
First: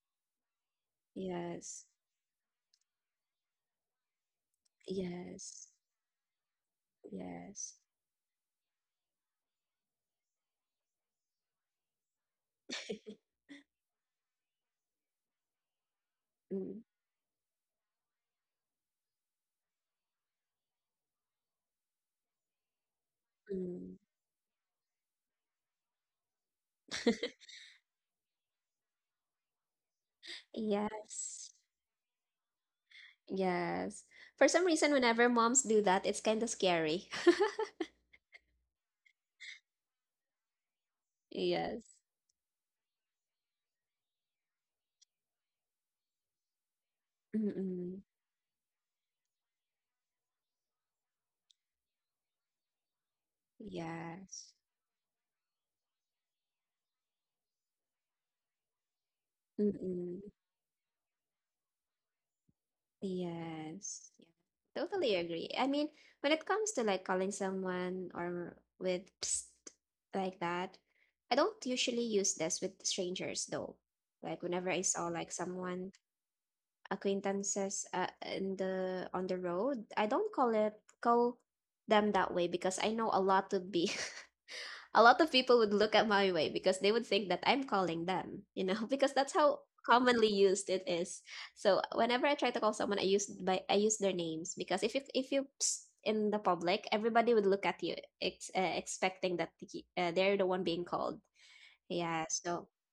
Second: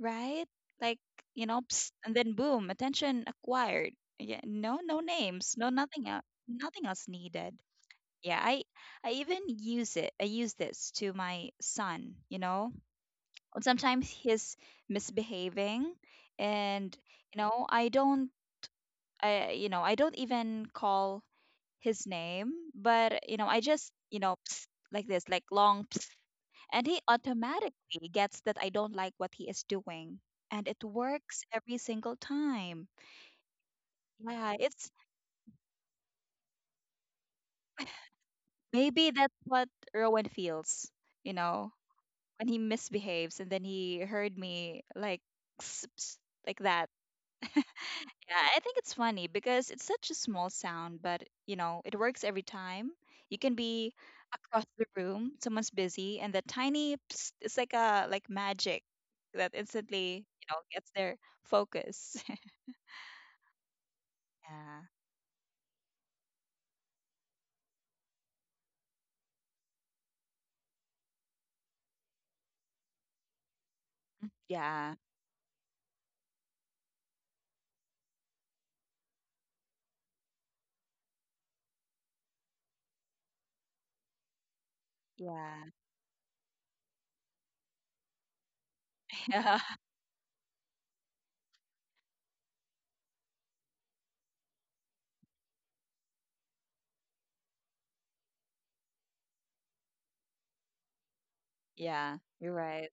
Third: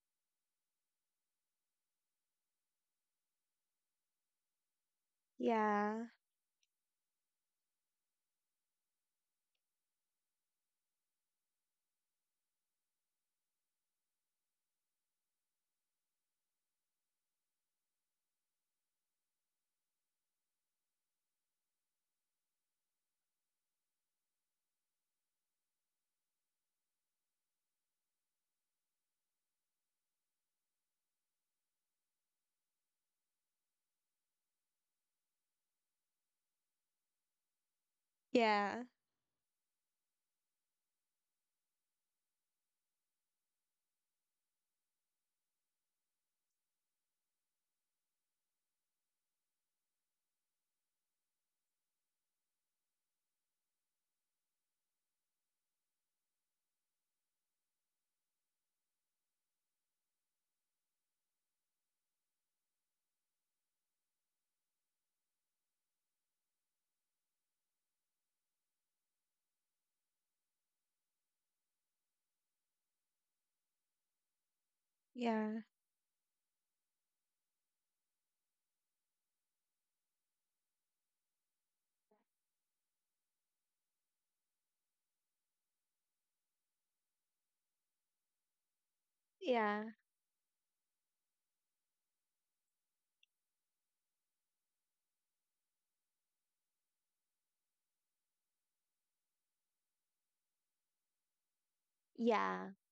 Right? Like, you know, Yes. psst, and then boom, attention acquired. Yeah, no, no names, Yes. no Yeah, nothing else, nothing else needed. Yes. Yeah, I even use it. I use this to my son. You know, <laughs> sometimes he's misbehaving, Mm, and you know, I don't, I, you know, I don't even call his name, but you know, I just, mm. you know, psst, like this, like long and he automatically gets that I don't like what he is doing. And it works Yes. every single time. Yes. For Yeah, some it's reason, whenever moms do that, it's kind of scary. <laughs> yeah, maybe that's what Rowan feels, you know, Yes. when he misbehaves and then he heard me like s- s- like that. Mm-mm. Yeah, I think it's funny because it's such a small sound, but you know, it works every time. You can be Yes. across the room, someone's busy, and that tiny psst, it's like a like magic that Mm-mm. instantly, you know, gets their focus. <laughs> Yes. Yeah. Yeah. Totally agree. I mean, when it comes to like calling someone or with psst, like that, I don't usually use this with strangers though. Like whenever I Yeah. saw like yeah, someone acquaintances in the on the road, I don't call them that way because I know a lot of people Yeah. <laughs> would look at my way because they would think that I'm calling them, you know, <laughs> because that's Yeah. how yeah, commonly used it is. So whenever I try to call someone, I use their names, because if in the public, everybody would look at you, expecting that they're the one being called. Yeah. Yeah, You're so yeah, right.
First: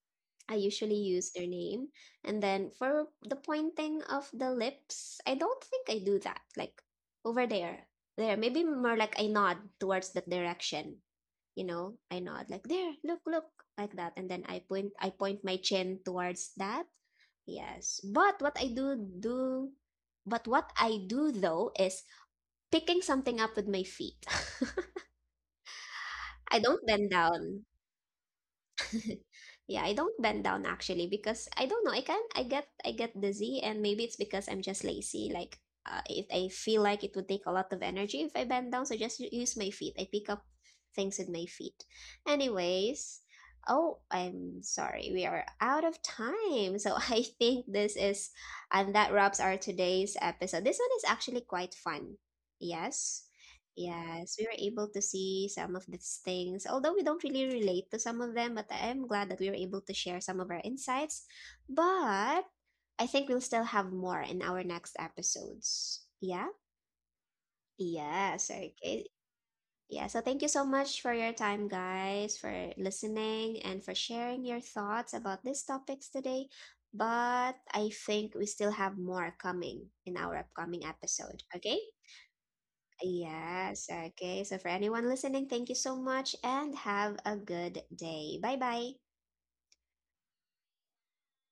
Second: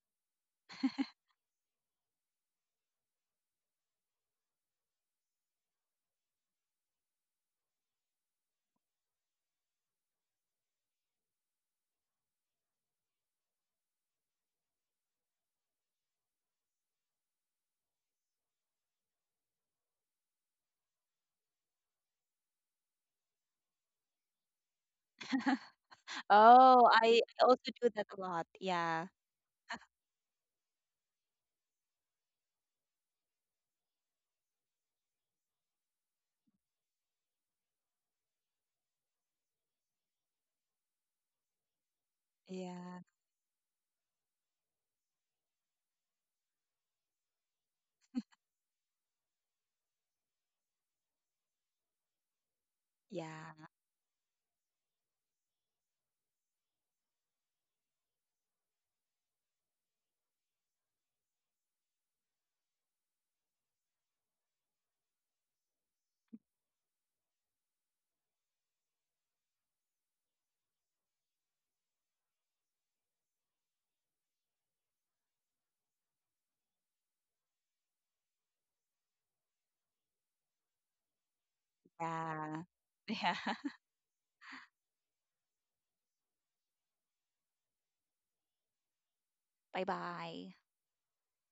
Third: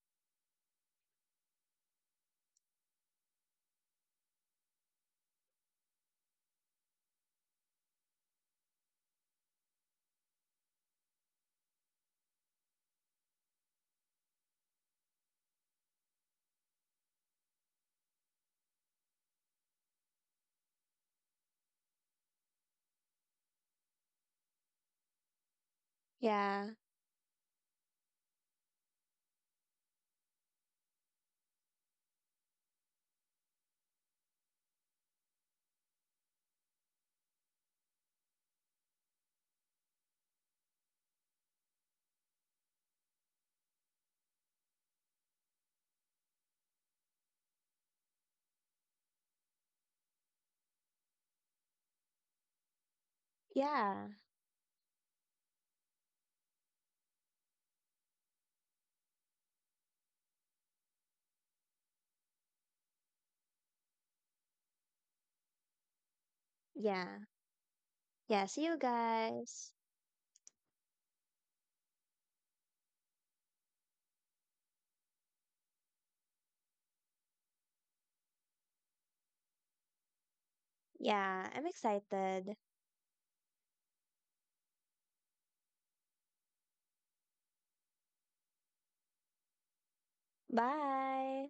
I usually use their name. And then for the pointing of the lips, I don't think I do that. Like, over there. There, maybe more like I nod towards that direction, you know, I nod like there, look, look, like that, and then I point my chin towards that. Yes. But what I do though is picking something up with my feet. <laughs> <laughs> I yeah, don't Oh, bend I down. also do that a lot. Yeah. <laughs> Yeah, I don't bend down actually because I don't know. I get dizzy, and maybe it's because I'm just lazy. Like, if I feel like it would take a lot of energy if I bend down, so just use my feet. I pick up things with my feet. Yeah. Anyways, oh, I'm sorry. We are out of time. So <laughs> I think this is and that wraps our today's episode. This one is actually quite fun. Yes. Yeah. yeah, Yes, we were able to see some of these things, although we don't really relate to some of them, but I'm glad that we were able to share some of our insights. But I think we'll still have more in our next episodes. Yeah? yeah, yeah. Yes, See you okay. guys. Yeah, so thank you so much for your time, guys, for listening and for sharing your thoughts about these topics today. But I think we still have more coming in our upcoming episode, Yeah, I'm okay? excited. Yeah. <laughs> Yeah. Yes. Okay. So, for anyone listening, thank you so much and have a good day. Bye bye. Bye-bye. Bye.